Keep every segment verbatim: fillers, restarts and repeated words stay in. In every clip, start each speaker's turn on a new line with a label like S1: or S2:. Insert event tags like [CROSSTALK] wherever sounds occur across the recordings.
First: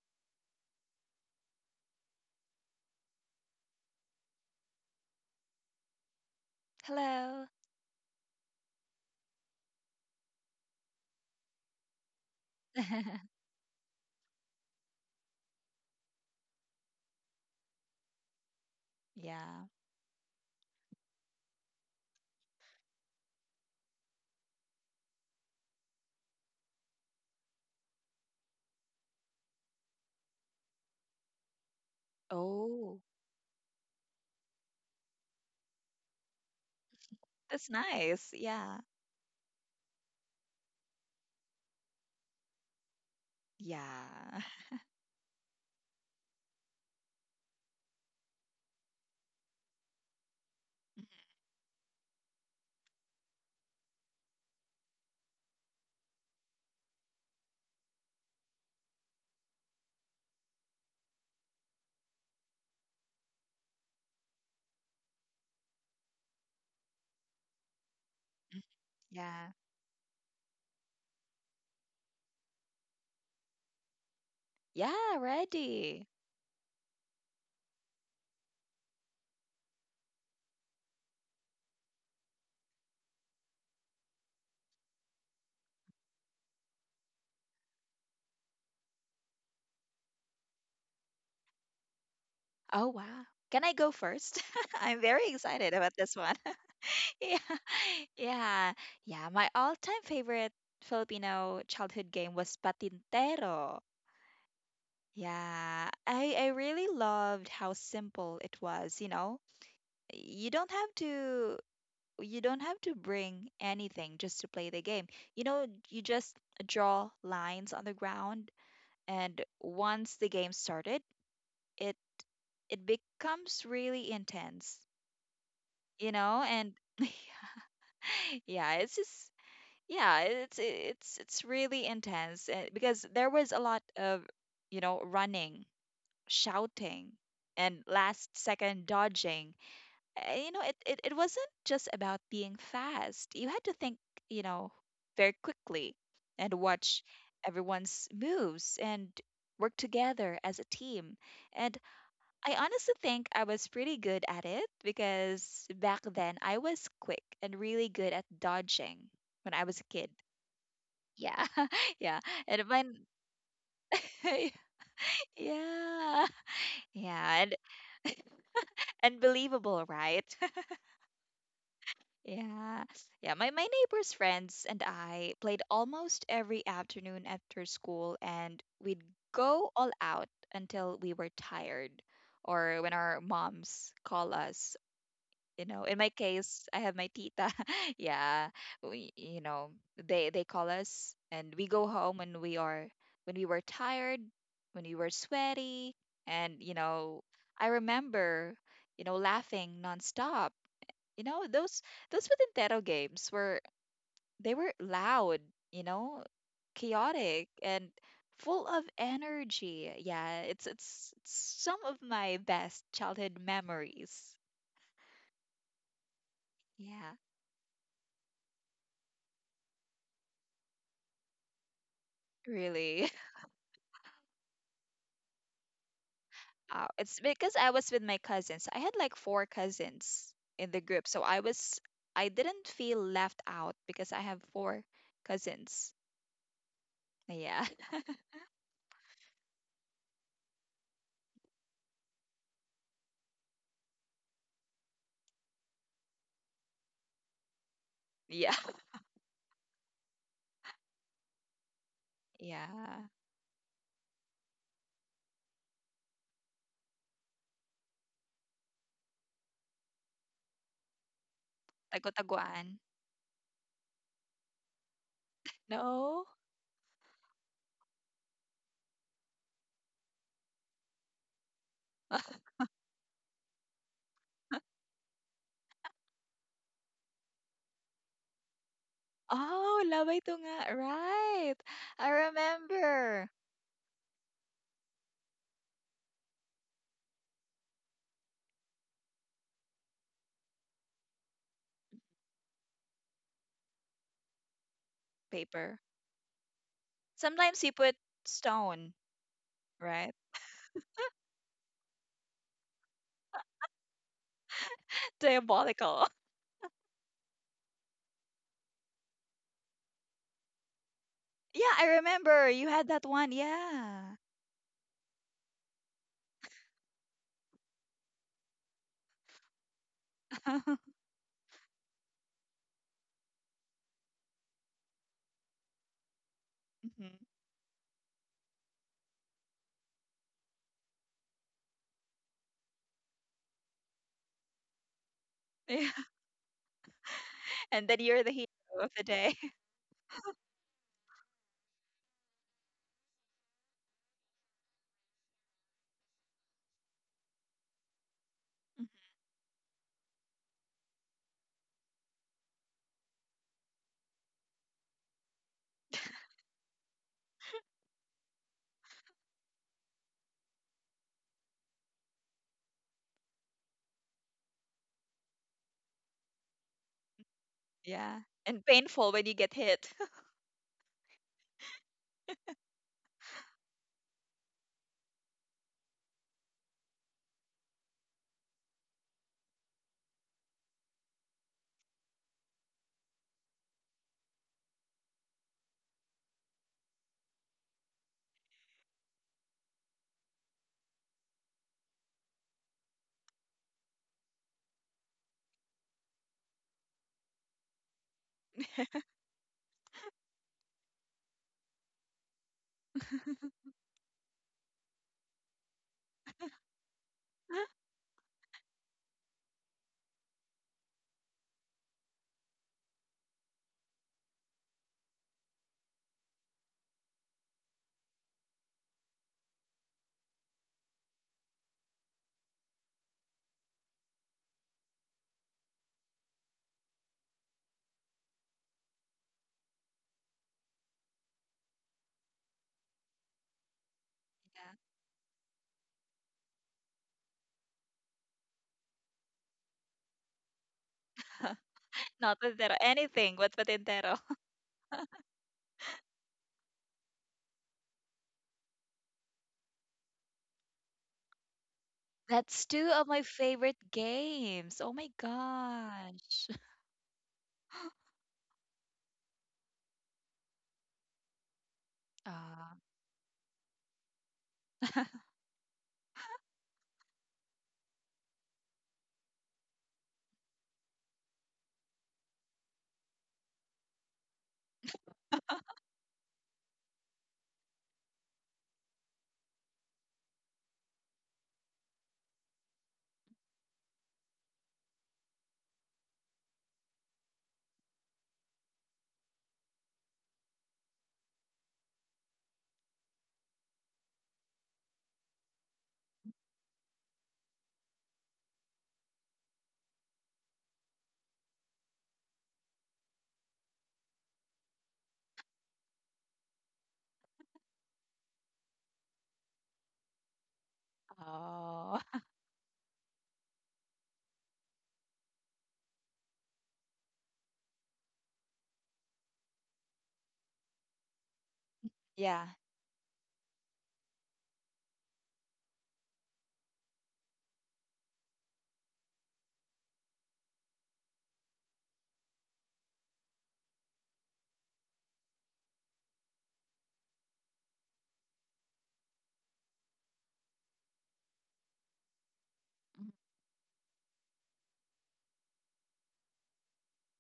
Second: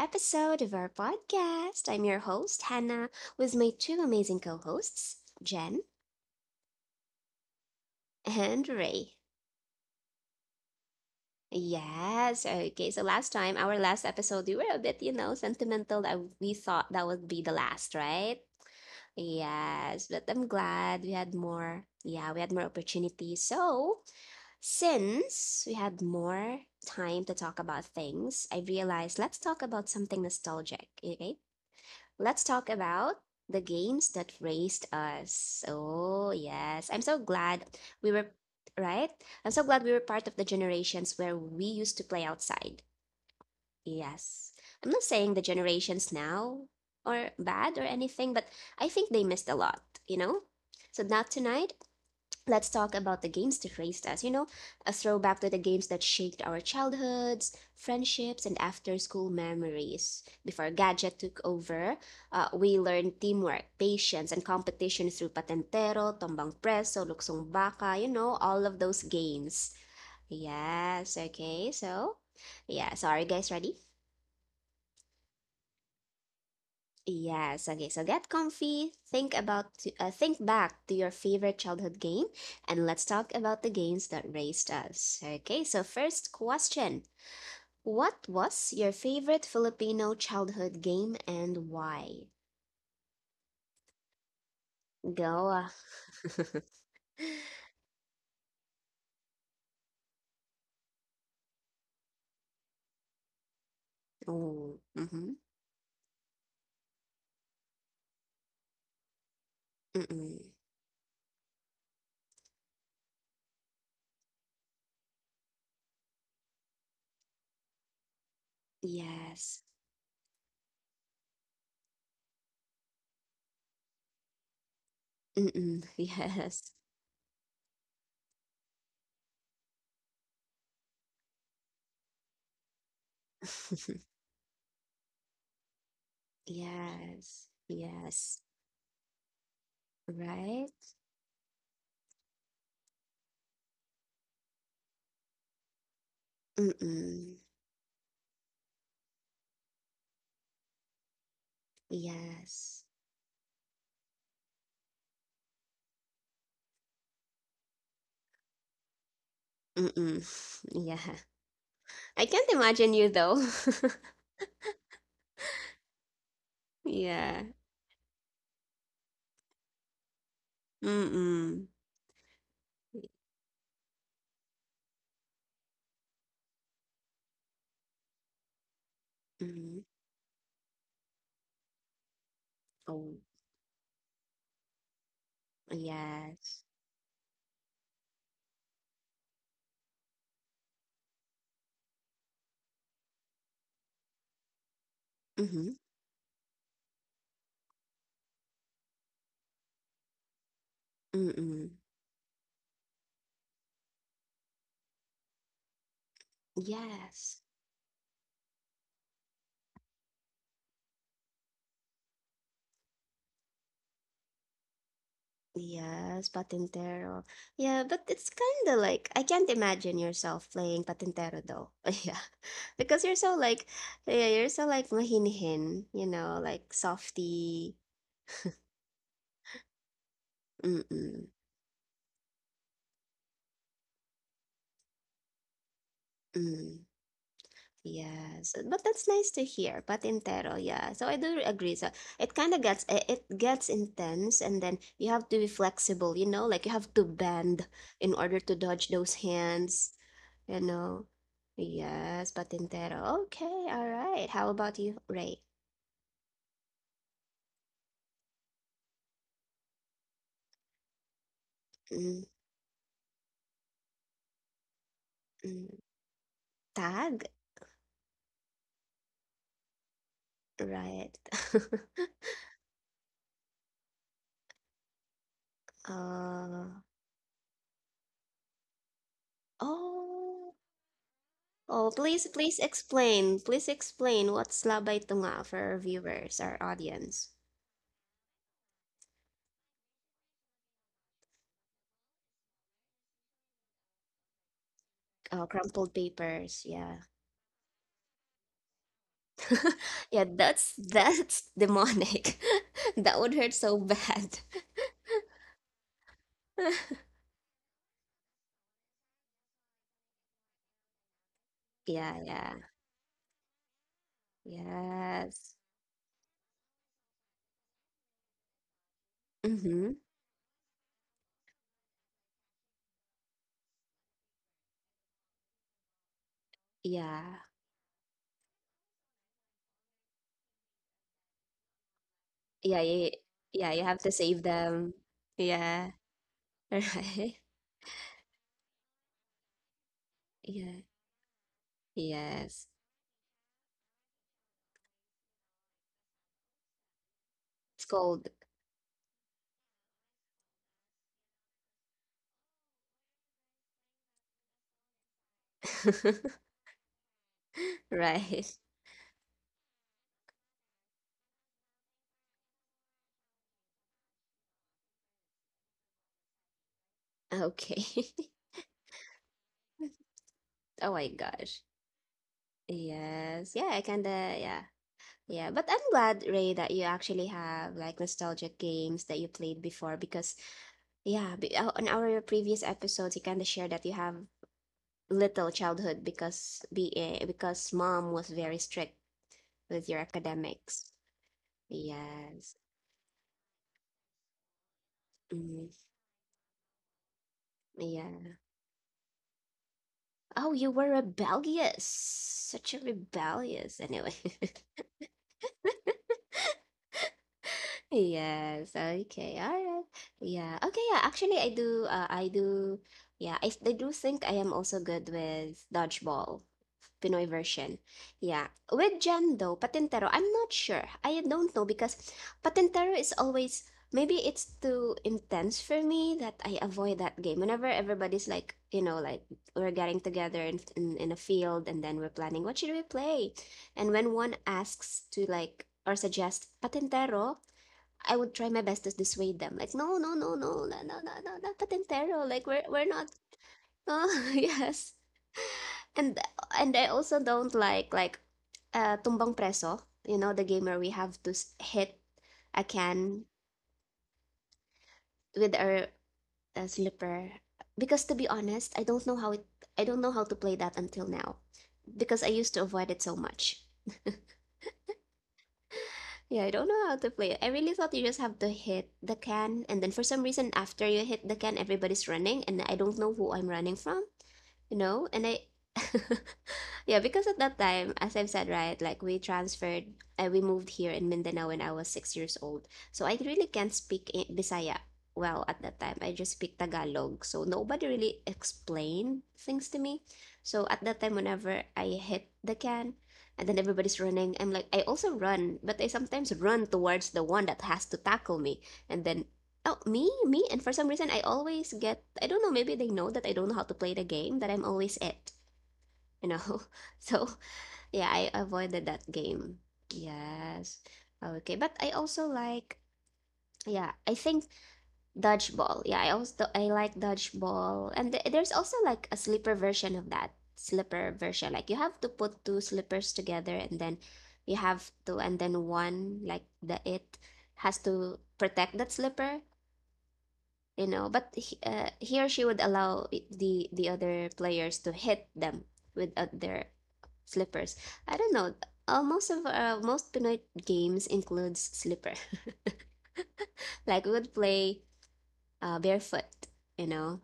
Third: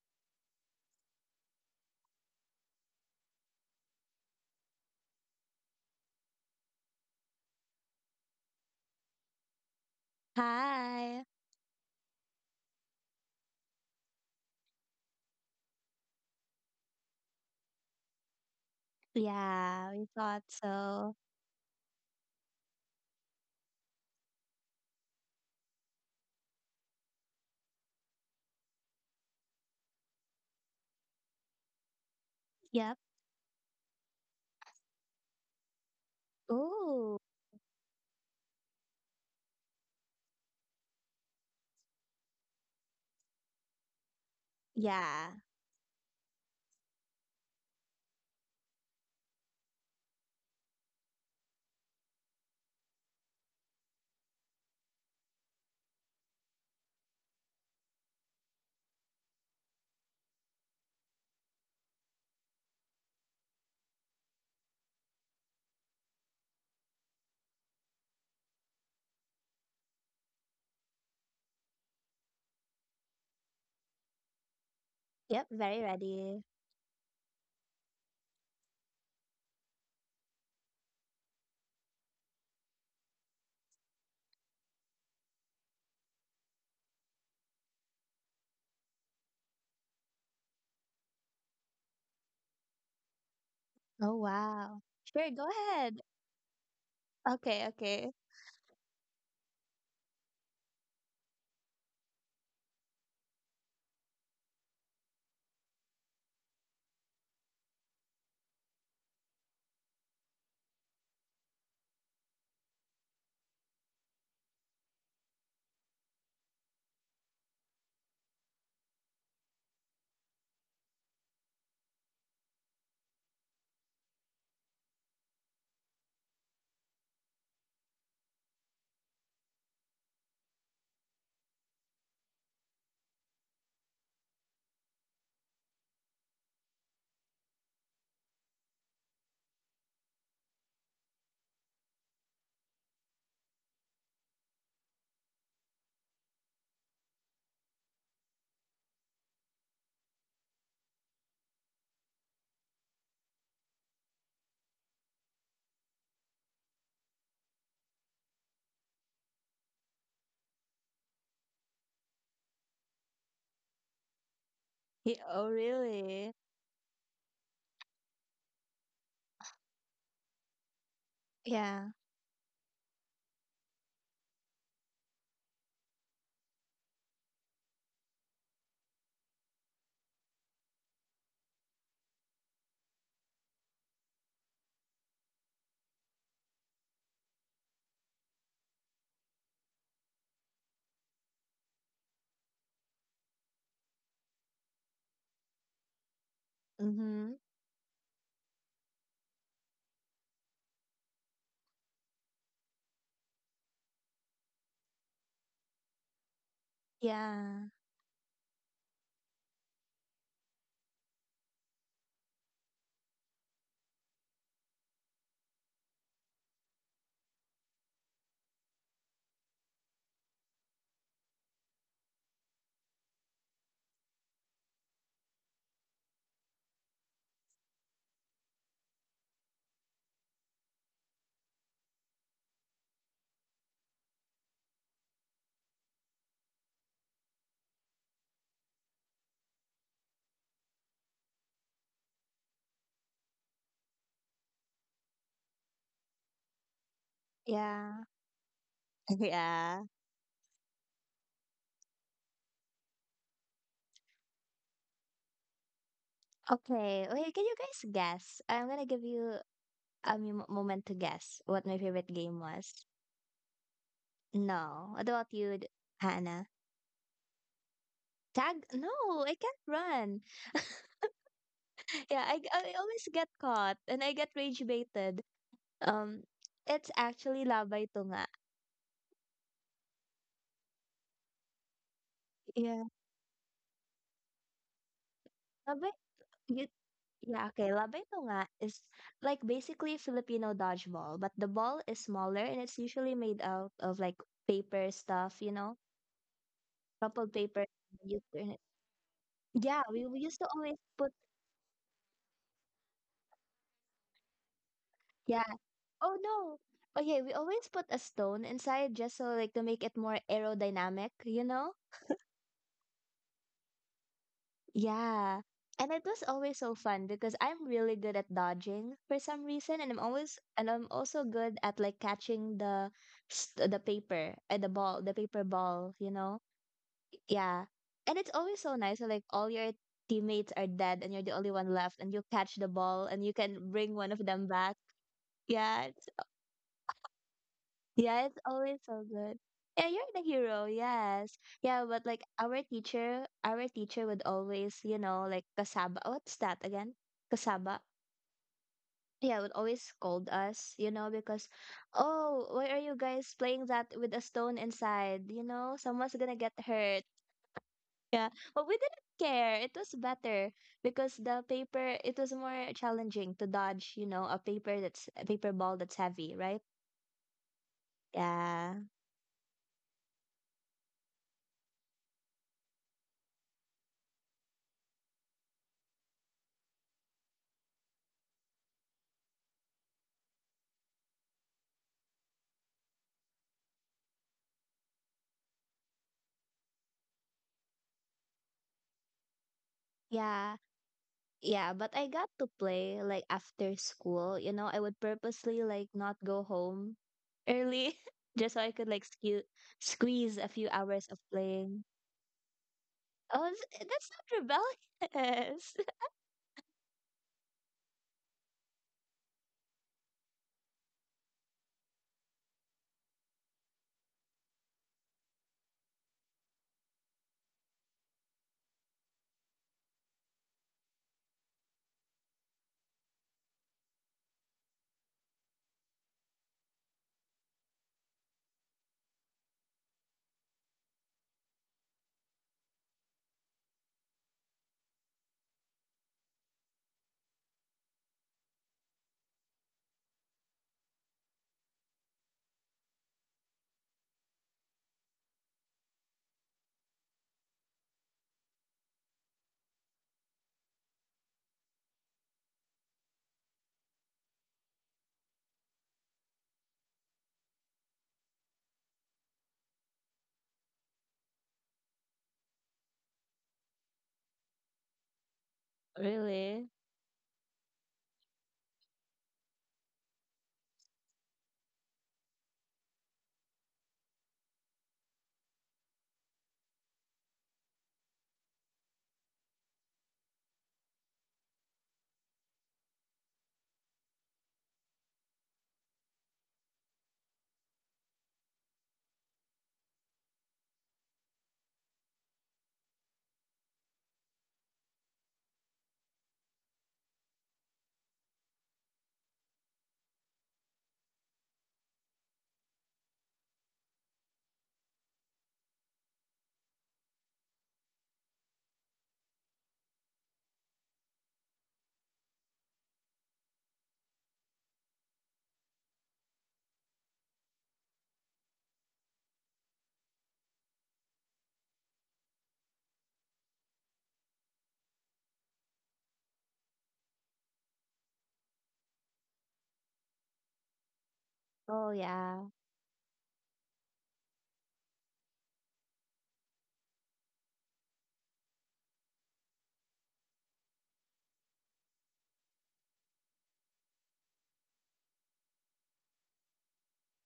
S1: episode of our podcast. I'm your host, Hannah, with my two amazing co hosts, Jen
S2: Hello.
S1: and Ray.
S3: Hi.
S1: Yes, okay. So last
S2: [LAUGHS]
S1: time, our last episode, we were a bit, you know, sentimental that we thought that would be the last, right?
S2: Yeah.
S3: Yeah, we
S1: Yes, but
S3: thought
S1: I'm glad we
S3: so.
S1: had more. Yeah, we had more opportunities. So Since we had more time to talk about things, I realized let's talk about something nostalgic, okay? Let's talk
S3: Yep.
S2: Oh,
S1: about the games that raised us. Oh, yes. I'm so
S3: Ooh.
S1: glad
S2: that's
S1: we
S2: nice.
S1: were,
S2: Yeah.
S1: right? I'm so glad we were part of the generations where we used to play outside.
S2: Yeah.
S1: Yes.
S2: [LAUGHS]
S1: I'm not
S3: Yeah.
S1: saying the generations now are bad or anything, but I think they missed a lot, you know? So now tonight, let's talk about the games that raised us, you know, a throwback to the games that shaped our childhoods, friendships, and after school memories. Before Gadget took over, uh, we learned teamwork, patience, and competition through Patentero, Tombang Preso, Luksong Baka, you know, all of those
S2: Yeah.
S1: games. Yes, okay, so, yeah, sorry guys, ready?
S2: Yeah,
S3: Yep, very
S2: ready.
S3: ready.
S1: Yes, okay. So get comfy, think about to, uh, think back to your favorite childhood game and let's talk about the games that raised us. Okay? So first question. What was your favorite Filipino childhood game and why?
S2: Oh, wow. Can I go
S3: Oh,
S2: first? [LAUGHS]
S3: wow.
S2: I'm very
S3: Sure,
S1: Go.
S3: go
S1: ah.
S2: excited about
S3: ahead.
S2: this one.
S1: [LAUGHS]
S2: [LAUGHS] Yeah.
S3: Okay, okay.
S2: Yeah. Yeah, my all-time favorite Filipino childhood game was Patintero.
S1: Oh. Mhm.
S2: Yeah. I I really loved how simple it was, you know. You
S1: Mm-mm.
S2: don't have to you don't have to bring anything just to play the game. You know, you just draw lines on the ground, and
S1: Yes.
S2: once the game started, it it becomes really intense.
S1: Mm-mm. [LAUGHS]
S2: You know,
S1: Yes.
S2: and [LAUGHS] yeah, it's just yeah, it's it's it's really intense, uh, because there was a lot
S1: [LAUGHS]
S2: of you know running, shouting,
S1: Yes.
S2: and last
S1: Yes.
S2: second dodging uh, you know,
S1: Right?
S2: it, it, it wasn't just about being fast. You had to think, you know, very quickly and watch
S1: Mm-mm.
S2: everyone's moves and work together as a team. And I
S1: Yes.
S2: honestly think I was pretty good at it because back then I was quick and really good at dodging when I was a kid.
S1: Mm-mm. [LAUGHS] Yeah.
S2: Yeah, [LAUGHS] yeah.
S1: I can't
S2: And
S1: imagine
S2: when,
S1: you though. [LAUGHS]
S2: [LAUGHS]
S3: Ye- oh,
S2: yeah,
S3: really?
S2: yeah,
S1: Yeah.
S2: and unbelievable, right? [LAUGHS]
S1: Mm-mm.
S3: Yeah.
S2: Yeah. Yeah. My, my neighbor's friends and I played almost every afternoon after school, and we'd go
S1: Mm.
S2: all out until we were tired or when
S1: Oh,
S2: our moms call us. You know, in my
S1: yes.
S2: case, I have my tita. [LAUGHS] Yeah. We, you know, they, they call us and we go home when we are, when we were tired, when we were
S1: Mm-hmm.
S2: sweaty. And, you know,
S3: Mm-hmm.
S2: I remember, you know, laughing nonstop you know,
S1: Mm-mm.
S2: those those Nintendo games were they were loud, you know,
S1: Yes.
S2: chaotic
S3: Yeah.
S2: and full of energy. Yeah, it's it's, it's some of my best childhood memories.
S1: Yes,
S2: Yeah,
S1: Patintero. Yeah, but it's kind of like I can't imagine yourself playing Patintero though. [LAUGHS] Yeah. Because
S2: really.
S1: you're
S2: [LAUGHS]
S1: so like yeah, you're so like mahinhin, you know, like
S2: Uh, it's because I
S1: softy.
S2: was with my cousins. I had like four cousins in the group, so
S1: Mm-mm.
S2: I was I didn't feel left out because I have four cousins.
S1: Mm.
S2: Yeah. [LAUGHS]
S1: Yes, but that's nice to hear. Patintero, yeah. So I do agree. So it kind of gets it it gets intense, and then you have to be flexible. You know, like you have to bend
S3: Yeah.
S1: in order
S2: Yeah.
S1: to dodge those
S3: [LAUGHS] Yeah.
S1: hands. You know. Yes,
S2: Yeah.
S1: patintero. Okay, all right. How about you, Ray?
S3: Okay. Wait, can you guys guess? I'm gonna give you a mo- moment to guess what my favorite
S1: mm
S3: game
S2: Tago-taguan.
S3: was. No. What about you, D-
S1: mm.
S2: No.
S3: Hannah?
S1: Tag,
S3: Tag? No, I can't run.
S1: right? [LAUGHS]
S3: yeah, I, I always get caught and I get rage baited. Um,
S1: Uh,
S3: it's actually labay tunga.
S2: Oh, laway
S1: oh,
S2: tunga, right.
S1: oh,
S2: I
S1: please, please
S3: Yeah,
S2: remember.
S1: explain. Please explain what's labay tunga for our
S3: labay.
S1: viewers, our
S3: You,
S1: audience.
S3: yeah, okay. Labay tunga is like basically Filipino dodgeball, but the ball is smaller and it's usually made out of like paper stuff,
S1: Oh,
S3: you know,
S2: Paper.
S1: crumpled papers. Yeah.
S3: crumpled paper.
S2: Sometimes you put
S3: You turn it.
S2: stone,
S3: Yeah, we,
S1: [LAUGHS]
S2: right?
S3: we
S1: Yeah,
S3: used to
S1: that's
S3: always put.
S1: that's demonic. [LAUGHS] That would hurt so bad.
S2: [LAUGHS]
S3: Yeah.
S2: Diabolical. [LAUGHS]
S3: Oh no.
S1: [LAUGHS]
S3: Okay, we always put a stone inside just so like to make it more aerodynamic, you know?
S2: Yeah, I
S1: Yeah,
S2: remember.
S1: yeah.
S2: You had that one. Yeah.
S3: Yeah.
S1: Yes.
S3: And it was always so fun because I'm really good at dodging for some reason and
S1: Mm-hmm.
S3: I'm always and I'm
S2: [LAUGHS]
S3: also good at like catching the st- the paper uh, the ball the paper ball, you know?
S2: Mhm.
S1: Yeah.
S3: Yeah. And it's always so nice when, like, all your teammates are dead and you're the only one left and you catch the
S1: Yeah,
S3: ball
S1: you,
S3: and you can
S1: yeah, you
S3: bring
S1: have
S3: one
S1: to
S3: of
S1: save
S3: them back.
S1: them.
S3: Yeah,
S2: Yeah.
S1: Yeah. [LAUGHS] Right.
S2: [LAUGHS] And then you're
S3: yeah,
S2: the
S3: it's
S2: hero
S3: always
S2: of the
S3: so
S2: day.
S3: good.
S2: [LAUGHS]
S3: Yeah, you're the hero,
S1: Yeah.
S3: yes. Yeah, but like our
S1: Yes.
S3: teacher, our teacher would always, you know, like kasaba. Oh, what's that again? Kasaba.
S1: It's cold.
S2: Mhm.
S3: Yeah, would always scold us, you know, because, oh, why are you guys playing that with a stone inside? You know, someone's gonna
S1: [LAUGHS]
S3: get hurt. Yeah,
S1: Right.
S3: but we didn't care. It was better because the paper, it was more challenging to dodge, you know, a paper that's a paper ball that's heavy, right?
S1: Okay.
S2: Yeah. And
S3: Yeah.
S2: painful when you get hit.
S1: [LAUGHS] Oh my gosh. Yes. Yeah, I kinda, yeah. Yeah, but I'm glad, Ray, that you actually have like nostalgic games that you played before because yeah, be- uh, on our previous episodes, you kind of shared that you have little childhood because be eh, because mom was very strict with your
S3: Yeah.
S1: academics.
S3: Yeah, but I got to
S1: Yes.
S3: play like after school. You know, I would purposely
S1: Mm,
S3: like not go home early [LAUGHS]
S1: yeah.
S3: just so I could like
S2: [LAUGHS]
S3: sque- squeeze a
S1: Oh,
S3: few
S1: you were
S3: hours of playing.
S1: rebellious. Such a
S3: Oh,
S1: rebellious.
S3: th- that's
S1: Anyway.
S3: not
S1: [LAUGHS]
S3: rebellious.
S1: Yes, okay. All right. Yeah. Okay, yeah. Actually, I do uh, I do yeah, I, I do think I am also good with dodgeball, Pinoy version. Yeah. With Jan though, Patintero, I'm not sure. I don't know because Patintero is always, maybe it's too intense for me that I avoid that game. Whenever everybody's like, you know, like we're getting together in in, in a field and then we're planning what should we play? And when one
S2: Yeah.
S1: asks to like or suggest Patintero, I would try my best to dissuade them. Like, no, no, no, no, no, no, no, no,
S2: [LAUGHS]
S1: not patentero.
S2: Not
S1: Like, we're
S2: patintero.
S1: we're not.
S2: Anything but
S1: No,
S2: patintero.
S1: [LAUGHS] yes. And and I also don't like like uh tumbang preso. You know, the game where we have to s- hit
S2: [LAUGHS]
S1: a
S2: That's two of my
S1: can
S2: favorite games. Oh my
S1: with our
S2: gosh.
S1: uh, slipper. Because to be honest, I don't know how it. I don't know how to play that until now, because I used to
S2: Uh,
S1: avoid it so much.
S2: [LAUGHS]
S3: [LAUGHS]
S1: Yeah, I don't
S3: Really?
S1: know how to play it. I really thought you just have to hit the can, and then for some reason, after you hit the can, everybody's running, and I don't know who I'm running from, you know? And I [LAUGHS] yeah, because at that time, as I've said, right, like we transferred and we moved here in Mindanao when I was six years old. So I really can't speak I- Bisaya well at that time. I just speak Tagalog. So nobody really explained things to me. So at that time, whenever I hit the can and then everybody's running, I'm like, I also run, but I sometimes run towards the one that has to tackle me. And then, oh, me, me. And for some reason, I always get, I don't know, maybe they know that I don't know how to play the game, that I'm always it, you know? [LAUGHS] So yeah, I avoided that game. Yes. Okay, but I
S2: oh.
S1: also
S2: [LAUGHS]
S1: like, yeah, I think dodgeball. Yeah, I also I like dodgeball. And th- there's also like a slipper version of that. Slipper version. Like you have to put
S2: Yeah.
S1: two slippers together and then you have to and then one like the it has to protect that slipper, you know, but he,
S3: Oh,
S1: uh, he or she
S3: yeah.
S1: would allow i- the the other players to hit them with uh, their slippers. I don't know. Uh, most of uh, most Pinoy games includes slipper. [LAUGHS] Like we would play uh, barefoot, you know?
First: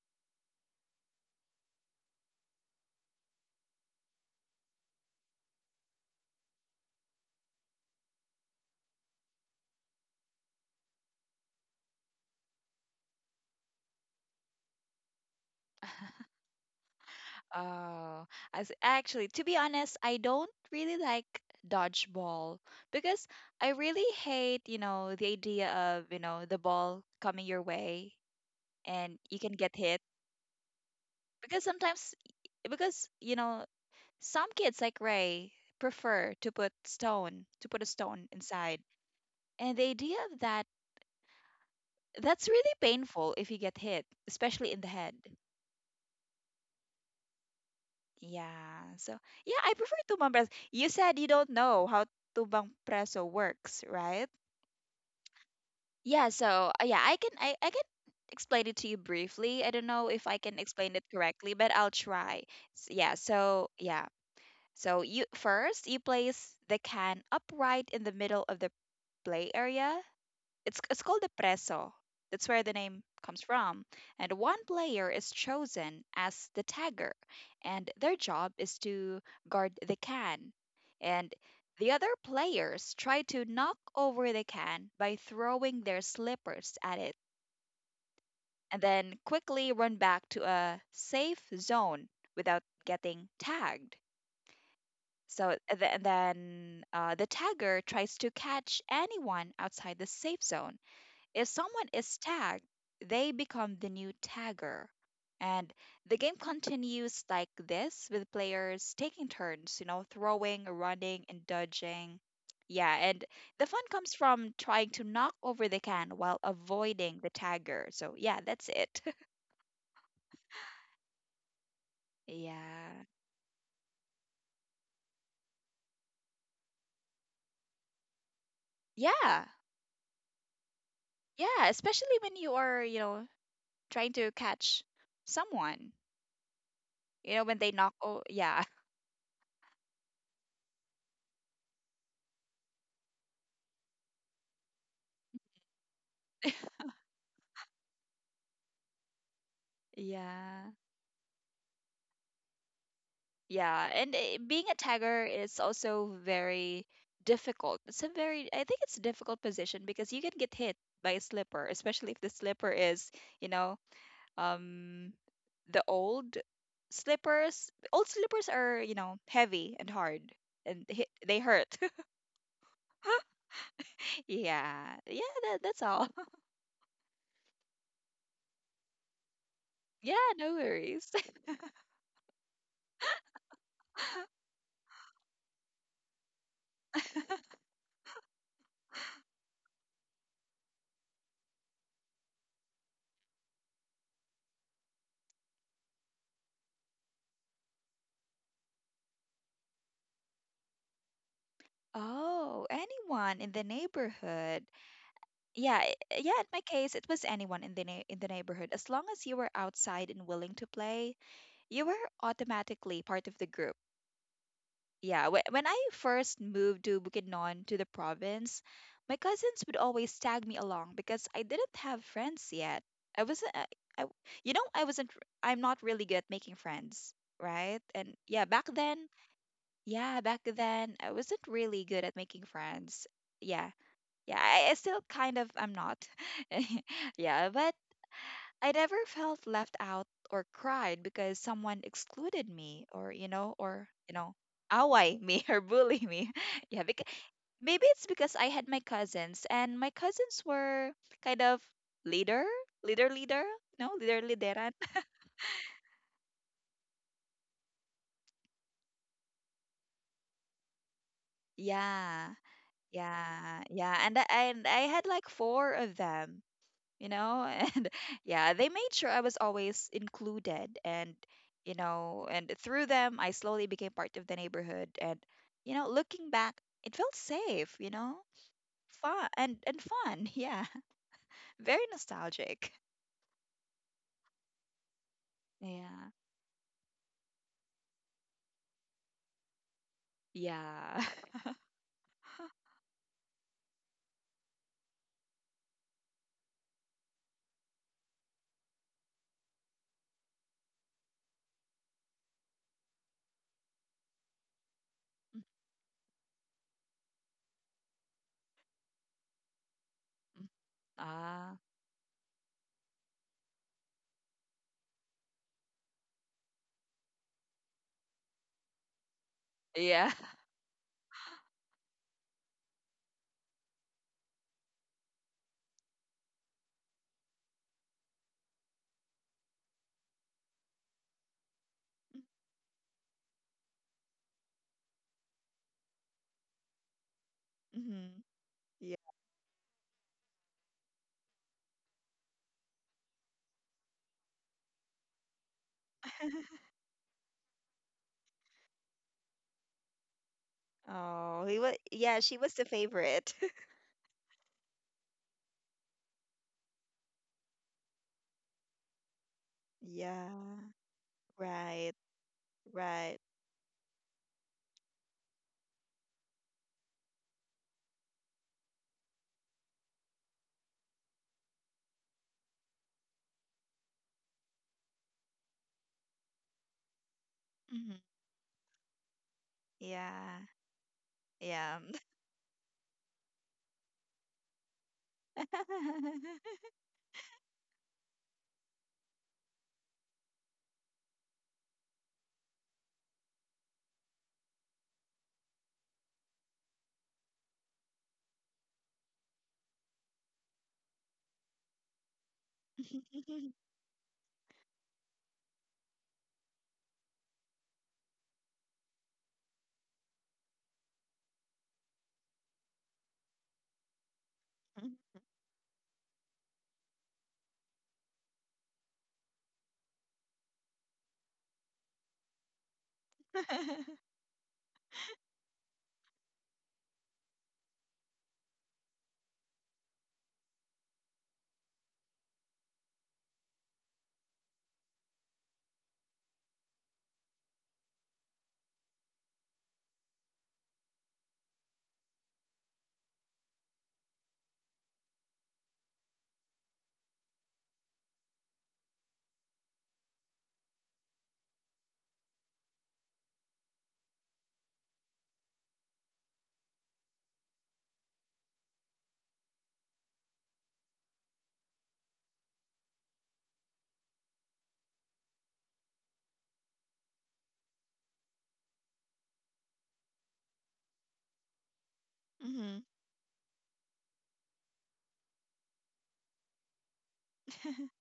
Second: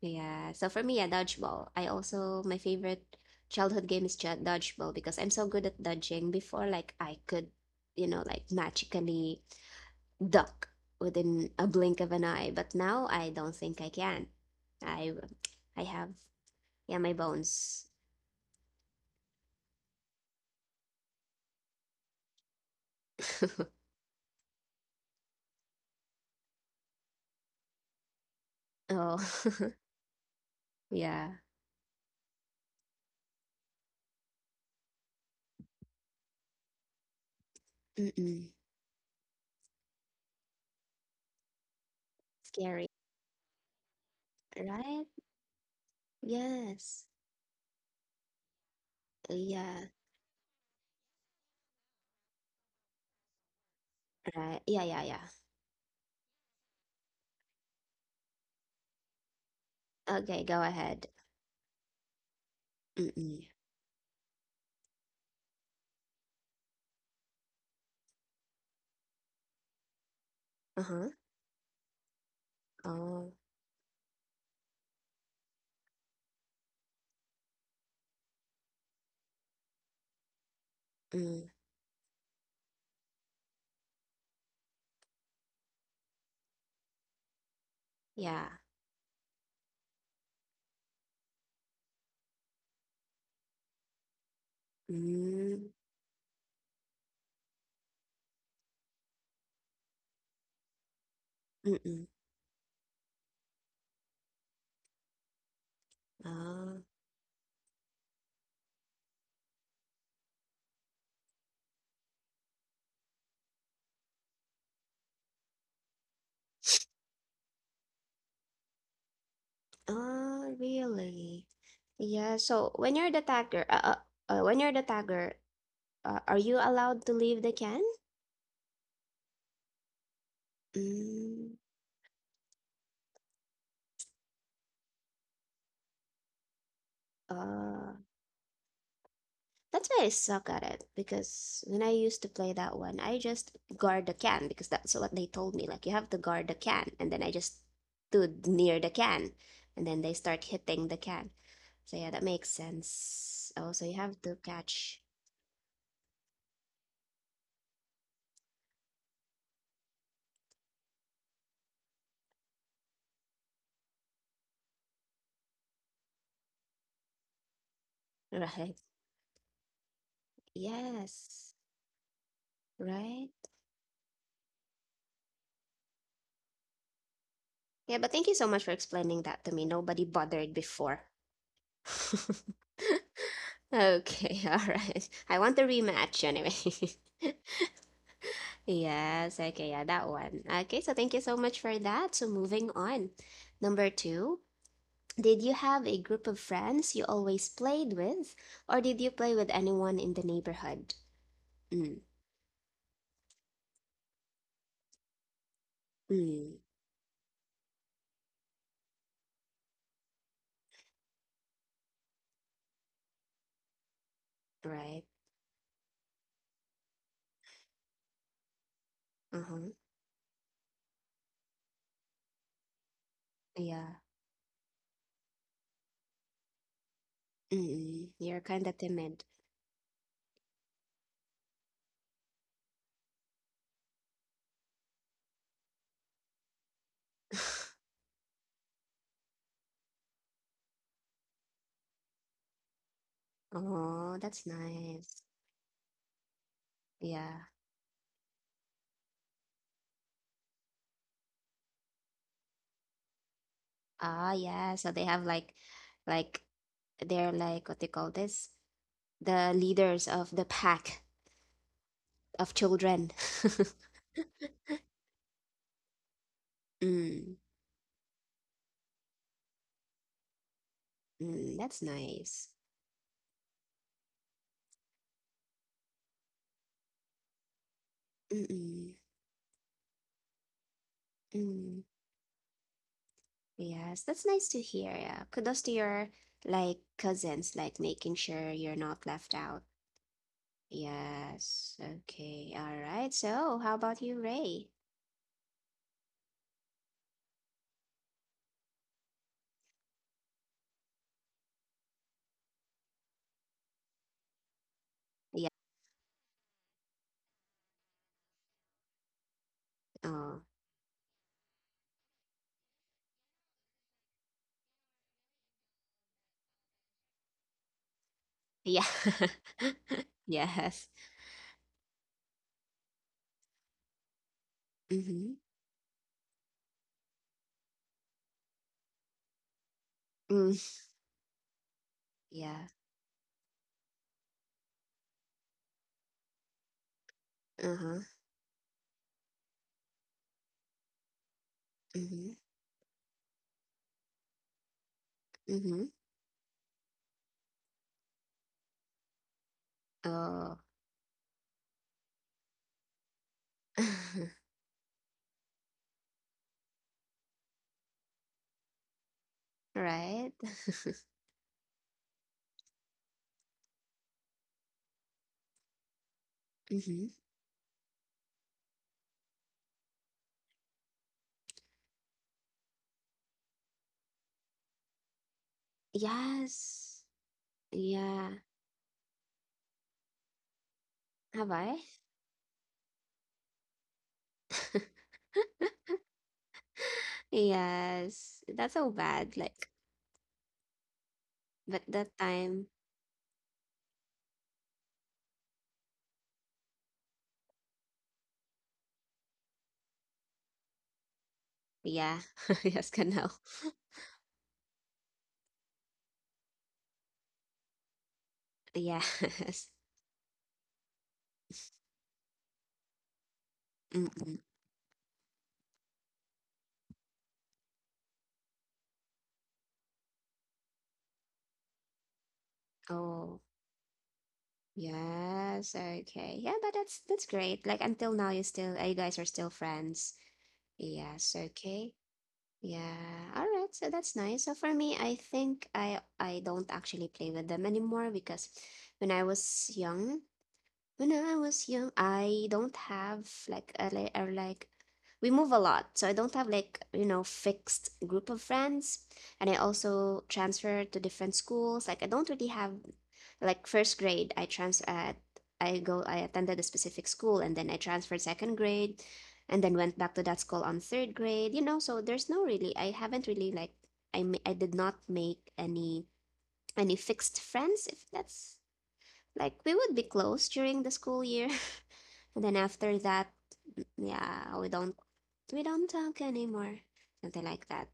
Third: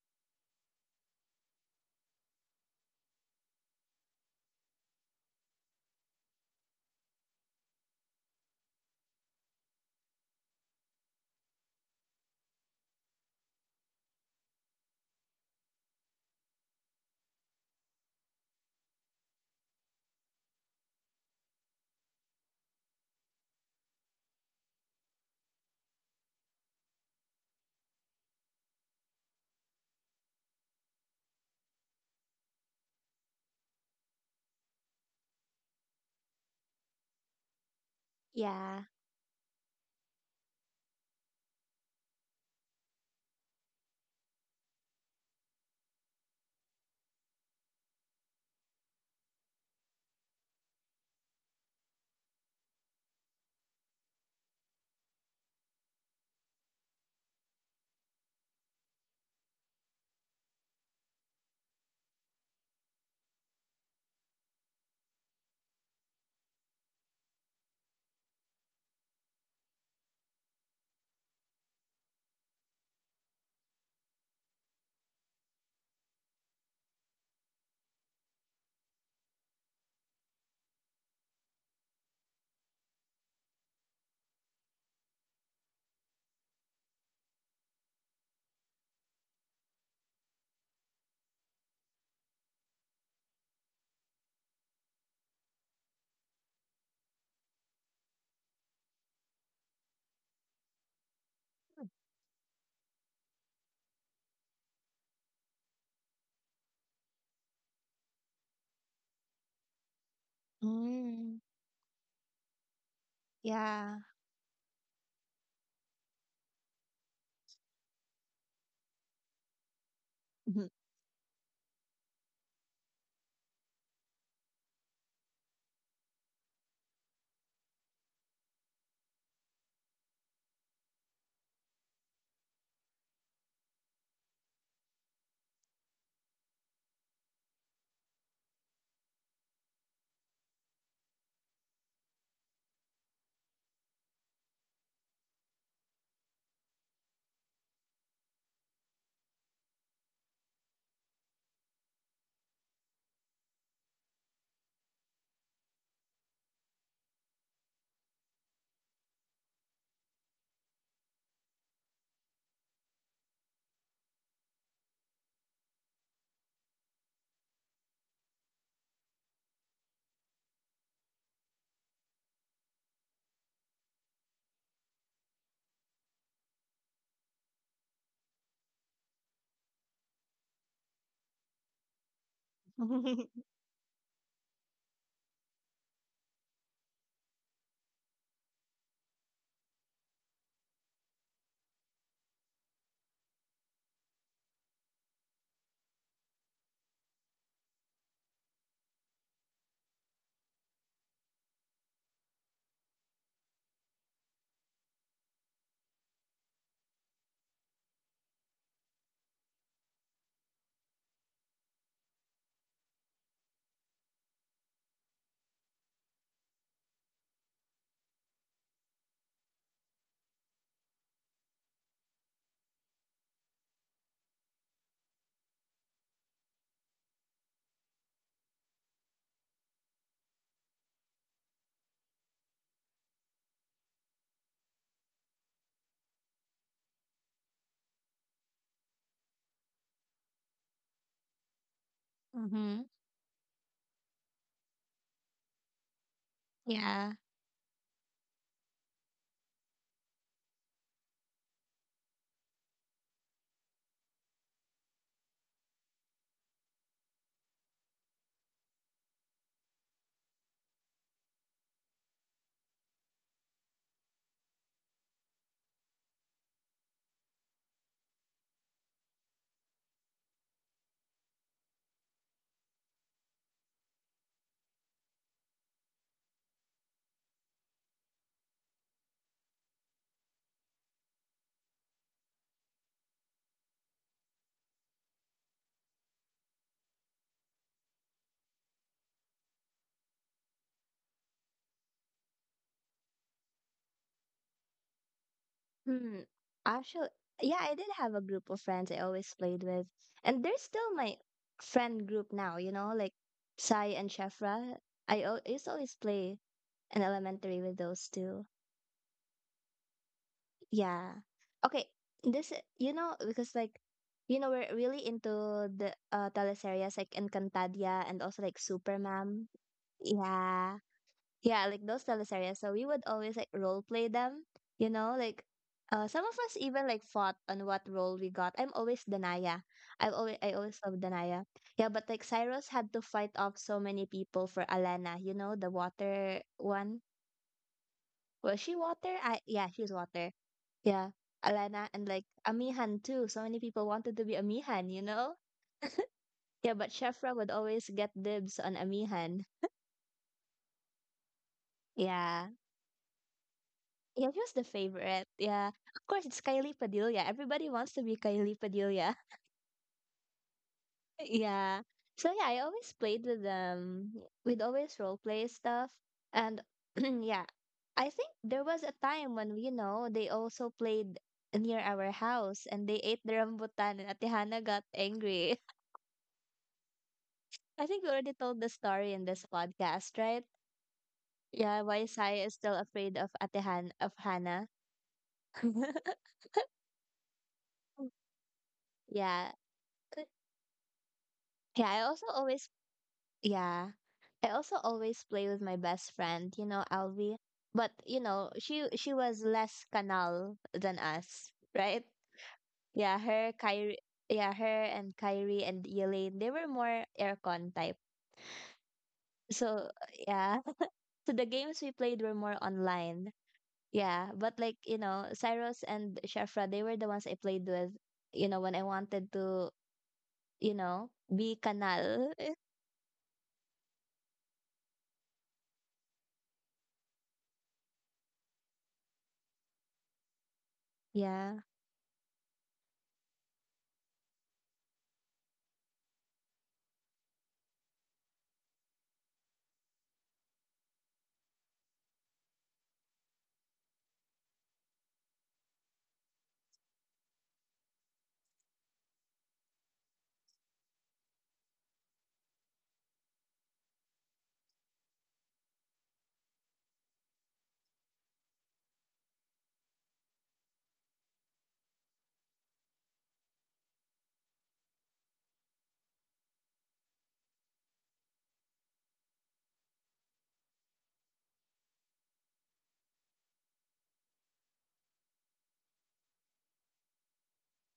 S1: Yeah. So for me, yeah, dodgeball. I also, my favorite childhood game is ju- dodgeball because I'm so good at dodging before, like I could, you know, like magically duck within a blink of an eye. But now I don't think I can. I, I have, yeah, my bones.
S2: Oh, as actually, to be honest, I don't really like dodgeball because I
S1: [LAUGHS]
S2: really hate, you know, the idea of, you know, the ball coming your way and
S1: Oh,
S2: you can get hit.
S1: [LAUGHS] yeah.
S2: Because sometimes, because, you know, some kids like Ray prefer to put stone, to put a stone
S1: Mm-mm.
S2: inside.
S3: Yeah.
S2: And the idea of that, that's really
S1: Scary.
S2: painful if you get hit, especially in the
S1: Right?
S2: head.
S1: Yes.
S2: Yeah. So, yeah, I
S1: Yeah,
S2: prefer tumbang preso. You said you don't know how tumbang preso works, right?
S1: right. Yeah, yeah, yeah.
S2: Yeah, so uh, yeah, I can I, I can explain it to you briefly. I don't know if I
S1: Okay,
S2: can
S1: go
S2: explain it
S1: ahead.
S2: correctly, but I'll try. S- yeah,
S1: Mm-mm.
S2: so yeah. So you first you place the can upright in the middle of the play area it's it's
S1: Uh-huh.
S2: called the preso. That's where the name comes
S1: Oh,
S2: from. And one player is chosen as the tagger, and their job is to guard the can. And
S1: mm,
S2: the other players try to knock over the can by throwing their slippers at it,
S1: yeah.
S2: and then quickly run back to a safe zone without getting tagged. So
S1: Mm,
S2: th- then uh, the tagger tries to catch anyone outside the safe zone, If someone is
S1: mm-mm.
S2: tagged, they become the new tagger. And the game
S1: Oh,
S2: continues like this with players taking turns, you know, throwing, running,
S3: Mm,
S2: and dodging. Yeah, and the fun
S3: yeah.
S2: comes from trying to knock over the can while avoiding the tagger. So, yeah, that's it. [LAUGHS]
S1: oh,
S3: [LAUGHS]
S1: really? Yeah, so
S2: Yeah.
S1: when you're the tagger, uh, uh, uh, when you're the tagger, uh, are you allowed to leave the can?
S2: Yeah.
S1: Mm,
S2: Yeah, especially when you are, you know, trying to catch someone, you know, when they knock,
S1: uh,
S2: oh, yeah.
S1: That's why I suck at it because when I used to play that one, I just guard the can because that's what they told me. Like you have to guard the
S2: [LAUGHS]
S1: can, and then I just stood near the can, and then they start
S2: Yeah.
S1: hitting the can. So yeah, that makes sense. Oh, so
S2: Yeah,
S1: you
S2: and
S1: have to
S2: eh, being a
S1: catch,
S2: tagger is also very difficult. It's a very, I think it's a difficult position because you can get hit by a slipper, especially if the slipper is, you know, um, the old slippers. Old
S1: [LAUGHS]
S2: slippers are,
S1: right?
S2: you know, heavy and hard, and hit, they
S1: Yes,
S2: hurt.
S1: right.
S2: [LAUGHS] Yeah, yeah, that, that's all. [LAUGHS]
S1: Yeah, but thank you so much for explaining that to me. Nobody
S2: Yeah, no
S1: bothered before.
S2: worries.
S1: [LAUGHS]
S2: [LAUGHS]
S1: Okay, all right. I want the rematch anyway. [LAUGHS] Yes, okay, yeah, that one. Okay, so thank you so much for that. So moving on. Number two, did you have a group of friends you always played with, or did you play with anyone in the neighborhood? Mm,
S2: Oh, anyone in the neighborhood. Yeah, i- yeah, in my
S1: mm,
S2: case, it was anyone in the nei- in the neighborhood. As long as you were outside and willing to play, you were automatically part of the group.
S1: right.
S2: Yeah, wh- when I first moved to Bukidnon to the province, my cousins would
S1: Uh-huh.
S2: always tag me along because I didn't have friends yet. I wasn't, I,
S1: Yeah.
S2: I- you know, I wasn't, r- I'm not really good at making friends, right? And
S1: Mm-mm.
S2: yeah,
S1: You're
S2: back
S1: kind of
S2: then,
S1: timid.
S2: yeah, back then, I wasn't really good at making friends. Yeah, yeah, I, I still kind of am not. [LAUGHS] Yeah, but
S1: [LAUGHS]
S2: I never felt left out or cried because someone excluded me
S3: Mm-hmm.
S2: or, you know, or, you
S1: Oh,
S2: know,
S1: that's
S2: away
S1: nice.
S2: me [LAUGHS] or bully me. [LAUGHS] Yeah, because
S3: Yeah.
S1: Yeah.
S2: maybe it's because I had my cousins and my cousins were kind of leader, leader, leader, no, leader,
S1: Ah,
S2: lideran.
S1: yeah. So
S2: [LAUGHS]
S1: they have like, like they're like what they call this, the leaders of the pack
S2: Yeah,
S1: of children.
S2: yeah, yeah.
S1: [LAUGHS]
S2: And I, and I had like four of them. you
S1: Mm.
S2: know [LAUGHS] and yeah, they made sure I was always included, and
S1: Mm,
S2: you
S1: that's
S2: know and
S1: nice.
S2: through them I slowly became part of the neighborhood, and you know looking back, it felt safe, you know
S1: Mm-mm.
S2: fun, and and fun. [LAUGHS] Yeah, very
S1: Mm.
S2: nostalgic.
S1: Yes, that's nice to hear. Yeah. Kudos to
S2: Yeah
S1: your like cousins, like making sure you're not left out.
S2: yeah. [LAUGHS]
S1: Yes. Okay. All right. So, how about you, Ray?
S3: Hmm. Actually, yeah, I did have a group of friends I always played with, and they're still my friend group now. You know, like Sai and Shefra. I al- I
S1: Yeah.
S3: used to always play in elementary with those two.
S2: Mhm.
S1: Oh,
S3: Yeah.
S2: Ah,
S3: Okay. This i- you know, because like, you know, we're really into the uh teleseries like Encantadia and also like
S1: yeah.
S3: Superman.
S1: [LAUGHS]
S2: yeah.
S3: Yeah.
S1: Yes.
S3: Yeah, like those teleserye. So we would always like role play them, you know,
S1: Mm-hmm.
S3: like uh some of us even like fought on what role we got. I'm always Danaya. I've always I always
S1: Mm.
S3: love Danaya. Yeah, but like Cyrus
S1: Yeah.
S3: had to fight off so many people for Alana, you know, the water one.
S2: [LAUGHS]
S1: Uh-huh.
S2: Hmm,
S3: Was she
S2: yeah.
S3: water? I Yeah, she's water. Yeah. Alana and like
S1: Mm-hmm.
S3: Amihan too. So many people wanted to be Amihan, you know?
S1: Mm-hmm.
S2: [LAUGHS]
S3: Yeah, but Shefra would always get dibs on Amihan.
S1: Oh.
S2: Oh, he was, yeah, she
S3: Yeah.
S2: was the favorite. [LAUGHS]
S3: Yeah, she
S1: [LAUGHS]
S3: was the favorite. Yeah. Of course, it's Kylie Padilla. Everybody wants to be Kylie Padilla. [LAUGHS]
S1: Right.
S2: Yeah,
S1: [LAUGHS]
S3: Yeah.
S2: right,
S3: So yeah, I always
S2: right.
S3: played with um with always role play stuff. And
S1: Mm-hmm.
S3: [CLEARS THROAT] yeah, I think there was a time when, you know, they also played near our house and they ate the rambutan and Atihana got angry.
S1: Yes.
S3: [LAUGHS] I
S2: Hmm,
S3: think we already
S1: Yeah.
S3: told the story in this podcast,
S2: yeah,
S3: right?
S1: Have
S2: yeah.
S3: Yeah,
S1: I?
S3: why Saya is still afraid of Atihan of Hannah.
S1: [LAUGHS]
S3: [LAUGHS]
S2: [LAUGHS]
S1: Yes, that's so bad.
S3: Yeah.
S1: Like, but
S3: Yeah, I
S1: that
S3: also always.
S1: time,
S3: Yeah. I also always play with my best friend, you know, Alvi. But you know, she she was less canal than us, right?
S1: yeah, [LAUGHS] yes,
S3: Yeah,
S1: genau.
S3: her Kyrie yeah, her and Kyrie and Elaine, they were more aircon type.
S1: Yes.
S3: So yeah. [LAUGHS] So the games we played were more online.
S1: [LAUGHS]
S3: Yeah.
S1: Mm-mm.
S3: But like, you know, Cyrus and Shafra, they were the ones I played with, you know, when I wanted to, you know, be canal. [LAUGHS]
S1: Oh, yes. Okay. Yeah, but that's that's great. Like until now, you still, uh, you guys are still friends. Yes.
S3: Yeah.
S1: Okay. Yeah. All right. So that's nice. So for me, I think I I don't actually play with them anymore because when I was young. When I was young, I don't have like a li- or like we move a lot, so I don't have like, you know, fixed group of friends. And I also transfer to different schools. Like I don't really have like first grade, I trans at I go I attended a specific school and then I transferred second grade and then went back to that school on third grade, you know, so there's no really I haven't really like I ma- I did not make any any fixed friends if that's like we would be close during the school year and then
S2: Mm-hmm.
S1: after that, yeah, we don't we don't talk anymore, something like that.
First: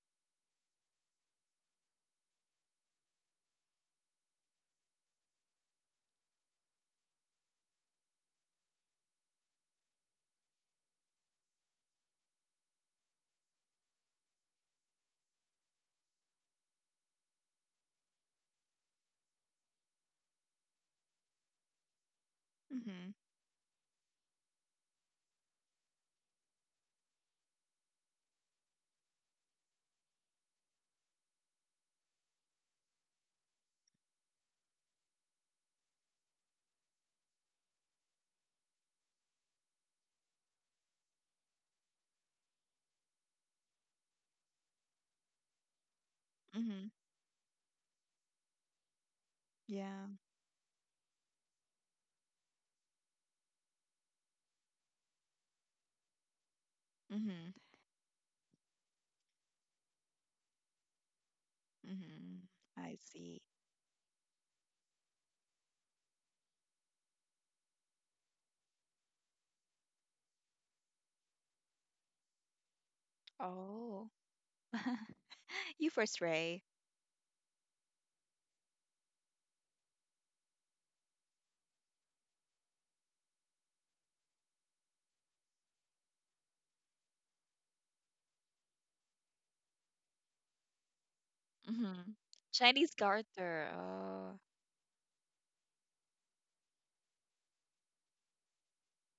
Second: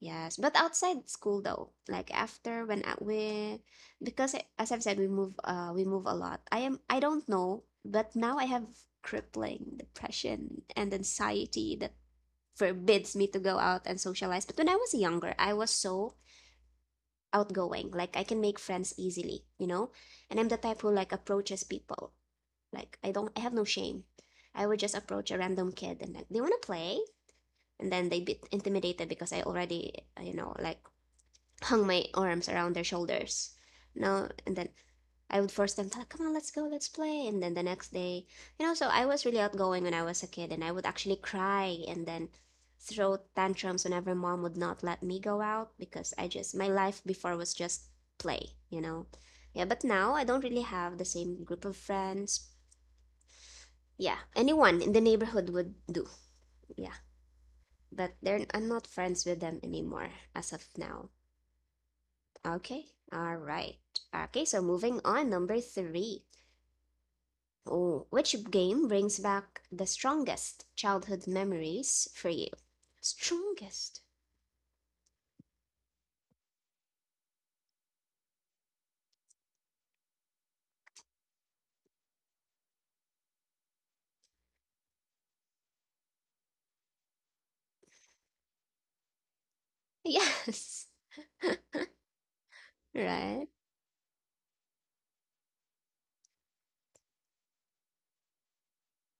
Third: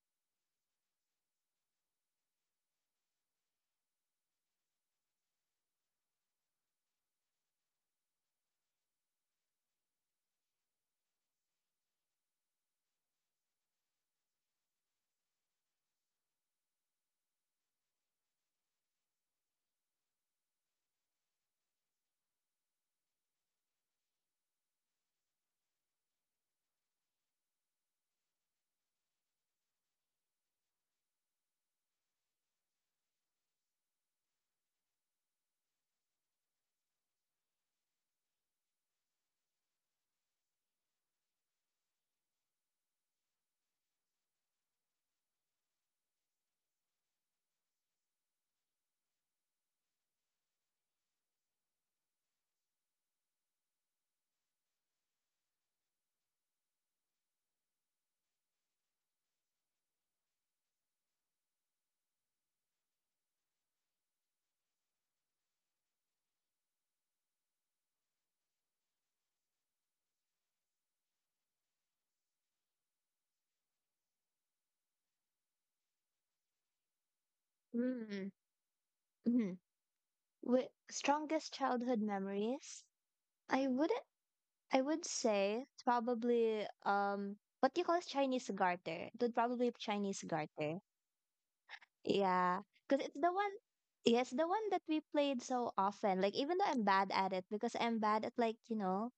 S1: Yes, but outside school though, like after when I- we, because I- as I've said, we move uh we move a lot. I am I don't know, but now I have crippling depression and anxiety that forbids me to go out and socialize. But when I was younger, I was so outgoing, like I can make friends easily, you know, and I'm the type who like approaches people like I
S2: Hmm,
S1: don't I have no shame. I would just approach a random kid and like, "Do you want to play?" And then they'd be intimidated because I already, you know, like hung my arms around their shoulders. No, and then I would force them to like, "Come on, let's go, let's play." And then the next day, you know, so I was really outgoing when I was a kid and I would actually cry and then throw tantrums whenever mom would not let me go out because I just my
S2: hmm.
S1: life before was just play, you know. Yeah, but
S2: Yeah.
S1: now I don't really have the same group of friends, yeah, anyone in the neighborhood would do. Yeah,
S2: Hmm,
S1: but they're I'm not friends with them anymore as of now.
S2: hmm.
S1: Okay,
S2: I
S1: all
S2: see.
S1: right. Okay, so moving on, number three. Oh, which game brings back the strongest childhood memories for you? Strongest?
S2: Oh. [LAUGHS] You first, Ray.
S3: Mm. Wi Strongest childhood memories? I would I would say it's probably um what do you call it? Chinese garter. It would probably be Chinese garter.
S1: Yes,
S2: Mm-hmm.
S3: Yeah,
S2: Chinese
S1: [LAUGHS]
S3: because it's the
S1: right?
S3: one.
S2: garter.
S3: Yes,
S2: Oh.
S3: the one that we played so often. Like, even though I'm bad at it because I'm bad at, like, you know,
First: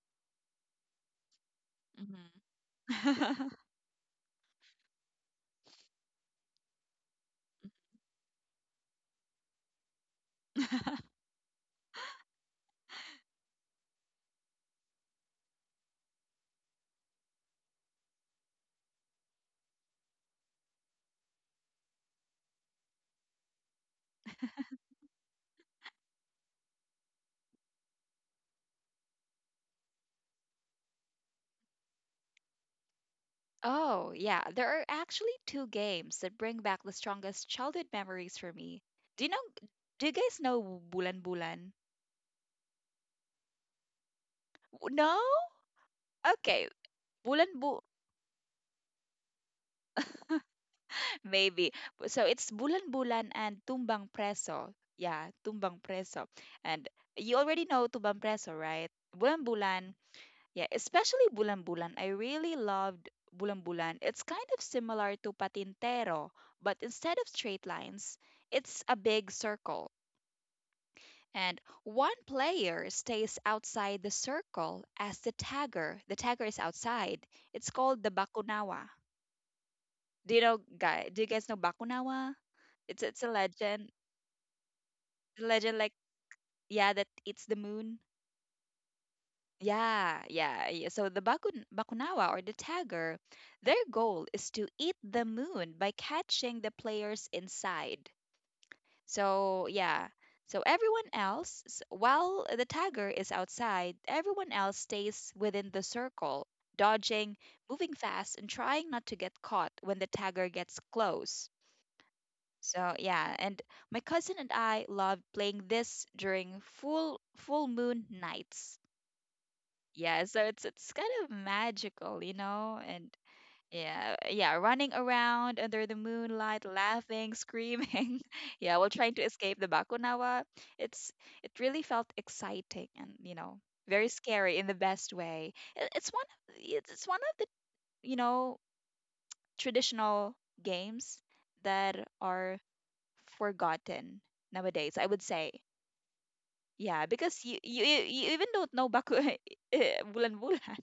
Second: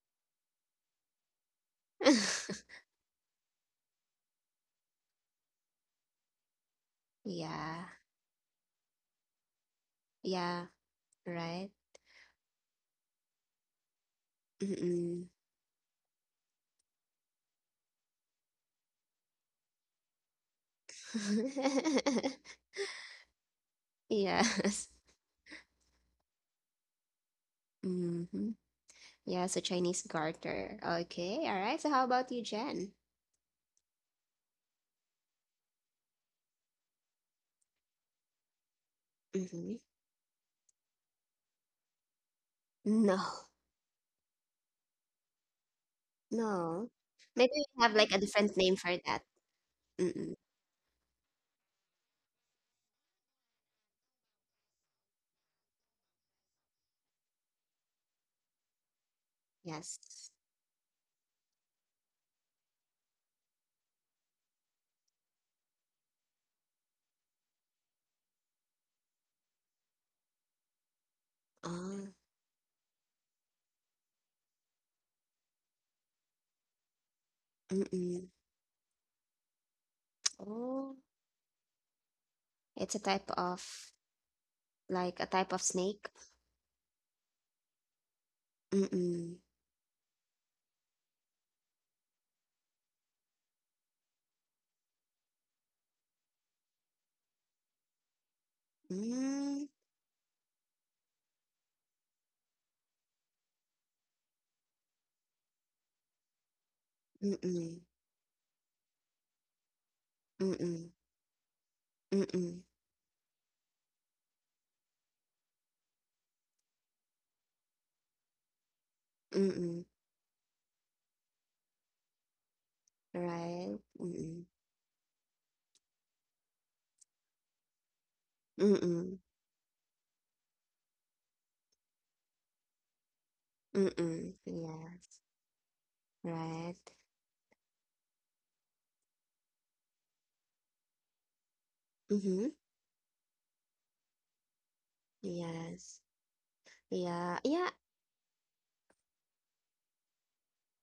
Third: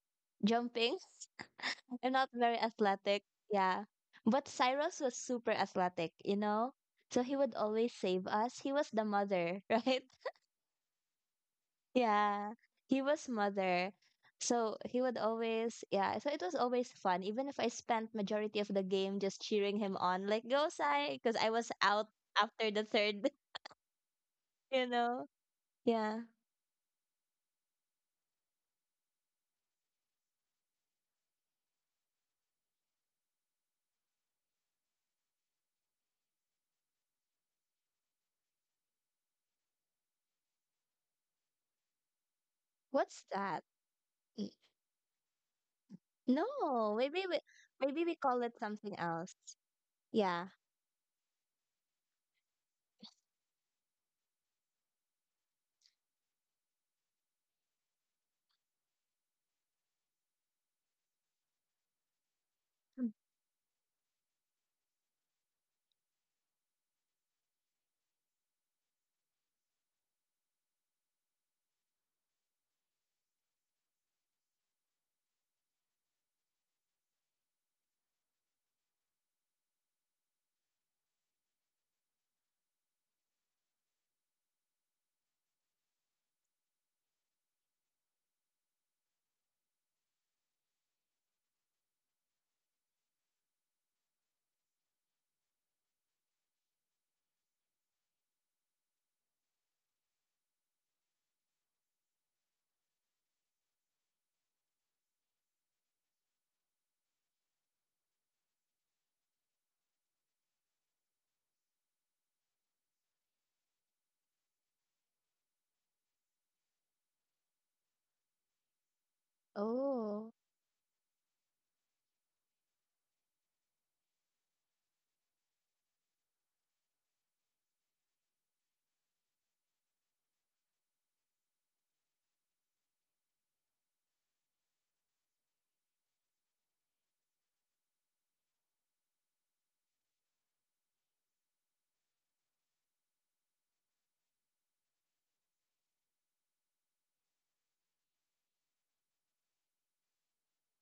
S3: jumping. [LAUGHS] I'm not very
S1: [LAUGHS]
S3: athletic.
S2: Mm-hmm.
S3: Yeah, but Cyrus was super athletic. You know, so he would
S1: Yeah,
S3: always save us. He was the mother, [LAUGHS] right?
S1: yeah,
S2: [LAUGHS]
S1: right?
S3: Yeah, he was mother. So he would
S1: Mm-mm.
S3: always, yeah, so it was always fun, even if I spent majority of the game just cheering him on, like, go Sai, because I was out after the third,
S1: [LAUGHS]
S3: [LAUGHS] you
S1: Yes.
S3: know? Yeah.
S1: Hmm. Yes, a Chinese garter. Okay, all right. So how about you, Jen?
S2: Oh, yeah. There are actually two games that bring back the strongest childhood memories for me. Do you know?
S1: Mm-hmm.
S2: Do you guys know Bulan Bulan?
S1: No,
S3: What's that? Mm,
S2: W- No? Okay.
S1: no.
S3: no, maybe we,
S2: Bulan
S1: Maybe we have
S3: maybe
S1: like
S3: we
S1: a
S3: call it
S1: different name
S3: something
S1: for that.
S3: else.
S1: Mm-mm.
S3: Yeah.
S2: Maybe. Bu- So it's Bulan-Bulan and Tumbang Preso. Yeah, Tumbang Preso. And you already know Tumbang Preso, right? Bulan-Bulan.
S1: Yes.
S2: Yeah, especially Bulan-Bulan. I really loved
S3: Mm.
S2: Bulan-Bulan. It's kind of similar to Patintero, but instead of straight lines, it's a big circle. And
S1: Oh,
S2: one player stays outside the circle as the tagger. The tagger is outside. It's called the
S1: mm-mm.
S2: Bakunawa. Do you know,
S1: Oh,
S2: guy? Do you guys know Bakunawa?
S1: it's a
S2: It's it's
S1: type
S2: a legend.
S1: of like a
S2: The
S1: type of
S2: legend, like,
S1: snake.
S2: yeah, that eats the moon.
S1: Mm-mm.
S2: Yeah, yeah, yeah. So the Bakun Bakunawa or the tagger, their goal is to eat the moon by catching the players inside. So
S1: Mm,
S2: yeah. So everyone else, s- while the tagger is outside, everyone else stays within the circle, dodging,
S1: mm-mm.
S2: moving fast, and trying not to get caught when the tagger gets
S1: Mm-mm.
S2: close.
S1: Mm-mm.
S2: So yeah, and my cousin and I love playing this during full full moon nights.
S1: Mm-mm.
S2: Yeah,
S3: Oh,
S2: so it's it's kind of magical, you know, and
S1: Right.
S2: yeah,
S1: Mm-mm.
S2: yeah, running around under the moonlight, laughing, screaming, [LAUGHS] yeah, while trying
S1: Mm-mm.
S2: to escape the Bakunawa. It's it really felt exciting, and you know very
S1: Mm-mm.
S2: scary in the
S1: Yeah.
S2: best way. It, it's one of it's
S1: Right.
S2: it's one of the you know traditional games that
S1: Mm-hmm.
S2: are forgotten nowadays. I would say,
S1: Yes.
S2: yeah,
S1: Yeah.
S2: because you
S1: Yeah.
S2: you, you you even don't know baku [LAUGHS] eh, bulan bulan.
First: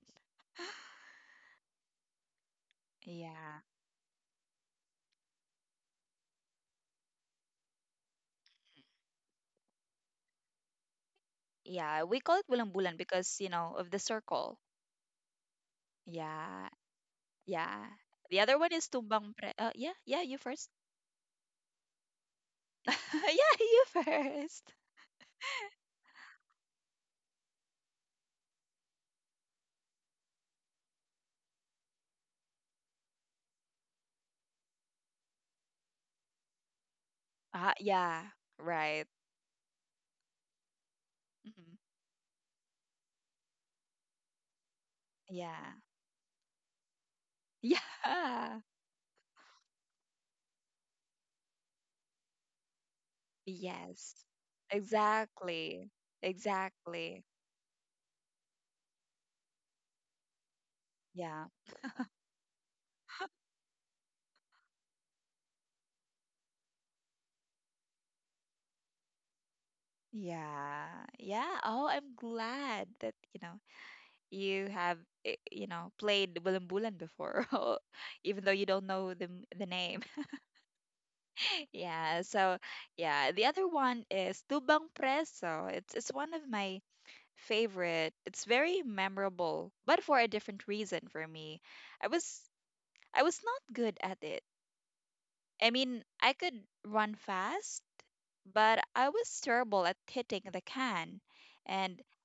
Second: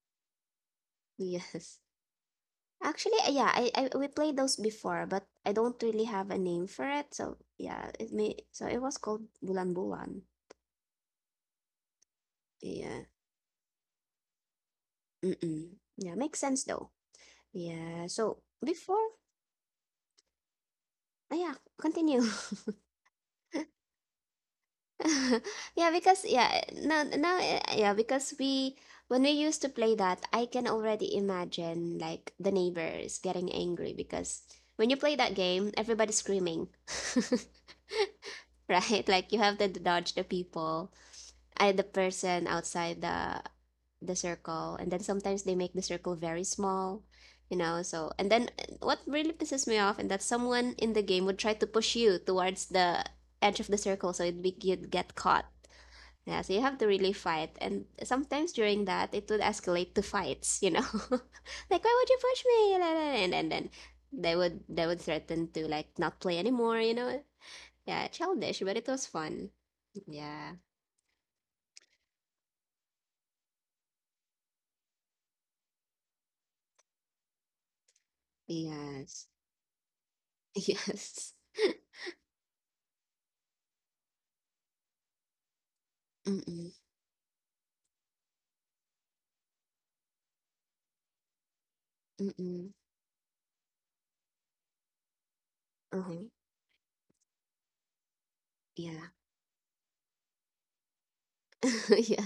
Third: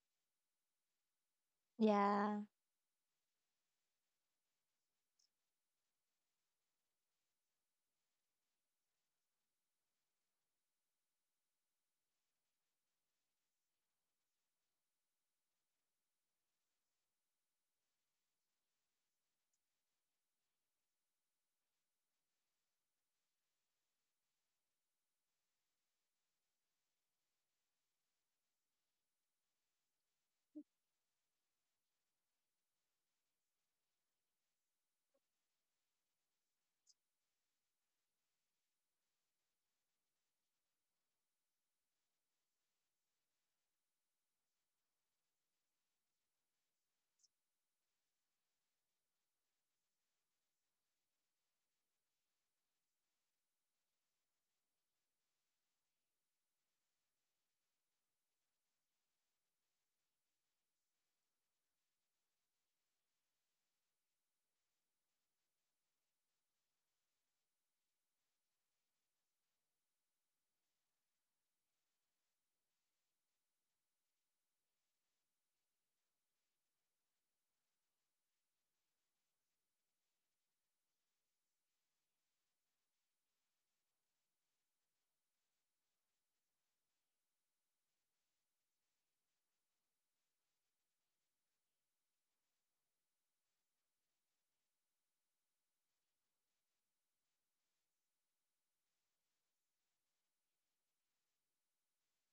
S2: [LAUGHS]
S1: [LAUGHS] Yes.
S3: yeah.
S1: Actually, uh, yeah,
S2: Yeah,
S1: I, I we played those before, but I don't really have a name for it. So yeah, it may so it was called Bulan Bulan.
S2: yeah, we call it bulan bulan
S1: Yeah.
S2: because you know of the circle.
S1: Mm-mm. Yeah, makes sense
S2: Yeah,
S1: though.
S2: yeah.
S1: Yeah.
S2: The
S1: So
S2: other one is
S1: before,
S2: tumbang pre. Uh, yeah, yeah. You first.
S1: uh, yeah, continue. [LAUGHS]
S2: [LAUGHS] Yeah, you first.
S1: Yeah, because yeah, now now uh, yeah, because we when we used to play that, I can already imagine like the neighbors getting angry because when you play that game, everybody's screaming. [LAUGHS]
S2: Ah, yeah, right.
S1: Right? Like you have to dodge the people. I
S2: Mhm.
S1: The person outside the the circle, and then sometimes they
S2: Yeah,
S1: make the circle very small, you
S2: [LAUGHS]
S1: know so and then,
S2: yeah.
S1: uh, what really pisses me off and that someone in the game would try to push you towards the edge of the circle, so
S2: Yes,
S1: it'd be you'd get caught.
S2: exactly,
S1: Yeah, so you have to really
S2: exactly.
S1: fight, and sometimes during that it would escalate to fights, you know [LAUGHS]
S2: Yeah.
S1: like why would you push me. And then, and then they would they would threaten to like not play anymore, you know yeah. Childish, but it was fun. Yeah.
S2: Yeah. Yeah. Oh, I'm glad that, you know, you have, eh, you know, played Bulan bulan before. [LAUGHS] Oh, even though you don't know the
S1: Yes.
S2: m- the name.
S1: Yes.
S2: [LAUGHS]
S1: [LAUGHS]
S2: Yeah. So, yeah, the other one is Tubang Preso. It's it's one of
S1: Mm-mm.
S2: my favorite. It's very memorable, but for a different reason for me. I was
S1: Mm-mm.
S2: I was not good at it. I mean,
S1: Uh-huh.
S2: I could run fast, but I
S1: Yeah.
S2: was terrible at hitting the can.
S1: [LAUGHS]
S2: And
S1: Yeah.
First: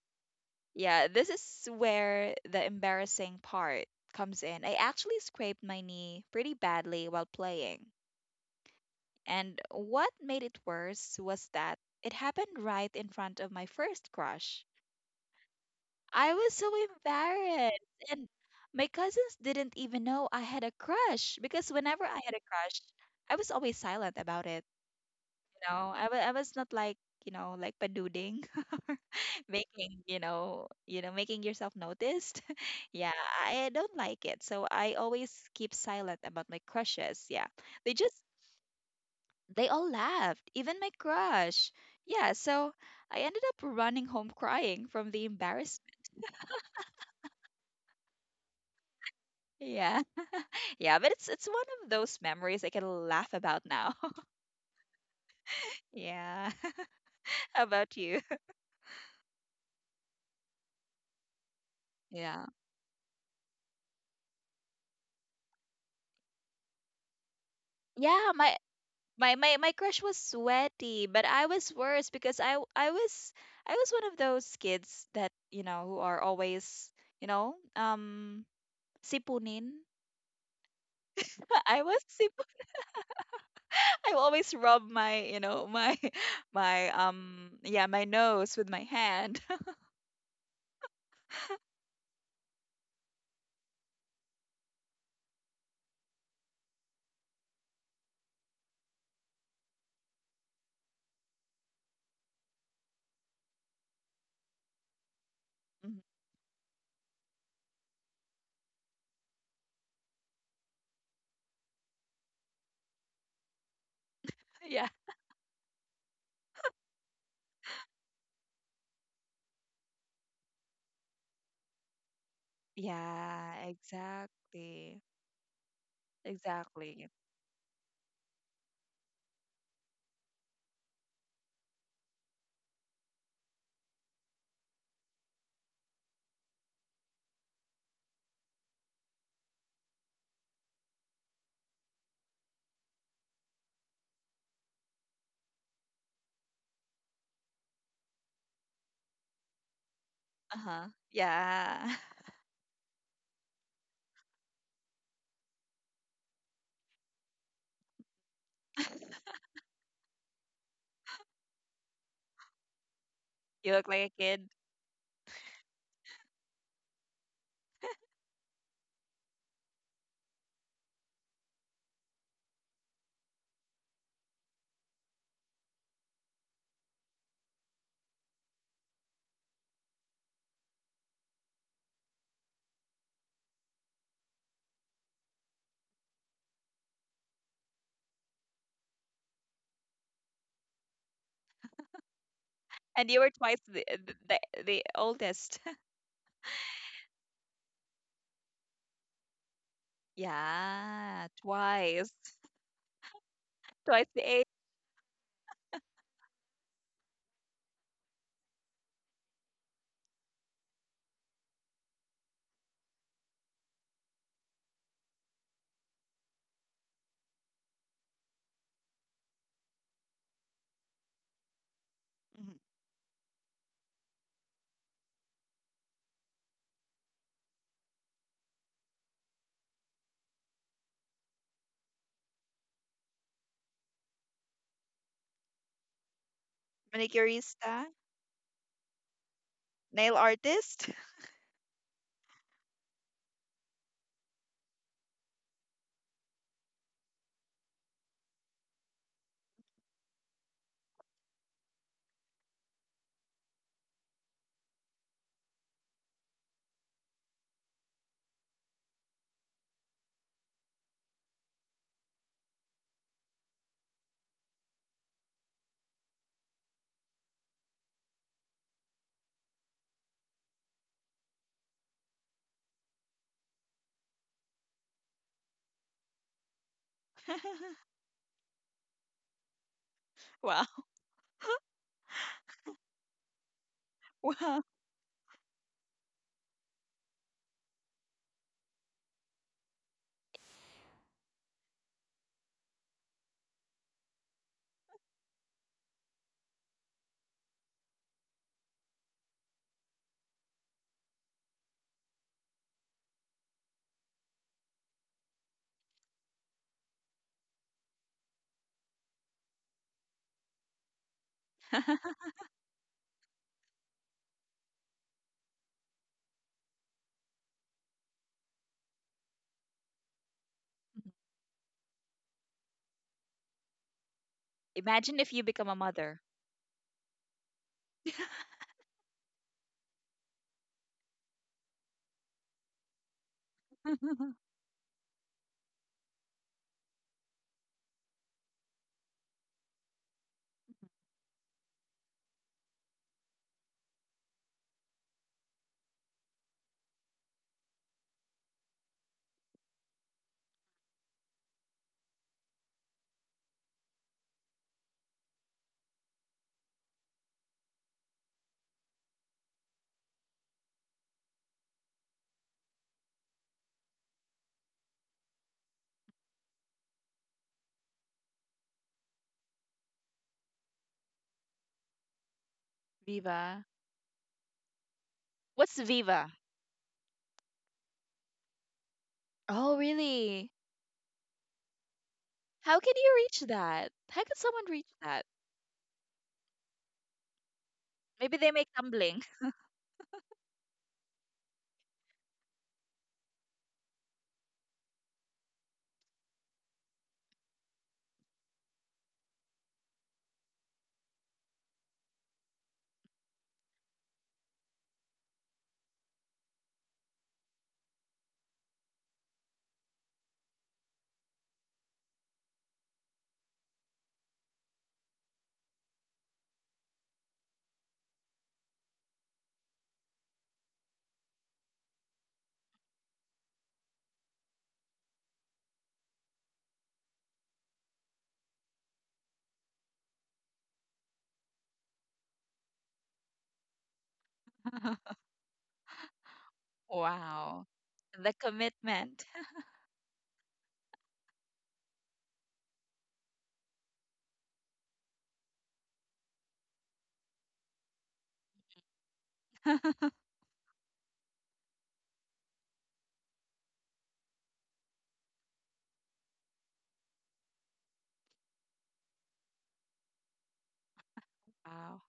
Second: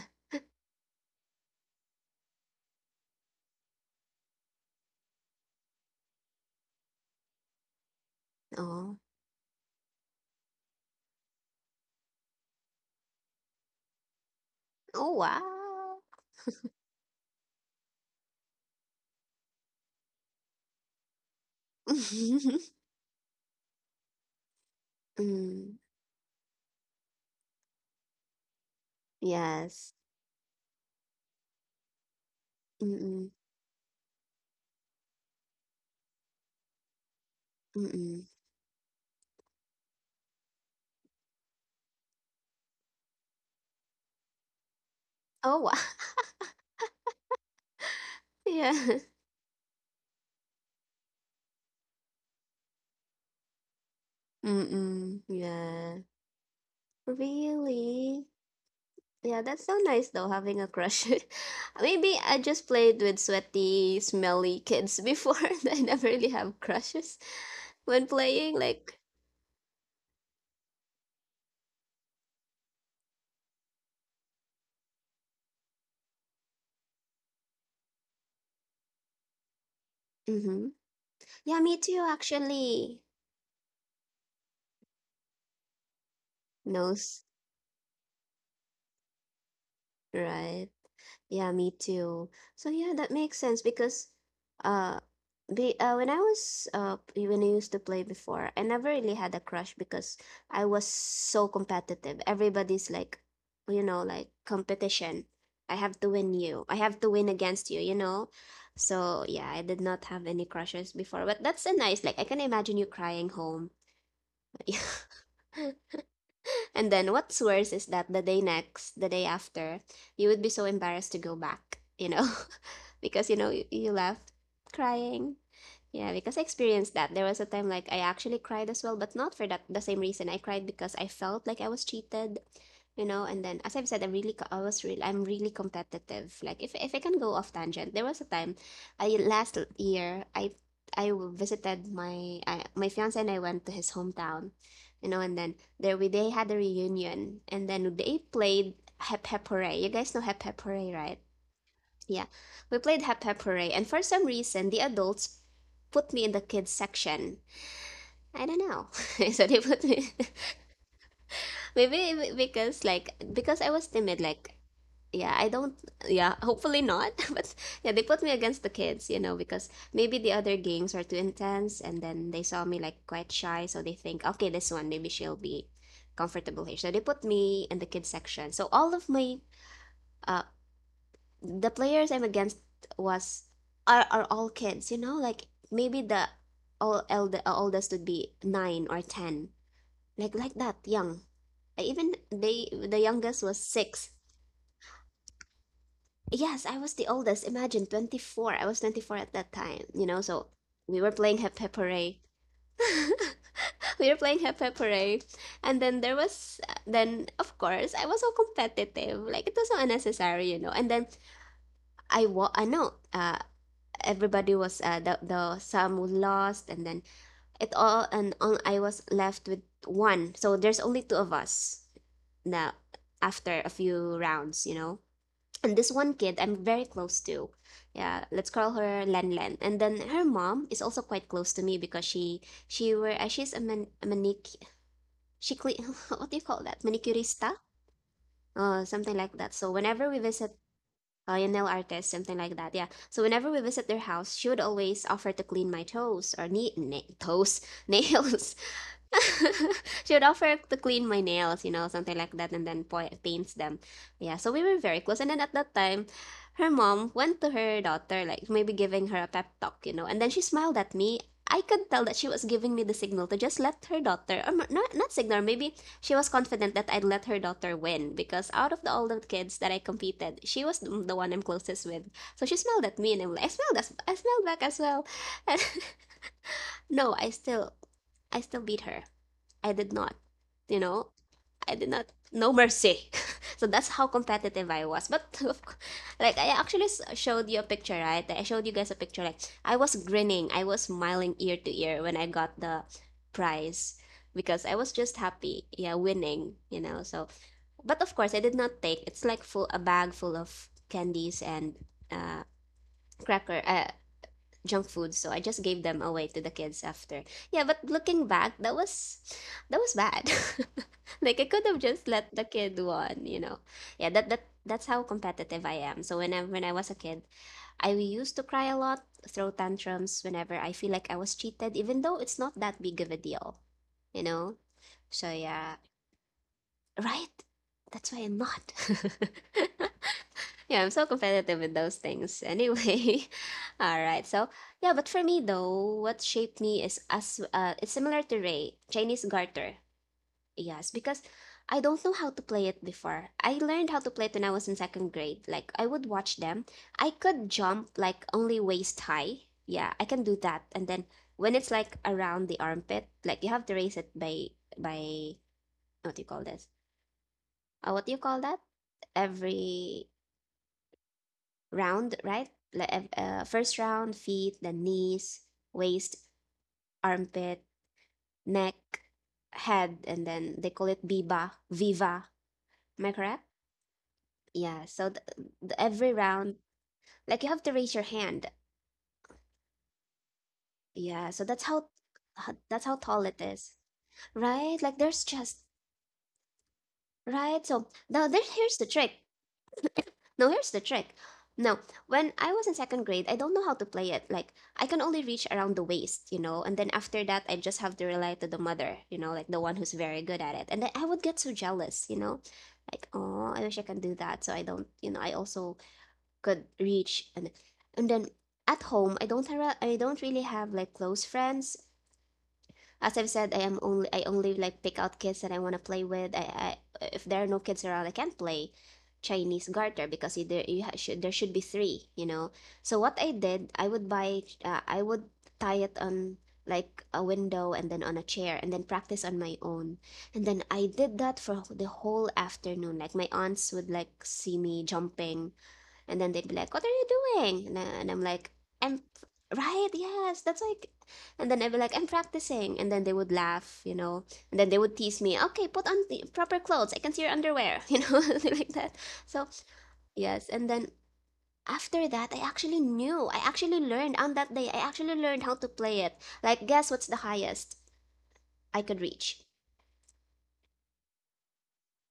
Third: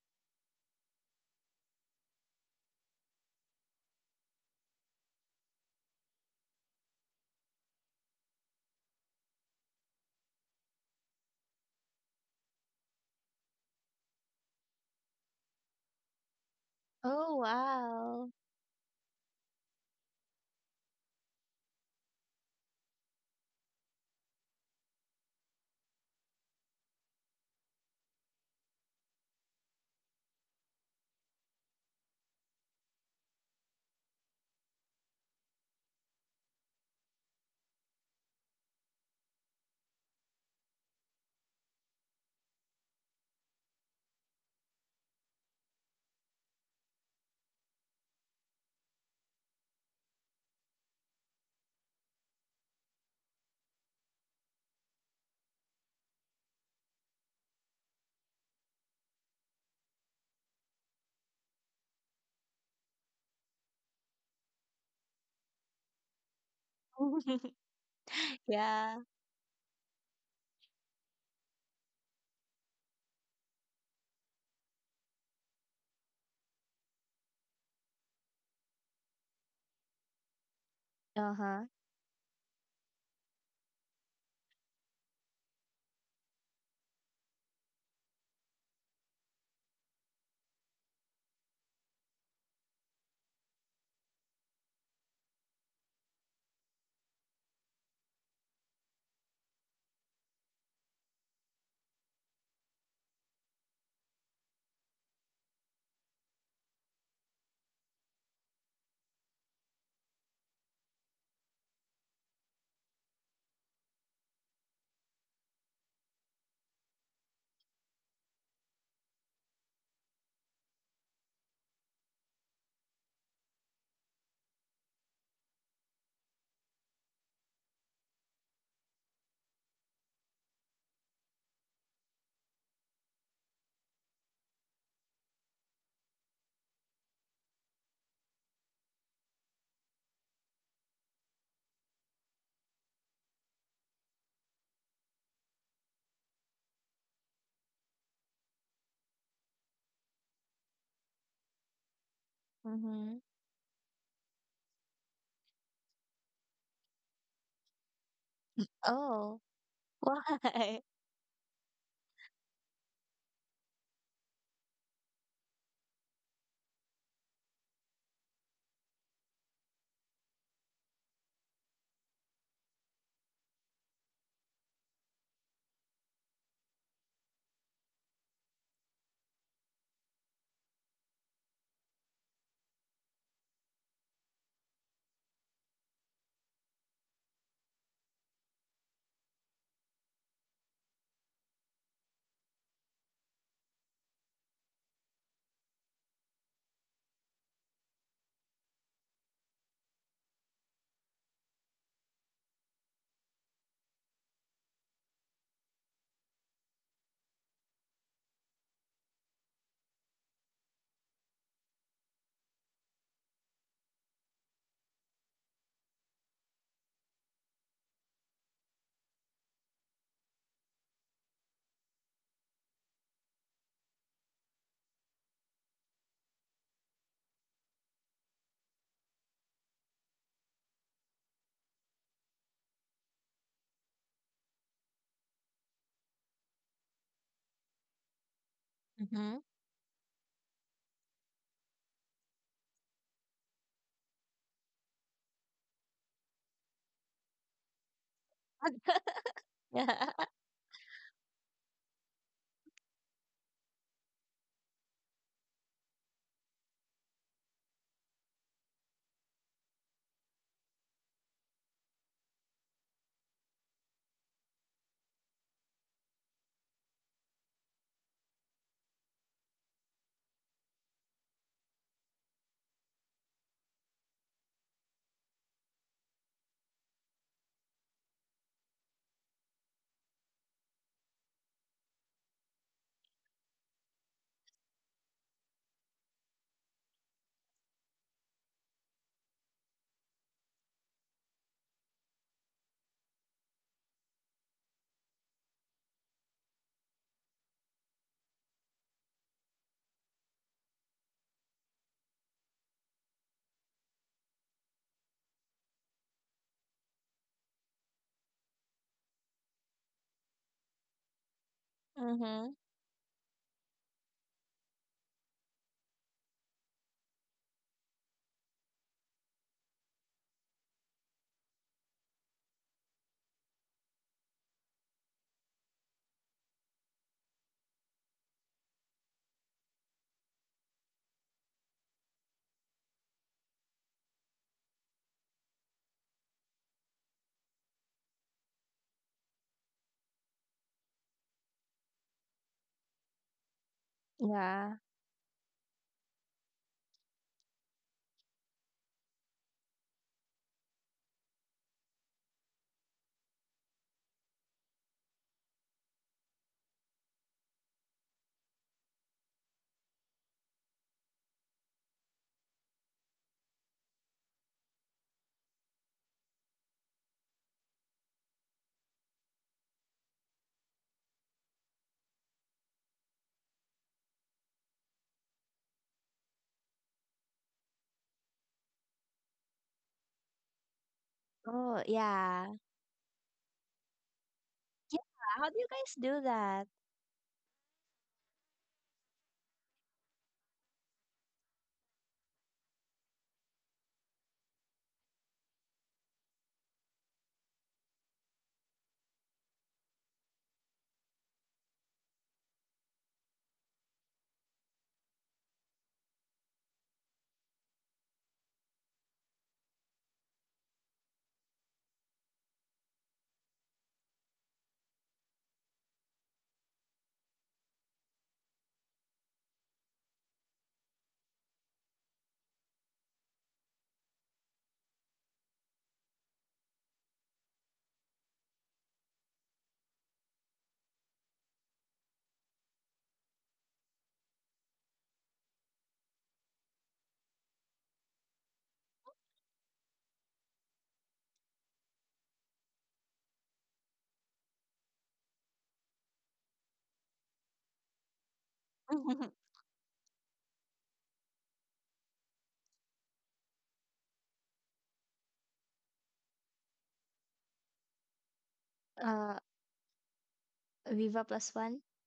S2: Yeah, this is where the embarrassing part comes in. I actually scraped my knee pretty badly while playing.
S1: Oh.
S2: And what made it worse was that it happened right in front of my first crush.
S1: Oh, wow.
S2: I was so
S3: Oh,
S2: embarrassed. And
S3: wow.
S2: my cousins didn't even know I had a crush because whenever I had a
S1: [LAUGHS]
S2: crush, I was always silent about it. You
S1: Mm.
S2: know, I, wa- I was not like, you know, like paduding. [LAUGHS]
S1: Yes.
S2: making you know you know making yourself noticed. [LAUGHS] Yeah,
S1: Mm-mm.
S2: I don't like it, so I always keep silent about my crushes. Yeah, they just
S1: Mm-mm.
S2: they all laughed, even my crush. Yeah, so I ended up running home crying from the
S1: Oh, wow.
S2: embarrassment.
S1: [LAUGHS] Yeah.
S2: Yeah. [LAUGHS] Yeah, but it's it's one of those memories I can laugh about now.
S1: Mm-mm.
S2: [LAUGHS]
S1: Yeah.
S2: Yeah. [LAUGHS] How about you?
S1: Really? Yeah, that's so nice though, having a crush. [LAUGHS] Maybe I
S2: [LAUGHS] Yeah,
S1: just played with sweaty, smelly kids before. [LAUGHS] I never really have crushes
S3: [LAUGHS]
S1: when
S2: yeah, my
S1: playing. Like,
S3: Yeah.
S2: my my my crush was sweaty, but I was worse because I w- I was I was one of those kids that you know who are always you know um sipunin.
S1: mm-hmm, yeah,
S2: [LAUGHS]
S3: Uh-huh.
S1: me
S2: I was
S1: too,
S2: sip.
S1: actually.
S2: [LAUGHS] I always rub my you know my [LAUGHS] my
S1: Nose,
S2: um yeah my nose with my hand. [LAUGHS]
S1: right? Yeah, me too. So yeah, that makes sense, because uh be uh when I was uh p- when I used to play before, I never really had a crush, because I was so competitive. Everybody's like, you know, like competition. I have
S2: Mhm.
S1: to win you. I have to win against you, you know? So yeah, I did not have any crushes before, but that's a nice, like, I can imagine you crying home.
S2: Yeah.
S1: [LAUGHS] And then what's worse is that the day next, the day after, you would be so embarrassed to go back, you know, [LAUGHS] because you
S2: Yeah,
S1: know you, you left
S2: exactly.
S1: crying. Yeah, because I
S2: Exactly.
S1: experienced that. There was a time like I actually cried as well, but not for that the same reason. I cried because I felt like I was cheated, you know. And then, as I've said, I'm really, co- I was real. I'm really competitive. Like, if if I can go off tangent, there was a time, I last year, I I visited my I, my fiance and I went to his hometown, you know. And then there we they had a reunion, and then they played Hep Hep Hooray. You guys know Hep
S2: Uh
S1: Hep
S2: huh.
S1: Hooray, right?
S2: Yeah.
S1: Yeah, we played
S3: Mm-hmm.
S1: Hep Hep Hooray, and for some reason the adults put me in the kids section. I don't know.
S2: [LAUGHS]
S1: [LAUGHS]
S3: Oh,
S1: So they put me.
S3: why? [LAUGHS]
S1: [LAUGHS] Maybe because, like, because I
S2: You look
S1: was
S2: like a
S1: timid,
S2: kid,
S1: like, yeah, I don't yeah, hopefully not, [LAUGHS] but yeah, they put me against the kids, you know, because maybe the other games are too intense and then they saw me like quite shy, so they think, okay, this one maybe she'll be comfortable here. So they put me in the kids section. So all of my, uh the players I'm against was are are all kids, you know, like maybe the all elder uh, oldest would be nine or ten, like like that young. Even they the
S2: and you were
S1: youngest was
S2: twice the
S1: six.
S2: the, the the oldest.
S1: Yes, I was the oldest. Imagine twenty four. I was twenty four at that time, you know. So we were
S2: Yeah,
S1: playing Hep Hep
S2: twice.
S1: Hooray.
S2: [LAUGHS]
S1: [LAUGHS]
S2: Twice
S1: We were
S2: the
S1: playing
S2: age.
S1: Hep Hep Hooray, and then there was then of course I was so competitive. Like, it was so unnecessary, you know. And then, I wa I know uh everybody was, uh, the the some who lost, and then it all and all I was left with one. So there's only two of us
S2: Mhm.
S1: now after a few rounds, you know. And this one kid I'm very close to. Yeah, let's call her Len Len. And then her mom is also quite close to me, because she she were uh, she's a man a manic, she cle- [LAUGHS] what do you call that, manicurista,
S2: Manicurista,
S1: uh something like
S3: Mm-hmm.
S1: that. So whenever we
S2: nail
S1: visit,
S2: artist.
S1: uh, nail artist, something like that. Yeah. So whenever we visit their house, she would always offer to clean my toes or knee, na- toes, [LAUGHS] nails. [LAUGHS]
S3: [LAUGHS]
S1: She
S3: Yeah.
S1: would offer to clean my nails, you know, something like that, and then paints them. Yeah, so we were very close. And then at that time, her mom went to her daughter, like maybe giving her a pep talk, you know, and then she smiled at me. I could tell that she was giving me the signal to just let her daughter, or not, not signal, maybe she was confident that I'd let her daughter win, because out of the, all the kids that I competed, she was the one I'm closest with. So she smiled at me, and I'm like, I smiled, I smiled back as well. [LAUGHS] No, I still,
S2: [LAUGHS]
S1: I still beat her. I did not.
S2: Wow.
S1: You know,
S2: [LAUGHS]
S1: I did not. No mercy. [LAUGHS] So that's how
S2: Wow.
S1: competitive I was. But [LAUGHS] like, I actually showed you a picture, right? I showed you guys a picture. Like, I was grinning, I was smiling ear to ear when I got the prize, because I was just happy, yeah, winning. You know, so, but of course I did not take. It's like full a bag full of candies and, uh cracker, uh, junk food. So I just gave them away to the kids after. Yeah, but looking back, that was that was bad. [LAUGHS] Like, I could have just let
S2: [LAUGHS]
S1: the
S3: Mm-hmm.
S1: kid won, you know yeah. That that that's how competitive I am. So when i when i was a kid, I used to cry a lot, throw tantrums whenever I feel like I was cheated, even though it's not that big of a deal you know
S2: Imagine
S1: so
S2: if you become
S1: yeah,
S2: a mother.
S1: right, that's why I'm not. [LAUGHS] Yeah, I'm so competitive with those things anyway. [LAUGHS] All right.
S2: [LAUGHS]
S1: So, yeah, but for me though, what shaped me is, as uh it's similar to Ray, Chinese garter. Yes, because I don't know how to play it before. I learned how to play it when I was in
S3: Yeah.
S1: second grade. Like, I would watch them. I could jump like only waist high. Yeah, I can do that. And then when it's like around the armpit, like you have to raise it by by what do you call this? Uh, what do you call that? Every round, right? Like, uh, uh, first round, feet, then knees, waist, armpit, neck, head, and then they call it viva viva. Am I correct?
S2: Viva.
S1: Yeah. So the th-
S2: What's
S1: every
S2: Viva?
S1: round, like, you have to raise your hand.
S2: Oh, really?
S1: Yeah. So that's
S3: Oh,
S1: how uh,
S3: yeah.
S1: that's
S2: How
S1: how
S2: can you
S1: tall it
S2: reach
S1: is,
S2: that? How could someone
S1: right? Like
S2: reach
S3: Yeah.
S1: there's
S2: that?
S3: How do
S1: just
S3: you guys do that?
S1: right. So now there
S2: Maybe they make
S1: here's the trick.
S2: tumbling.
S1: Now here's the trick. Now, when I was in second grade, I don't know how to play it. Like, I can only reach around the waist, you know? And then after that, I just have to rely to the mother, you know, like the one who's very good at it. And then I would get so jealous, you know? Like, oh, I wish I can do that. So I don't, you know, I also could reach. And, and then at home, I don't, have, I don't really have like close friends. As I've said, I am only I only like pick out kids that I want to play with. I, I if there are no kids around, I can't play Chinese garter because either you should there should be three, you know. So what I did, I would buy, uh, I would tie it on like a window and then on a chair and then practice on my own. And then I did that for the whole afternoon. Like my aunts would like see me
S2: [LAUGHS]
S1: jumping and then they'd be like, "What are you doing?"
S2: Wow.
S1: And, I, and I'm
S2: The
S1: like, "I'm
S2: commitment.
S1: right. Yes, that's like." And then I'd be like, "I'm practicing." And then they would laugh, you know. And then they would tease me, "Okay, put on the proper clothes. I can see your underwear," you know, [LAUGHS] like that. So
S3: [LAUGHS]
S2: [LAUGHS]
S1: yes, and then after that, I actually knew. I actually learned on that day. I actually learned how to play it. Like, guess what's the highest I could reach?
S3: Uh, Viva plus one?
S2: Wow.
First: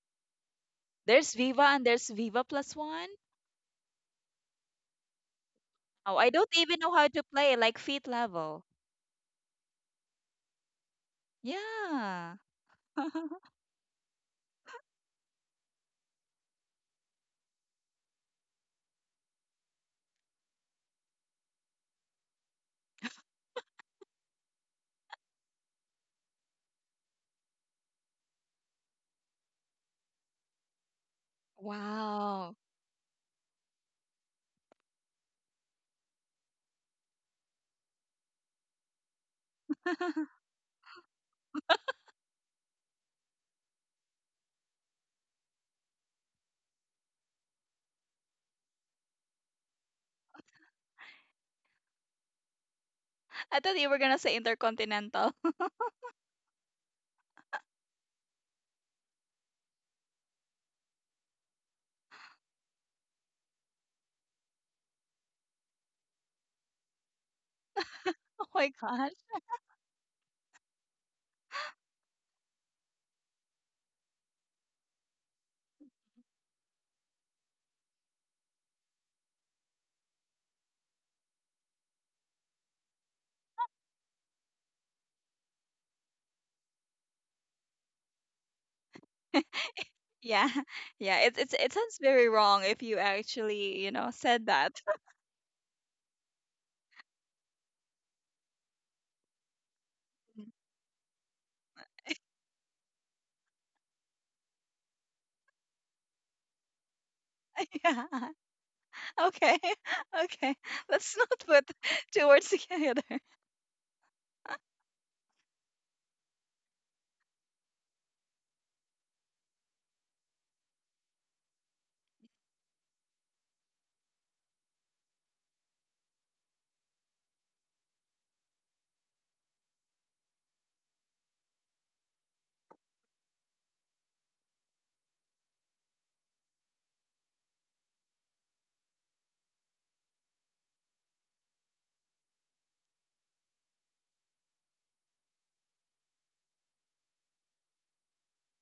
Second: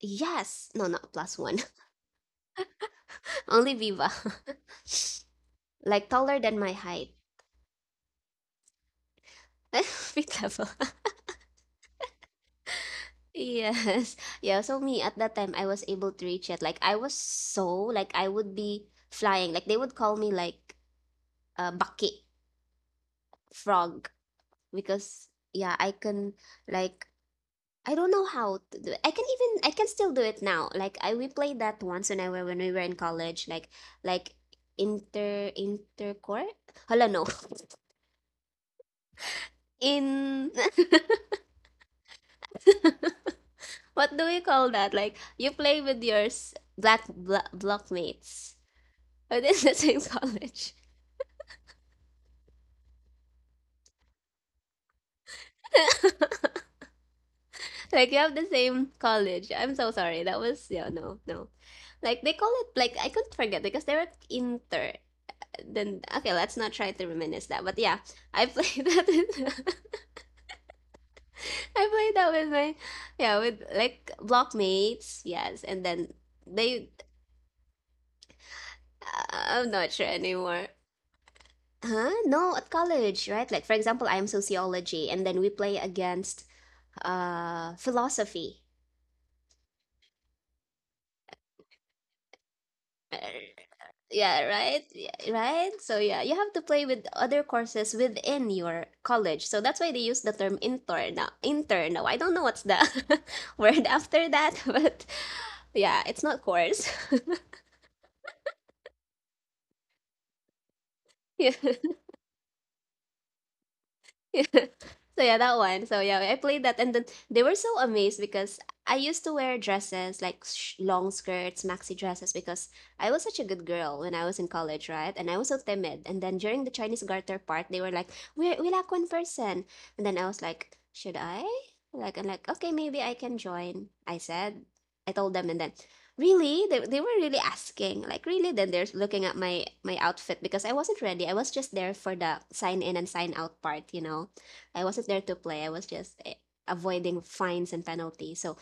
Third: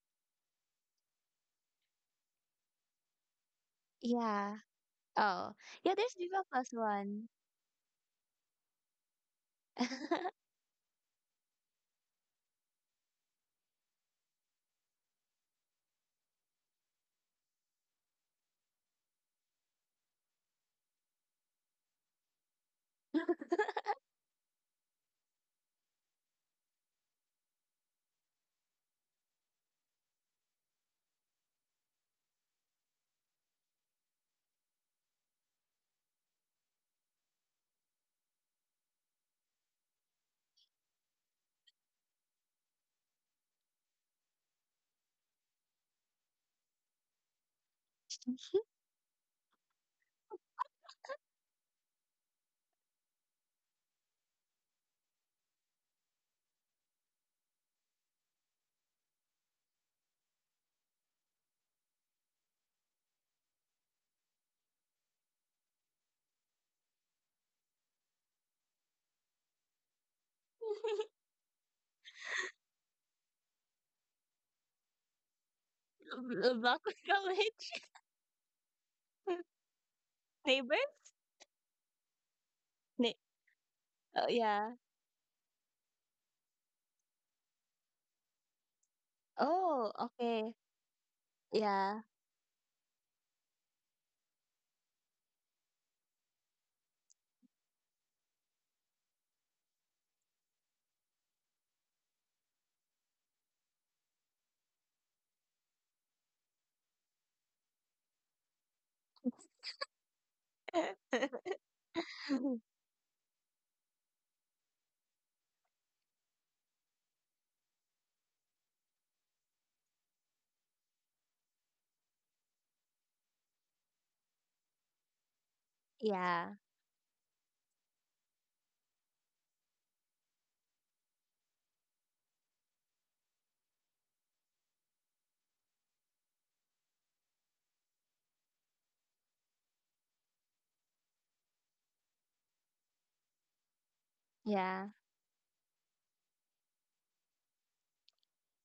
S1: Yes, no, not
S2: There's
S1: plus one.
S2: Viva and there's Viva plus one.
S1: [LAUGHS] Only Viva,
S3: Yeah. Oh,
S1: [LAUGHS]
S3: yeah,
S1: like
S3: there's
S2: Oh, I
S1: taller
S3: Viva
S2: don't
S1: than
S3: plus
S1: my
S2: even know how
S1: height.
S2: to
S3: one.
S2: play, like feet level.
S1: [LAUGHS]
S3: [LAUGHS]
S1: Feet
S3: [LAUGHS]
S1: level.
S2: Yeah. [LAUGHS]
S1: Yes. [LAUGHS] Yeah. So me at that time I was able to reach it. Like I was so like I would be flying. Like they would call me like a bucket frog because yeah, I can like I don't know how to do it. I can even I can still do it now. Like I we played that once when I were
S2: Wow.
S1: when we were in college, like like inter intercore? Hala no. [LAUGHS]
S2: [LAUGHS]
S1: In [LAUGHS] what do we call that? Like you play with your s- black bla- blockmates. Within the same college.
S2: I thought you were gonna say intercontinental. [LAUGHS]
S1: [LAUGHS] Like you have the same college. I'm so sorry. That was yeah, no, no. Like they call it like I couldn't forget because they were inter. Then okay, let's not try to reminisce that. But yeah,
S2: Oh
S1: I [LAUGHS]
S2: my
S1: played that.
S2: gosh.
S1: With, [LAUGHS] I played that with my yeah with like blockmates. Yes, and then
S3: Bl- Block
S1: they.
S3: of college?
S1: uh,
S3: [LAUGHS]
S1: I'm not sure anymore.
S3: Neighbor?
S1: Huh? No, at
S3: Ne
S1: college, right? Like for example,
S3: oh,
S1: I'm
S3: yeah.
S1: sociology, and then we play against uh philosophy.
S2: [LAUGHS]
S3: Oh,
S2: Yeah.
S3: okay.
S2: Yeah. It it's it sounds
S3: Yeah.
S2: very wrong if you
S1: Uh,
S2: actually, you know,
S1: Yeah,
S2: said that.
S1: right? Yeah, right? So yeah, you have to play with other courses within your college. So that's why they use the term
S2: [LAUGHS]
S1: intern now. Intern now. I don't know what's the [LAUGHS] word after that, [LAUGHS] but yeah, it's not course. [LAUGHS]
S2: Yeah. Okay. [LAUGHS] Okay. Let's not
S1: Yeah.
S3: [LAUGHS]
S2: put [LAUGHS] two words together.
S1: [LAUGHS] So yeah, that one. So yeah, I played that, and then they were so amazed because I used to wear dresses like sh- long skirts, maxi dresses, because I was such a good girl when I was in college, right? And I was so timid. And then
S3: Yeah.
S1: during the Chinese Garter part, they were like, "We we lack one person," and then I was like, "Should I?" Like I'm like, "Okay, maybe I can join." I said, I told them, and then really? They they were really asking. Like really? Then they're looking at my my outfit because I wasn't ready. I was just there for the sign in and sign out part, you know. I
S3: Yeah.
S1: wasn't there to play. I was just eh, avoiding fines and penalties. So,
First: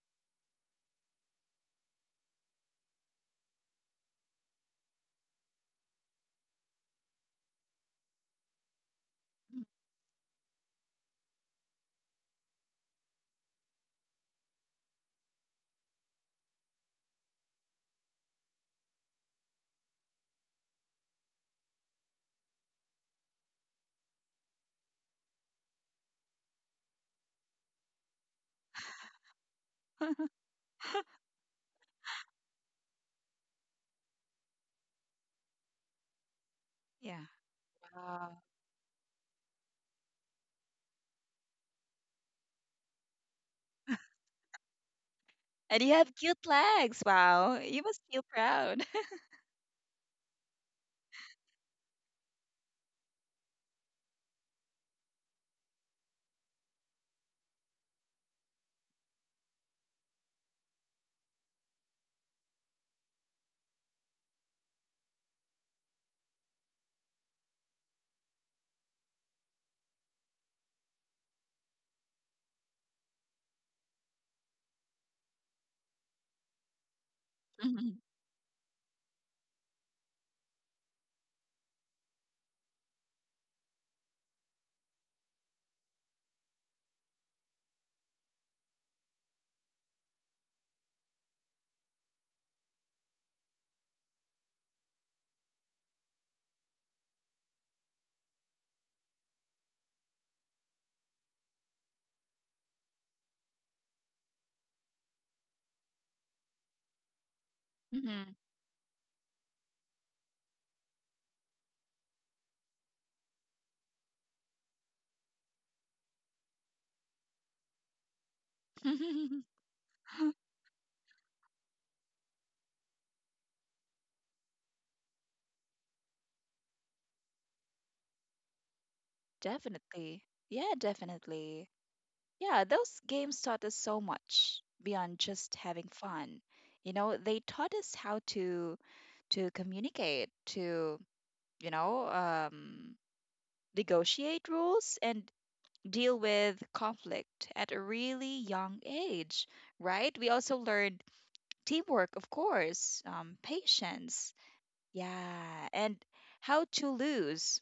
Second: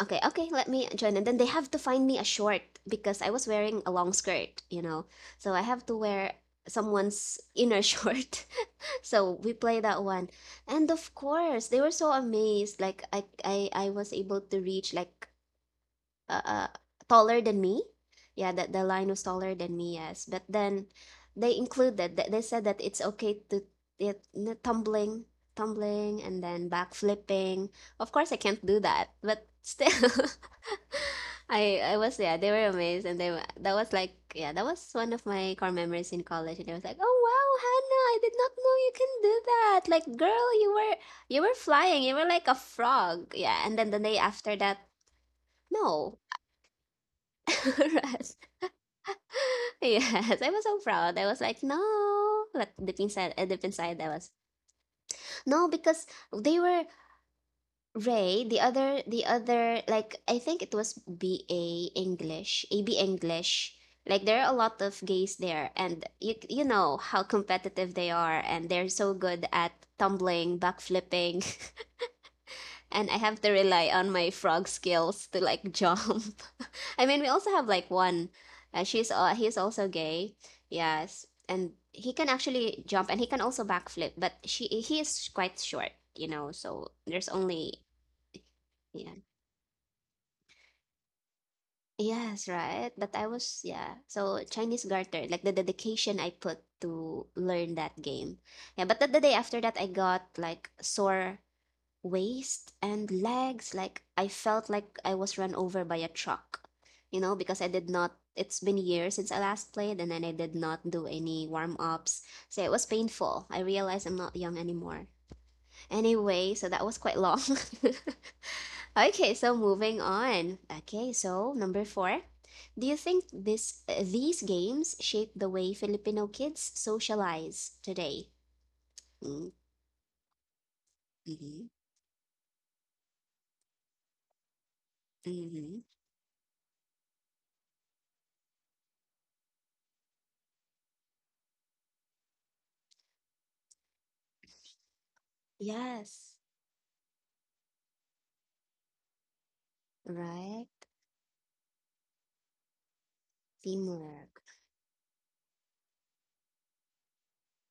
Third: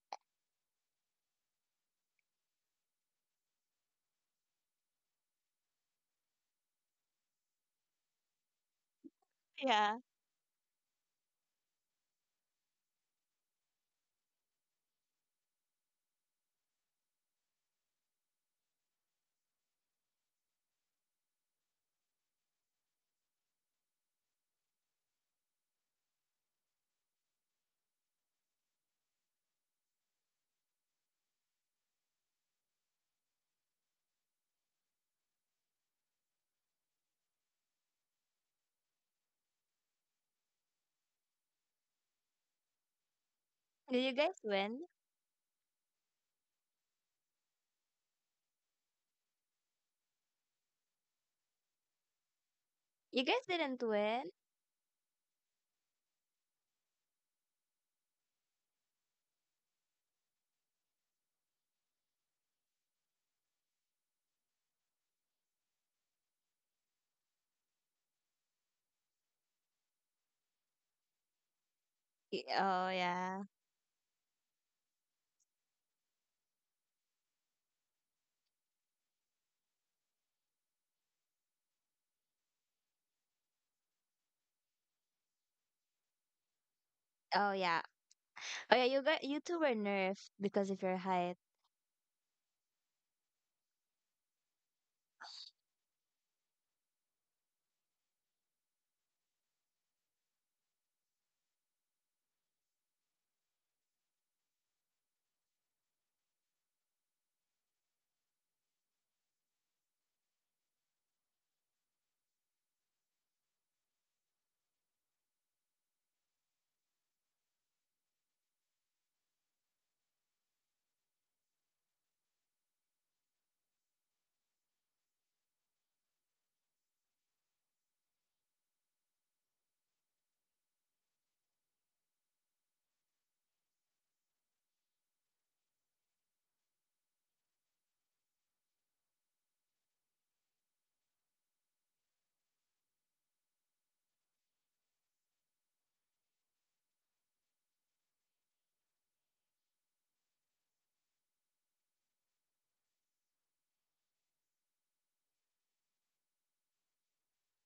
S1: okay, okay, let me join. And then they have to find me a short because I was wearing a long skirt, you know. So I have to wear someone's inner [LAUGHS] short. So we play
S3: Yeah.
S1: that one. And of course, they were so amazed. Like I I I was able to reach like uh, uh, taller than me. Yeah, that the line was taller than me, yes. But then they included that they said that it's okay to it tumbling, tumbling, and then back flipping. Of course, I can't do that, but still,
S2: [LAUGHS]
S1: [LAUGHS] I I was yeah. They were amazed, and they were- that was like yeah, that was one of my core memories in college, and they was like, oh
S2: Yeah.
S1: wow, Hannah, I did
S2: Wow.
S1: not know you can do that. Like, girl, you were you were flying, you were like a frog, yeah. And then the
S3: Did you
S1: day
S3: guys
S1: after
S3: win?
S1: that.
S2: And you
S1: No,
S2: have cute legs. Wow. You must feel
S1: correct. [LAUGHS]
S2: proud.
S1: Yes, I was so proud. I was like, no, but deep
S3: You
S1: inside, uh,
S3: guys
S1: deep
S3: didn't
S1: inside, I was
S3: win?
S1: no because they were Ray. The other, the other, like I think it was B A English, A B English. Like there are a lot of gays there, and you you know how competitive they are, and they're so good at tumbling, backflipping, [LAUGHS]
S3: Y- Oh,
S1: and I have
S3: yeah.
S1: to rely on my frog skills to like jump. [LAUGHS] I mean, we also have like
S2: [LAUGHS]
S1: one. Uh, she's uh, he's also gay. Yes, and he can actually jump and he can also backflip, but she he is quite short, you know. So there's
S3: Oh,
S1: only
S3: yeah. Oh, yeah, you
S1: yeah.
S3: got you two were nerfed because of your height.
S1: Yes, right. But I was yeah. So Chinese garter, like the dedication I put to learn that game. Yeah, but the, the day after that I got like sore waist and legs. Like I felt like I was run over by a truck, you know, because I did not.
S2: Mhm.
S1: It's been years since I last played, and then I did not do any warm ups. So it was painful. I realized I'm not young anymore. Anyway, so that was quite long. [LAUGHS] Okay, so
S2: Mhm.
S1: moving
S2: [LAUGHS]
S1: on. Okay, so number four. Do you think this uh, these games shape the way Filipino kids socialize today?
S2: Definitely. Yeah,
S1: Mm-hmm.
S2: definitely. Yeah, those games taught us so much beyond just
S1: Mm-hmm.
S2: having fun. You know, they taught us how to to communicate, to, you know, um, negotiate rules and deal
S1: Yes.
S2: with conflict at a really young age, right? We also
S1: Right.
S2: learned teamwork, of course, um, patience,
S1: Teamwork.
S2: yeah, and how to lose.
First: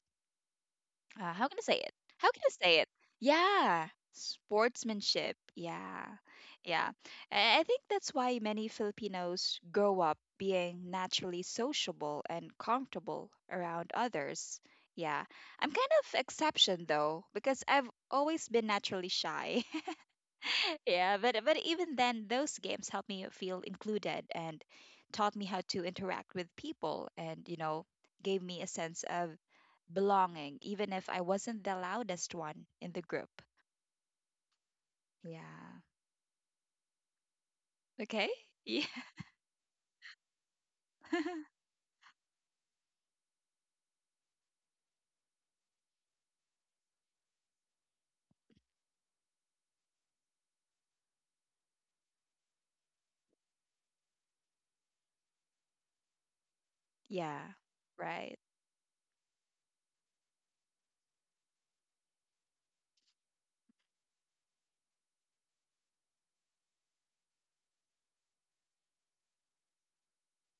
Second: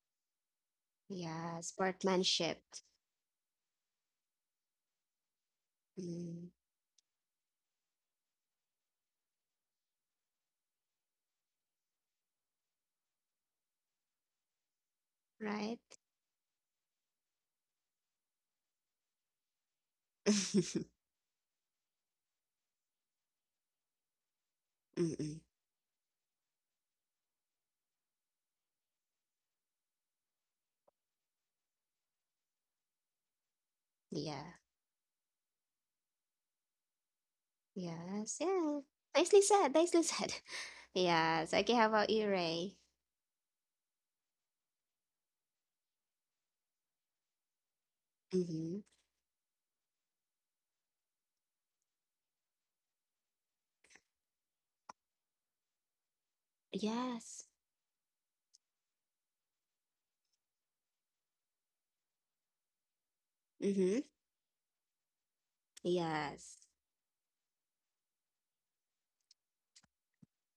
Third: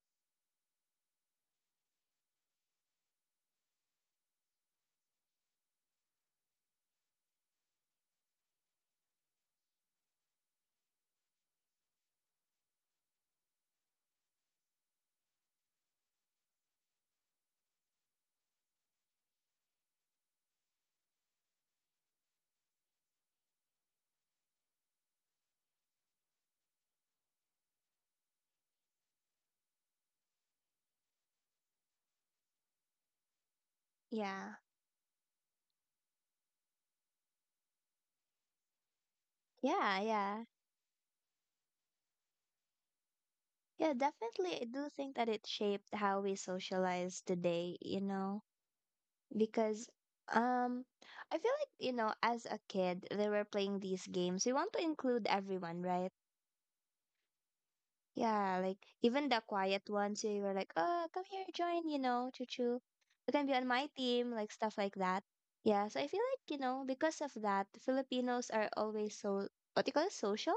S2: Uh, how can
S1: Yeah,
S2: I say it? How can I
S1: sportsmanship.
S2: say it? Yeah, sportsmanship, yeah,
S1: Mm,
S2: yeah. I I think that's why many Filipinos grow up being naturally sociable and comfortable around others. Yeah, I'm
S1: right?
S2: kind of exception though because I've always been naturally shy. [LAUGHS]
S1: [LAUGHS] Mm-mm.
S2: Yeah, but but even then, those games helped me feel included and taught me how to interact with people, and you know, gave me a sense of belonging, even if I wasn't the loudest one in the group.
S1: Yeah.
S3: Yeah.
S2: Yeah. Okay.
S1: Yes.
S2: Yeah.
S1: Yeah. Nicely said.
S3: Yeah,
S1: Nicely said. [LAUGHS]
S3: yeah.
S1: Yes.
S2: [LAUGHS]
S1: Okay, how about you, Ray?
S3: Yeah, definitely. I do think that it shaped how we socialize today, you know,
S1: Mm-hmm.
S3: because um I feel like, you know, as a kid, they were playing these games. We want to include everyone, right?
S2: Yeah.
S1: Yes.
S2: Right.
S3: Yeah, like even the quiet ones, you were like, "Oh, come here, join, you know, choo choo. You can be on my
S1: Mm-hmm.
S3: team," like stuff like that. Yeah, so I feel like,
S1: Yes.
S3: you know, because of that, Filipinos are always so what do you call it, social,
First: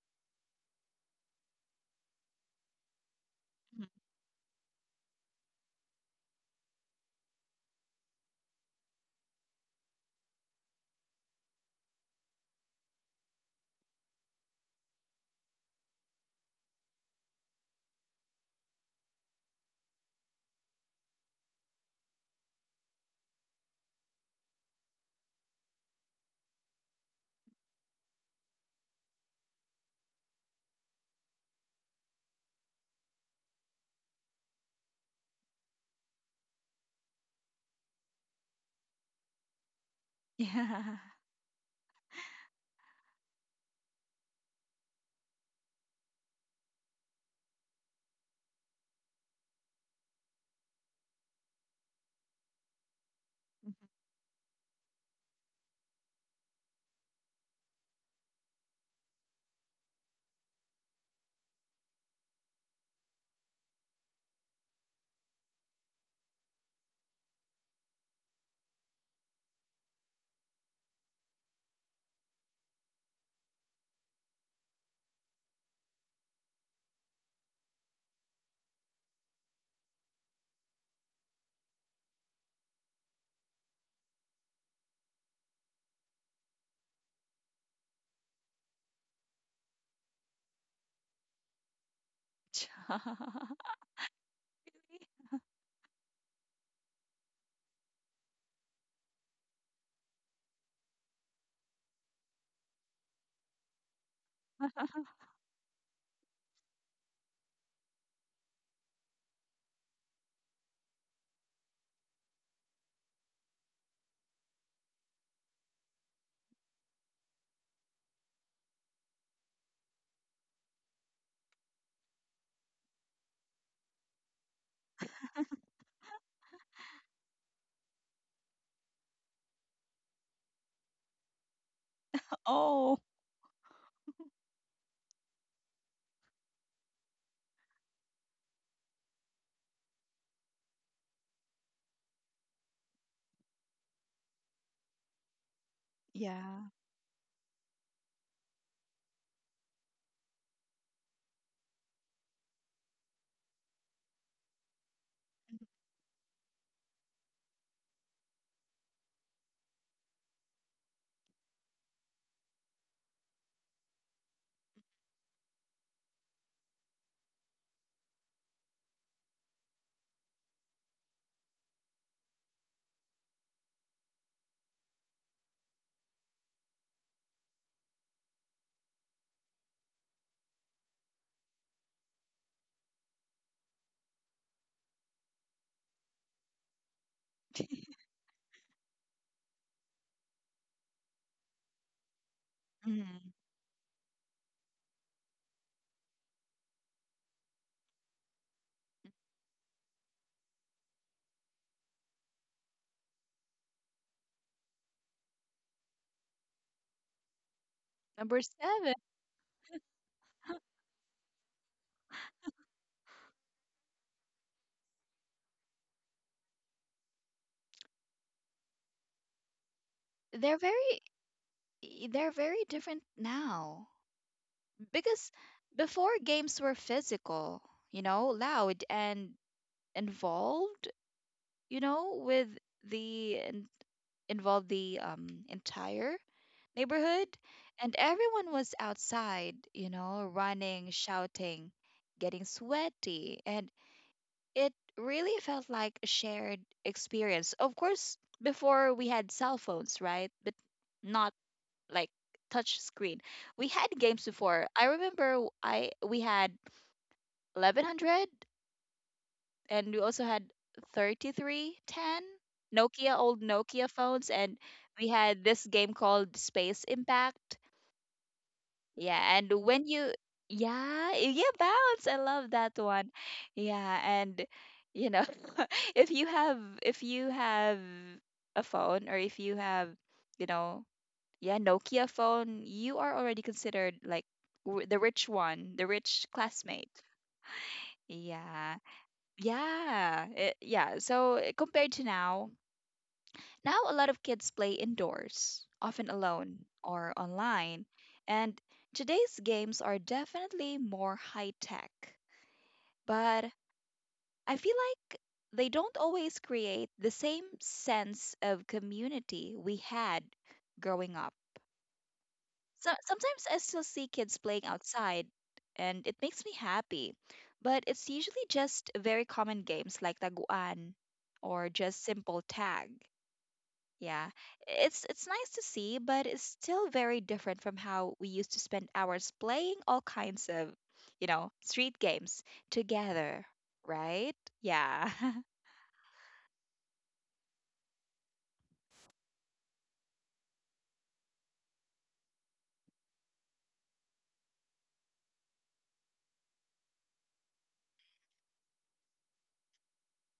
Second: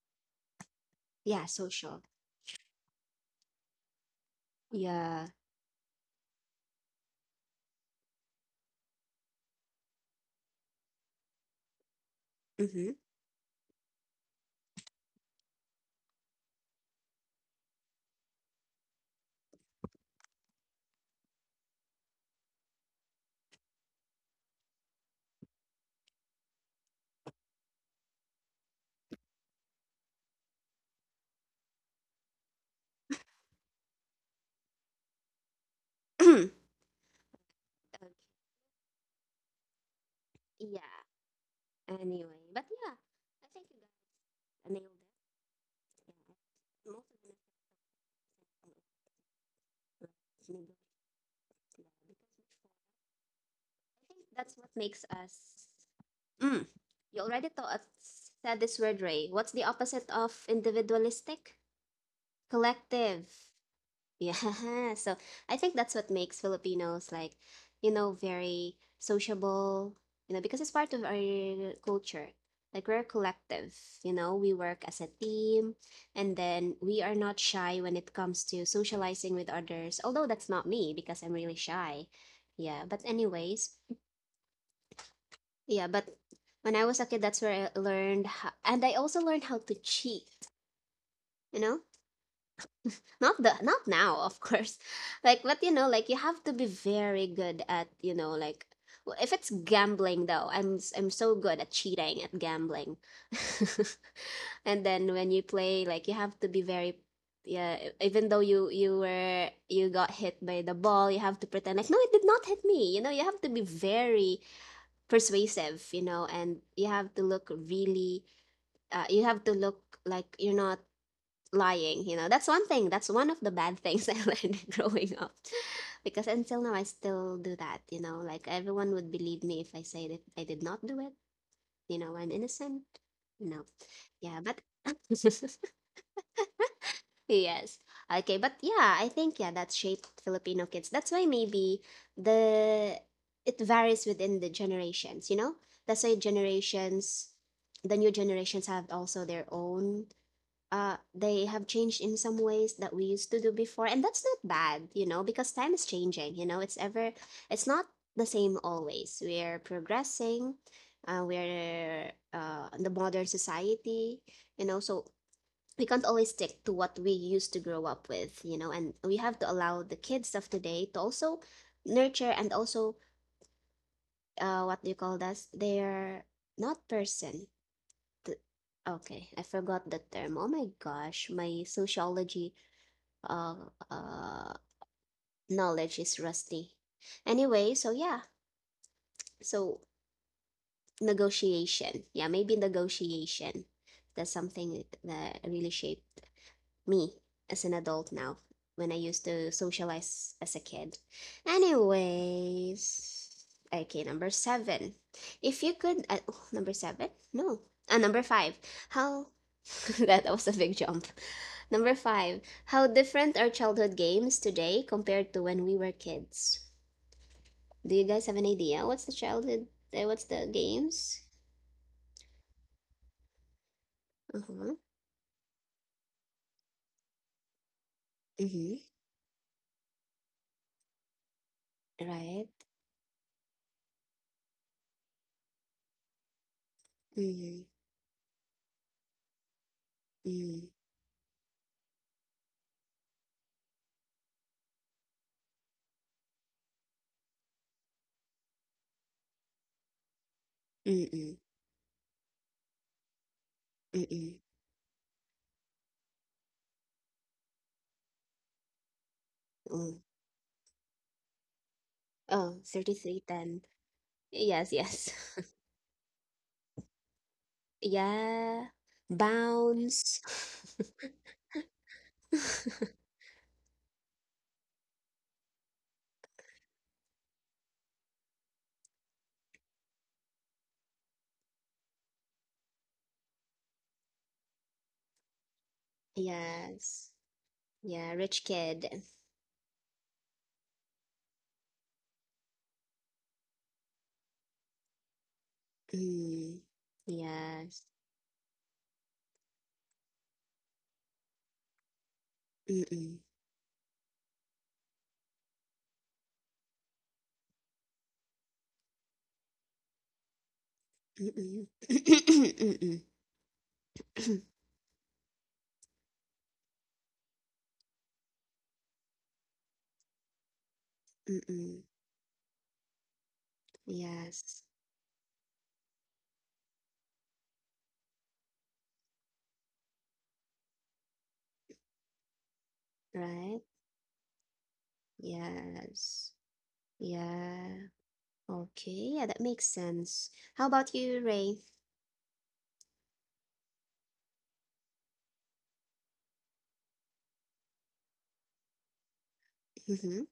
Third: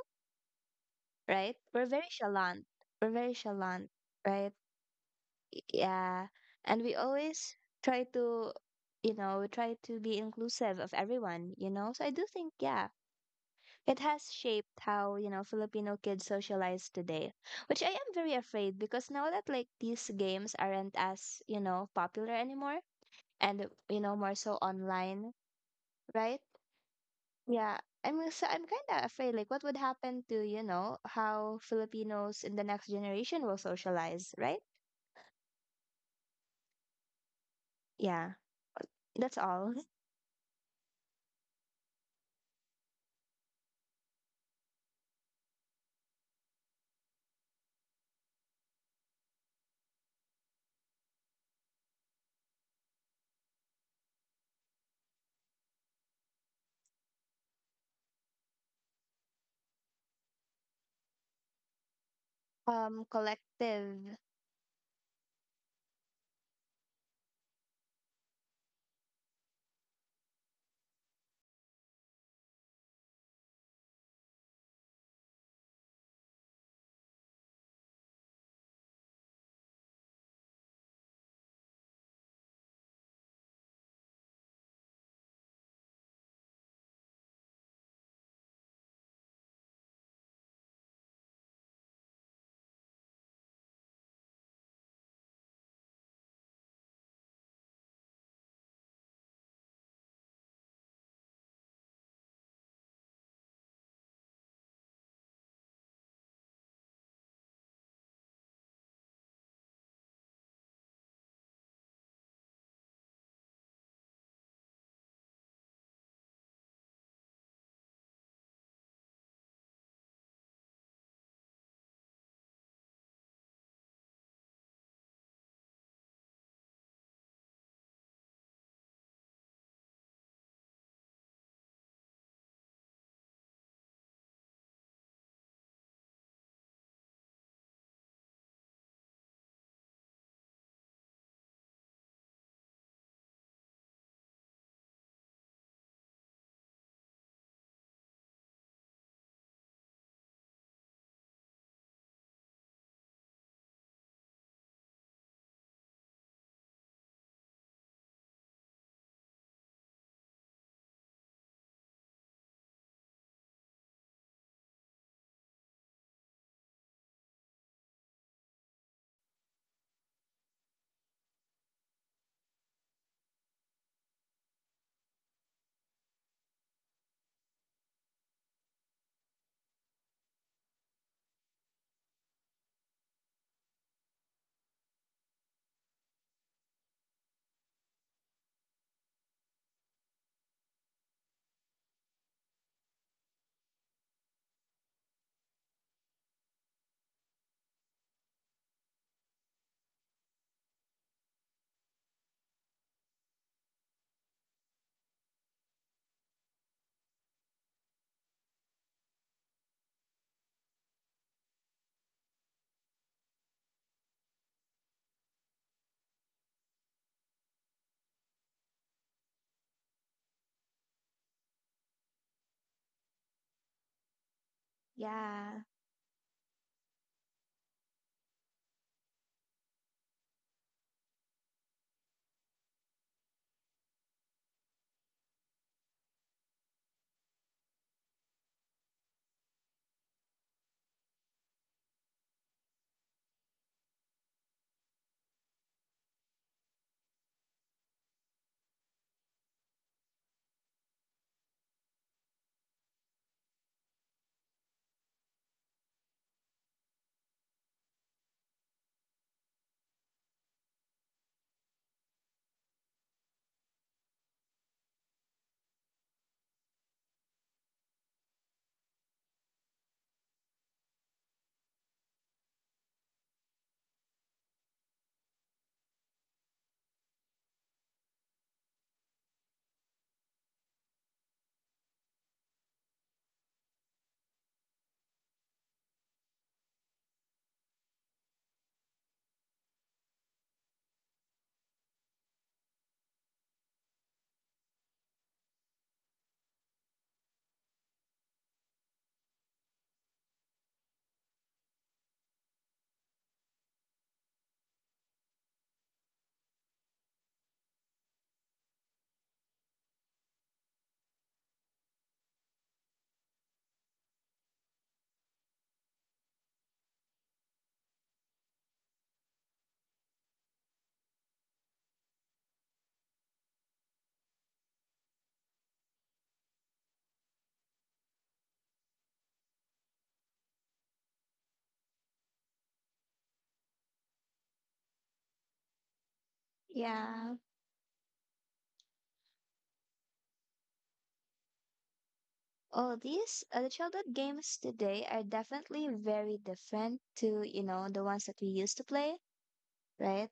S1: Yeah,
S3: right? We're
S1: social.
S3: very chalant. We're very
S2: Mhm.
S3: chalant, right?
S1: Yeah.
S3: Yeah, and we always try to, you know, try to be inclusive of everyone, you know, so I do think, yeah,
S1: Mm-hmm.
S3: it has shaped how, you know, Filipino kids socialize today, which I am very afraid because now that like these games aren't as, you know, popular anymore, and you know, more so online, right? Yeah, i'm so i'm kind of afraid like what would happen to, you know, how Filipinos in the next generation will socialize, right?
S1: [CLEARS THROAT] Okay.
S3: Yeah, that's all.
S1: Yeah.
S2: Yeah.
S1: Anyway, but yeah, I think you guys nailed it. Yeah. Most of the time, it's negotiable, because I think that's what makes us mm. You already taught said this word, Ray. What's the opposite of individualistic?
S3: Um
S1: Collective.
S3: collective.
S1: Yeah. [LAUGHS] So I think that's what makes Filipinos like, you know, very sociable, you know, because it's part of our culture. Like we're collective, you know, we work as a team and then we are not shy when it comes to socializing with others. Although that's not me because I'm really shy. Yeah, but anyways, yeah, but when I was a kid, that's where I learned, how, and I also learned how to cheat. You know,
S2: [LAUGHS] Chai.
S1: not the not now, of course. [LAUGHS] Like, but you know, like you have to be very good at you know, like w- if it's gambling though, I'm s- I'm so good at cheating at gambling. [LAUGHS] And then when you play, like you have to be very yeah e- even though you you were you got hit by the ball you have to pretend like no it did not hit me, you know, you have to be very persuasive, you know, and you have to look really uh, you have to look like you're not lying, you know. That's one thing, that's one of the bad things [LAUGHS] I learned growing up because until now I still do that, you know, like everyone would believe me if I say that I did not do it, you know, I'm innocent,
S2: Oh.
S1: you know. Yeah but [LAUGHS] yes. Okay, but yeah, I think yeah, that shaped Filipino kids. That's why maybe the it varies within the generations, you know? That's why
S2: Yeah.
S1: generations the new generations have also their own uh they have changed in some ways that we used to do before and that's not bad, you know, because time is changing, you know. It's ever it's not the same always. We're progressing. Uh, we're uh, in the modern society, you know, so we can't always stick to what we used to grow up with, you know, and we have to allow the kids of today to also nurture and also uh what do you call that? They're not person. th- Okay, I forgot the term. Oh my gosh, my sociology uh uh knowledge is rusty. Anyway, so yeah, so negotiation. Yeah, maybe
S2: Mhm.
S1: negotiation. That's something that really shaped me as an adult now when I used to socialize as a kid. Anyways, okay, number seven. If you could, uh, oh, number seven? No, uh, number
S2: Number
S1: five.
S2: seven.
S1: How [LAUGHS] that was a big jump. Number five. How different are childhood games today compared to when we were kids? Do you guys have an idea? What's the childhood? Uh, what's the
S2: They're very
S1: games?
S2: they're very different now.
S1: Uh huh.
S2: Because
S3: Yeah.
S2: before games were physical, you know,
S1: Mhm.
S2: loud and involved, you know, with
S1: Right.
S2: the in- involved the um entire neighborhood
S1: Mhm.
S2: and everyone was outside, you know,
S1: Mm.
S2: running, shouting, getting sweaty and it really felt like a shared experience. Of course, before we had cell phones, right? But
S1: Mm.
S2: not
S1: Mm.
S2: like touch screen. We had games
S1: Mm.
S2: before. I remember w- I we had eleven hundred and we
S1: Mm.
S2: also had thirty three ten
S1: Oh, thirty
S2: Nokia
S1: three
S2: old
S1: ten.
S2: Nokia phones and
S1: Yes,
S2: we
S1: yes.
S2: had
S1: [LAUGHS]
S2: this game called Space Impact,
S1: Yeah.
S2: yeah. And when you
S1: Bounce.
S2: yeah yeah Bounce, I love that one.
S1: [LAUGHS]
S2: Yeah. And you know, [LAUGHS] if you have if you have a phone or if you have, you know, yeah, Nokia phone, you are already considered like w- the rich one, the rich classmate.
S1: Yes. Yeah, rich
S2: Yeah.
S1: kid.
S2: Yeah, it, yeah. So uh, compared to now, now a lot of kids play indoors, often alone
S1: Mm.
S2: or online,
S1: Yes.
S2: and today's games are definitely more high tech.
S1: Mm-mm.
S2: But I feel like they don't always create the same sense of community we had growing up.
S1: Mm-mm. [CLEARS THROAT]
S2: So
S1: Mm-mm.
S2: sometimes I still see kids playing
S1: [CLEARS THROAT]
S2: outside, and it makes me happy. But it's usually just very common games like taguan or
S1: Mm-mm.
S2: just simple tag. Yeah,
S1: Yes.
S2: it's it's nice to see, but it's still very different from how we used to spend hours playing all kinds of, you know, street games together,
S1: Right?
S2: right? Yeah. [LAUGHS]
S1: Yes.
S3: Yeah,
S1: Yeah. Okay. Yeah, that makes sense. How about you, Ray?
S3: all these uh, the childhood games today are definitely very different to, you know, the ones that we used to play,
S1: Mm-hmm.
S3: right?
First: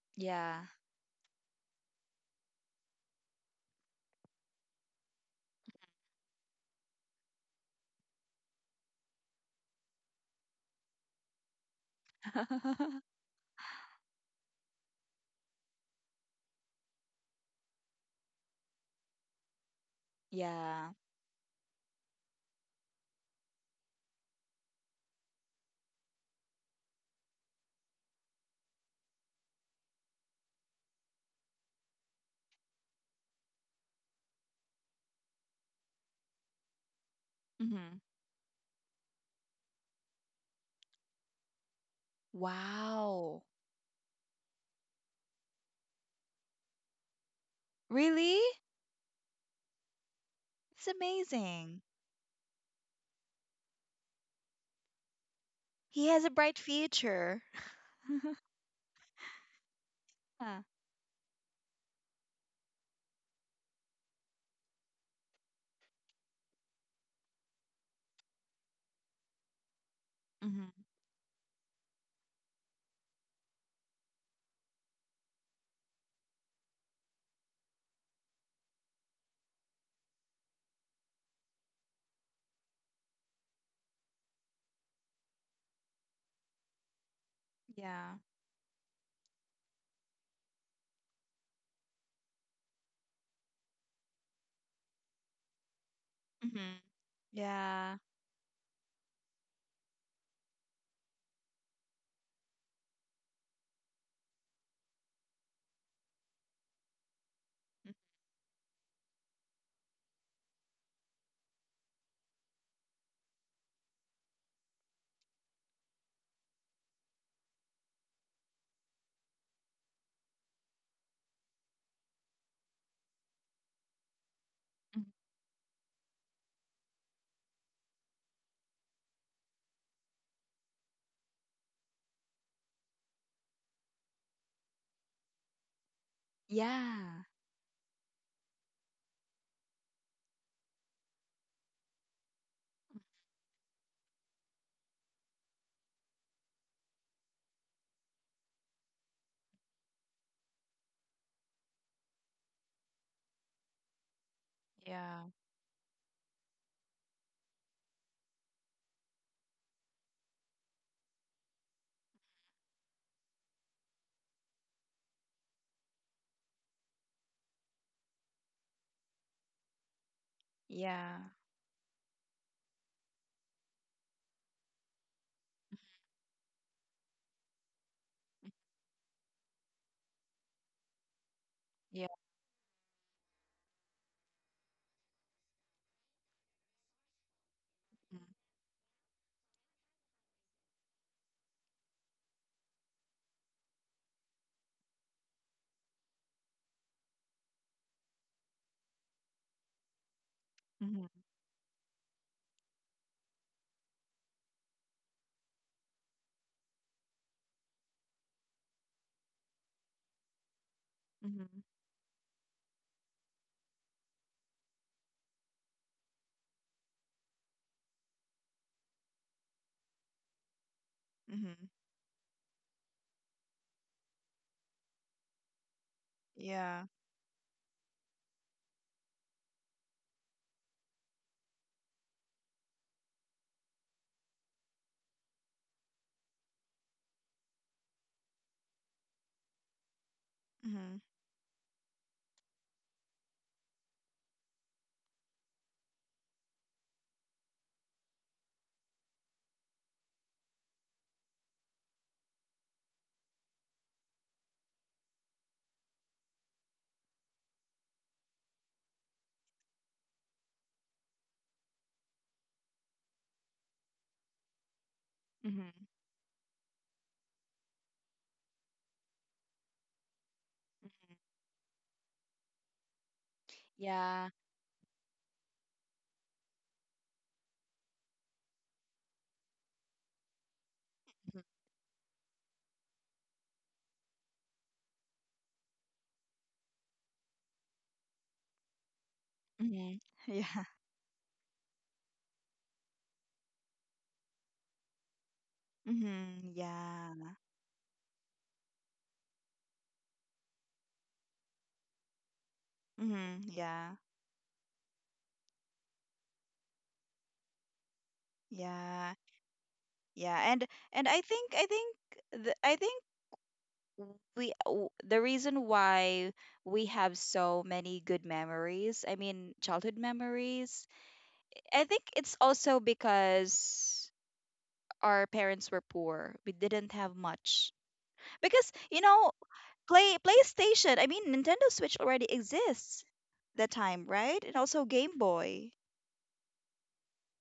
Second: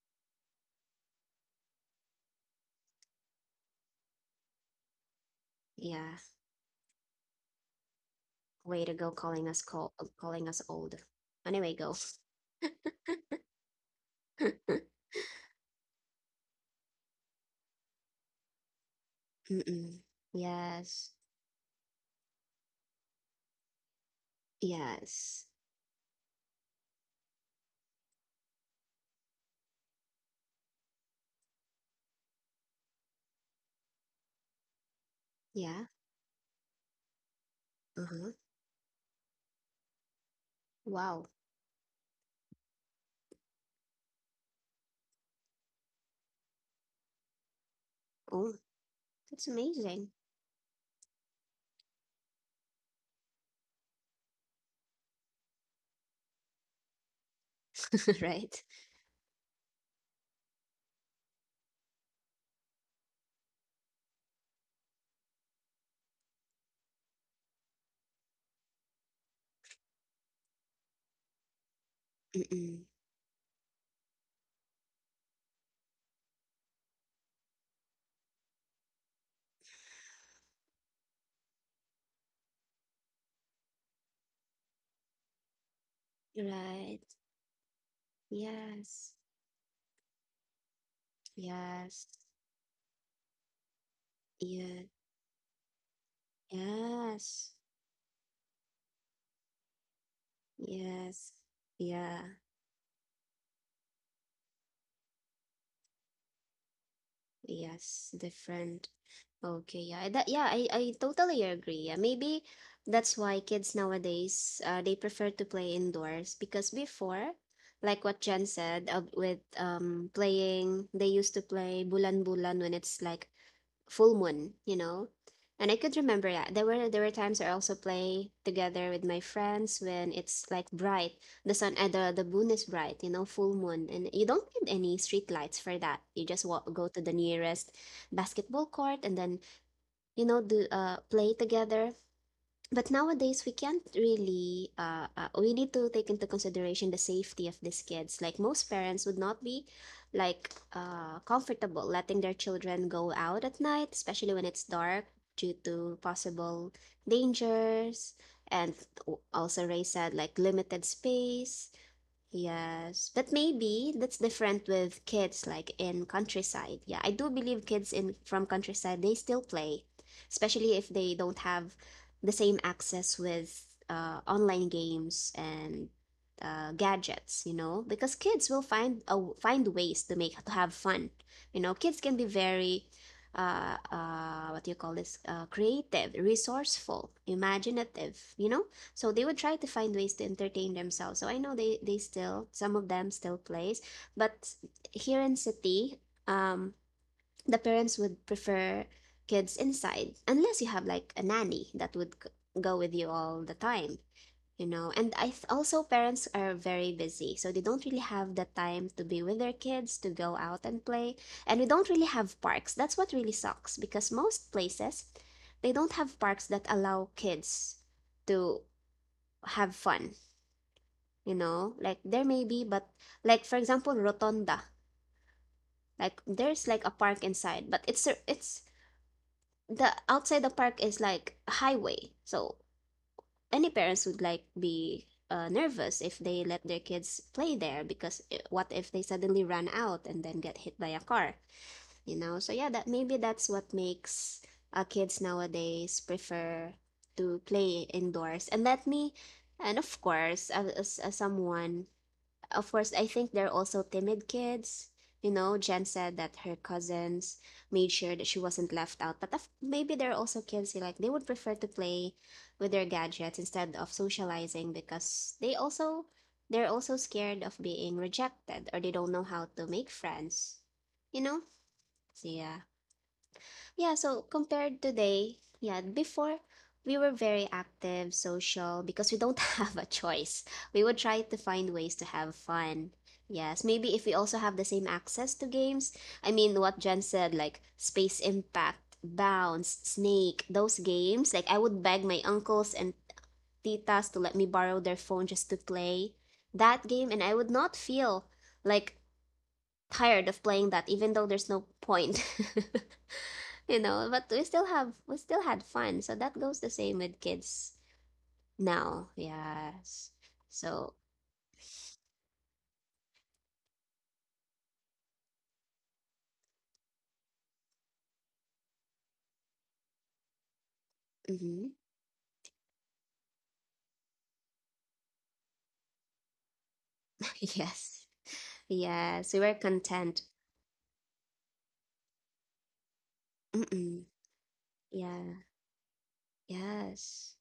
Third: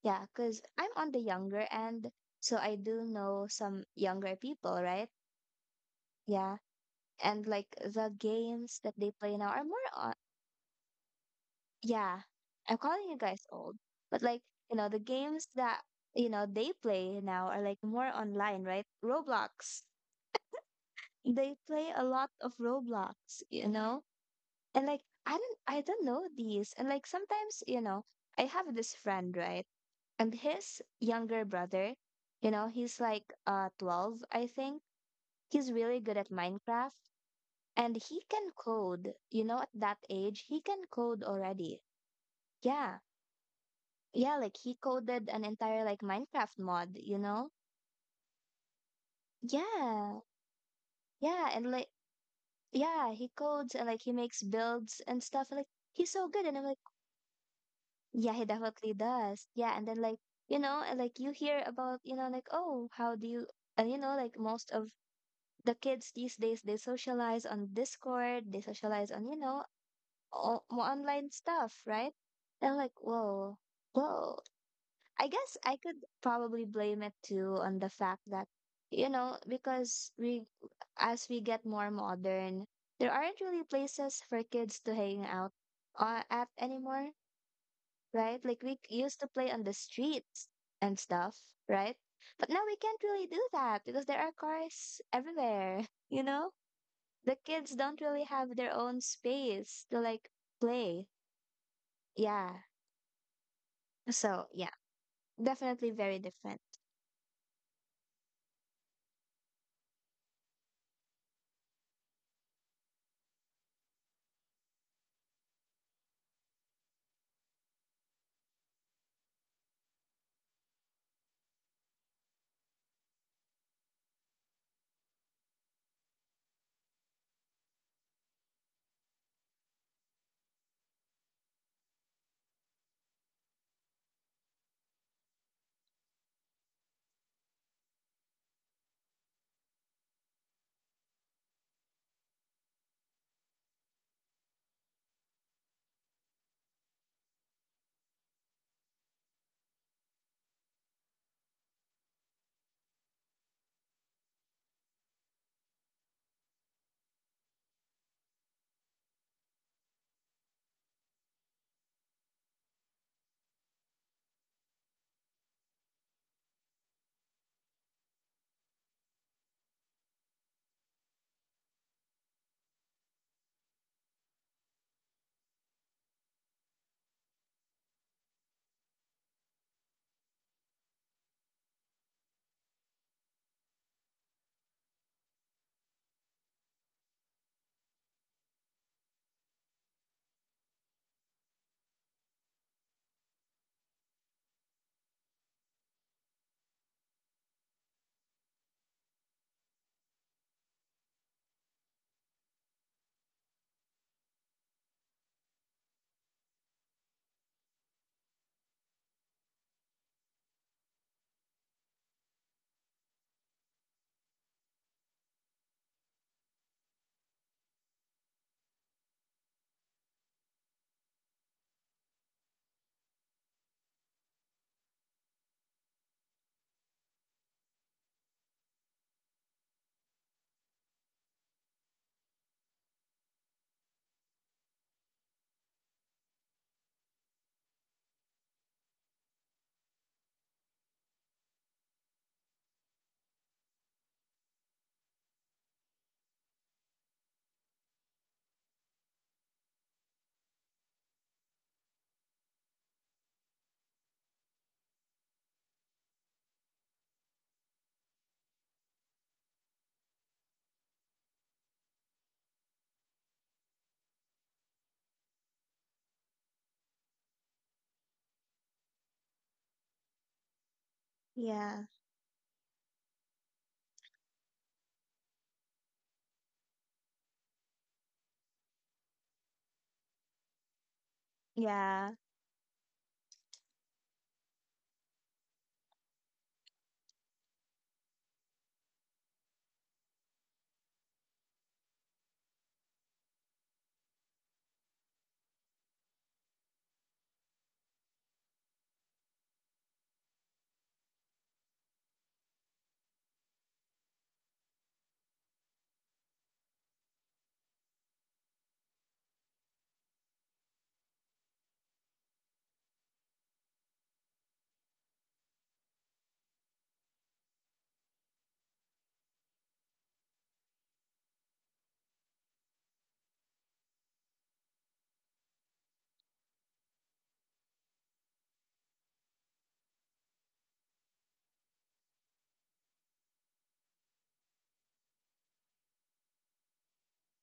S3: Yeah, because
S2: Yeah.
S3: I'm on the younger end, so I do know some younger people, right?
S1: Yeah.
S3: Yeah, and like the games
S1: Way
S3: that
S1: to go
S3: they play
S1: calling
S3: now are
S1: us
S3: more
S1: call
S3: on.
S1: calling us old. Anyway, go.
S3: Yeah, I'm
S2: [LAUGHS]
S3: calling you guys old, but like, you
S1: [LAUGHS]
S3: know, the games that, you know, they play now are like more online, right? Roblox,
S1: Mm-mm.
S2: Yeah.
S1: Yes.
S3: they play a lot of Roblox, you know? And like I
S1: Yes.
S3: don't I don't know these. And like sometimes, you know, I have this friend, right? And his younger brother, you know, he's like uh twelve, I think. He's
S1: Yeah.
S3: really good at Minecraft and
S2: Hmm.
S3: he
S1: Uh-huh.
S3: can code, you know, at that age, he can code
S1: Wow.
S3: already. Yeah.
S2: Wow.
S3: Yeah, like he coded an entire like Minecraft mod, you know?
S2: Really?
S1: Oh, that's amazing.
S3: Yeah.
S2: It's
S3: Yeah, and
S2: amazing.
S3: like yeah, he codes and like he makes builds and stuff. Like
S2: He
S3: he's
S2: has
S3: so
S2: a
S3: good and
S2: bright
S3: I'm like.
S2: future.
S1: [LAUGHS]
S3: Yeah,
S2: [LAUGHS]
S3: he
S1: Right?
S3: definitely does. Yeah, and then like, you
S2: Huh.
S3: know, and like you hear about, you know, like, oh, how do you, and you know, like most of the kids these days they socialize on Discord, they socialize on, you know, all,
S2: Mm-hmm.
S3: more online stuff, right? And I'm
S1: Mm-mm.
S3: like whoa, whoa. I guess I could probably blame it too on the fact that, you know, because we, as we get more modern, there aren't really places for kids to hang out uh, at
S1: Right.
S3: anymore,
S2: Yeah.
S3: right? Like we
S1: Yes.
S3: used to play on the streets and stuff, right?
S1: Yes.
S3: But now we can't really do that because there are
S1: Yeah.
S3: cars everywhere, [LAUGHS] you know?
S2: Mm-hmm.
S3: The
S1: Yes.
S3: kids
S2: Yeah.
S3: don't really have their own space to like play.
S1: Yes. Yeah.
S3: Yeah. So, yeah, definitely very different.
S1: Yes. Different. Okay, yeah, that yeah, I I totally agree. Yeah, maybe that's why kids nowadays uh, they prefer to play indoors because before, like what Jen said, uh, with um playing, they used to play bulan-bulan when it's like full moon, you
S2: Mm-hmm.
S1: know. And I could remember that there were there were times I also play together with my friends when it's like bright, the sun uh, the the moon is bright, you know, full moon, and you don't need any street lights for that. You just walk, go to the
S2: Yeah.
S1: nearest basketball court, and then you know do uh play together. But nowadays we can't really uh, uh we need to take into consideration the safety of these kids. Like, most parents would not be like uh comfortable letting their children go out at night, especially when it's dark,
S2: Yeah.
S1: due to possible dangers. And w- also Ray said, like, limited space. Yes, but maybe that's different with kids like in countryside. Yeah, I do believe kids in from countryside they still play, especially if they
S2: Yeah.
S1: don't have the same access with uh, online games and uh, gadgets, you know, because kids will find uh, find ways to make to have fun. You know, kids
S2: Yeah.
S1: can be very uh, uh, what do you call this? Uh, creative, resourceful, imaginative, you know? So they would try to find ways to entertain themselves. So I know they they still some of them still plays, but here in city, um, the parents would prefer kids inside unless you have
S2: Mm-hmm.
S1: like a nanny that would g- go with you all the time, you know. And I th- also parents are very busy, so they don't really have the time to be with their kids to go out and play. And
S2: Mm-hmm.
S1: we don't really have parks. That's what really sucks because most places, they don't have parks that allow kids to have fun, you
S2: Mm-hmm.
S1: know? Like there may be, but like for example, Rotonda. Like there's like
S2: Yeah.
S1: a park inside, but it's it's the outside the park is like a highway. So any parents would like be uh, nervous if they let their kids play there because eh, what if they suddenly run out and then get hit by a
S2: Mm-hmm.
S1: car, you know? So yeah, that maybe that's what makes uh, kids nowadays prefer to play indoors. And let me and of course, as, as someone of course, I think they're also timid kids. You know, Jen said that her cousins made sure that she wasn't left out. But of- maybe there are also kids who like they would prefer to play with their gadgets instead of socializing because they
S2: Mm-hmm.
S1: also they're also scared of being rejected or they don't know how to make friends.
S2: Mm-hmm.
S1: You know?
S3: Yeah.
S1: So yeah. Yeah, so
S2: Yeah.
S1: compared today, yeah, before we were very active, social, because we don't [LAUGHS] have a choice. We would try to
S2: Mm-hmm.
S1: find ways to
S3: Yeah.
S1: have fun. Yes, maybe if we also have the same access to games. I mean, what Jen said, like Space Impact, Bounce,
S2: [LAUGHS]
S1: Snake,
S2: Yeah.
S1: those games, like I would beg my uncles and titas to let me borrow their phone just to play
S2: Mm-hmm.
S1: that game, and I
S2: Yeah.
S1: would not feel like tired of playing that, even though there's no point. [LAUGHS]
S2: Mm-hmm.
S1: You
S2: Yeah.
S1: know, but we still have we still had fun, so that goes the same with kids now.
S2: Yeah.
S1: Yes.
S2: Yeah. And
S1: So
S2: and I think I think the, I think we w- the reason why we have so many good memories, I mean childhood memories,
S1: mhm.
S2: I think it's also because our parents were poor, we didn't have
S1: [LAUGHS]
S2: much
S1: Yes.
S2: because you know
S1: Yes, we were
S2: play
S1: content.
S2: PlayStation, I mean Nintendo Switch already exists that time,
S1: Mm-mm.
S2: right? And also Game
S1: Yeah.
S2: Boy,
S1: Yes.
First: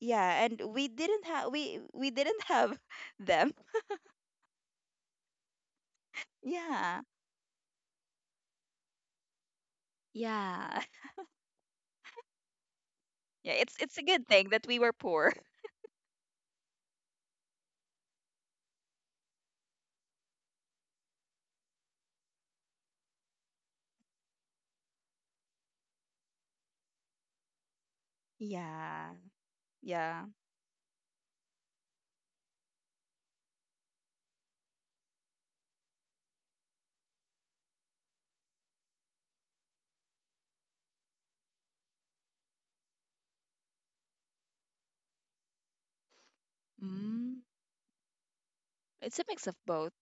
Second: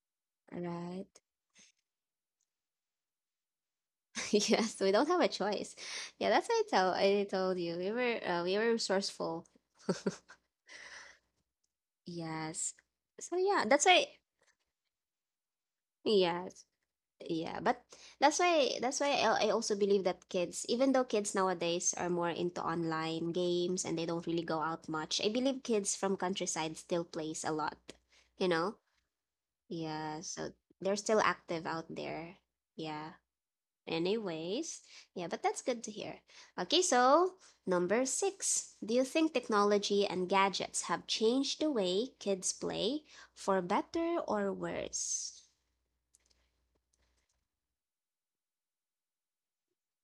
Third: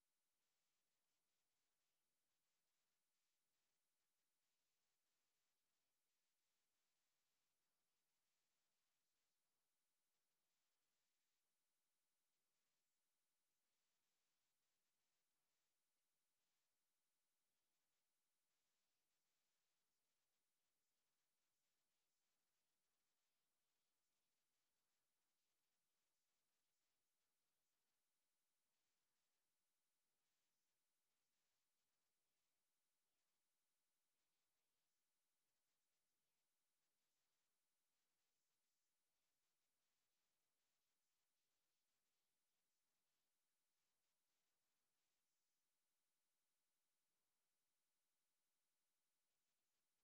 S2: yeah. And
S1: All
S2: we
S1: right.
S2: didn't have, we we didn't have [LAUGHS] them.
S1: [LAUGHS] Yes, we don't have a choice. Yeah, that's what i tell
S2: Yeah.
S1: I told you, we were uh, we were resourceful. [LAUGHS]
S2: Yeah. [LAUGHS]
S1: Yes. So
S2: Yeah,
S1: yeah,
S2: it's
S1: that's
S2: it's a
S1: why.
S2: good thing that we were poor.
S1: Yes. Yeah, but that's why that's why I I also believe that kids, even though kids nowadays are more into online games and they don't really go out much, I believe kids from countryside still plays a lot,
S2: [LAUGHS]
S1: you know?
S2: Yeah.
S1: Yeah,
S2: Yeah.
S1: so they're still active out there. Yeah. Anyways, yeah, but that's good to hear. Okay, so number six. Do you think technology and gadgets have changed the way kids play for better or worse?
S2: Mm, it's a mix of both,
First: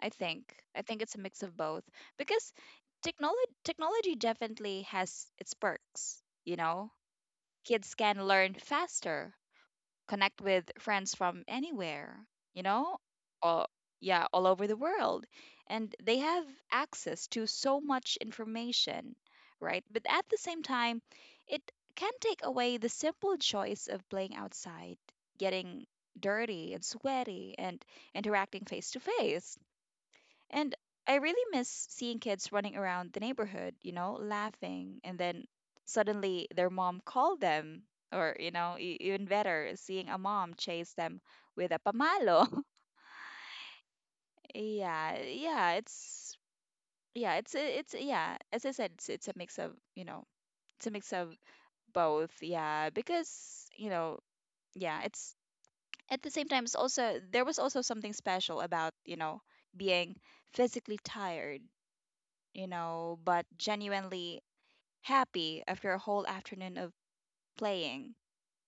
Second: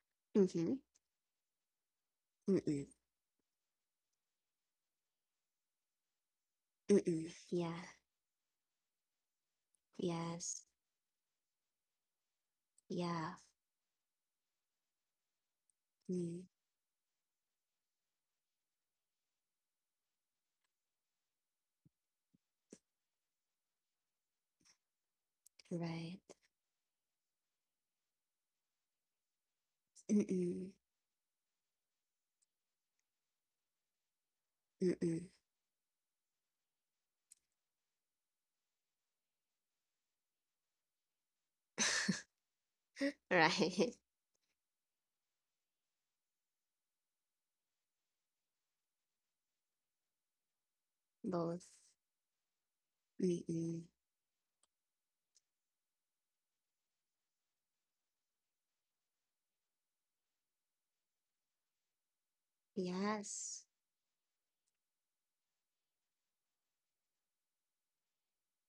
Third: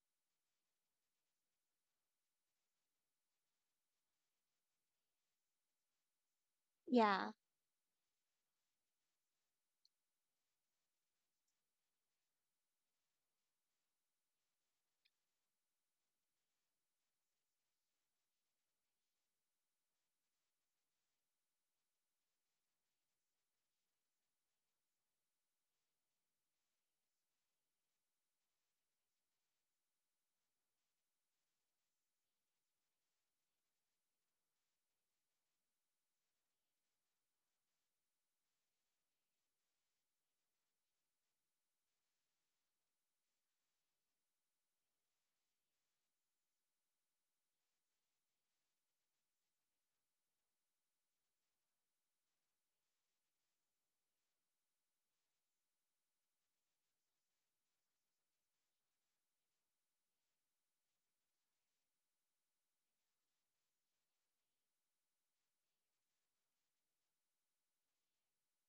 S2: I think.
S1: Mm-hmm.
S2: I think it's a mix of both because
S1: Mm-mm.
S2: technology technology definitely has its perks, you know.
S1: Mm-mm.
S3: Yeah.
S1: Yeah.
S2: Kids can learn faster, connect
S1: Yes.
S2: with friends from anywhere, you know,
S1: Yeah.
S2: or yeah, all over the world. And they
S1: Mm,
S2: have access to so much information, right? But at the same time, it can take away the simple choice of playing outside, getting
S1: right.
S2: dirty and sweaty, and interacting face to face,
S1: Mm-mm.
S2: and I really miss seeing kids running around the neighborhood, you know, laughing, and
S1: Mm-mm.
S2: then suddenly their mom called them, or, you know, e- even better, seeing a mom chase them with a
S1: [LAUGHS]
S2: pamalo. [LAUGHS]
S1: Right.
S2: Yeah, yeah, it's yeah, it's it's yeah, as I said, it's it's a mix of, you know, it's a mix of
S1: Both.
S2: both, yeah, because,
S1: Mm-mm.
S2: you know, yeah, it's at the same time it's also there was also something special about, you know, being physically tired, you know, but
S1: Yes.
S2: genuinely happy after a whole afternoon of playing.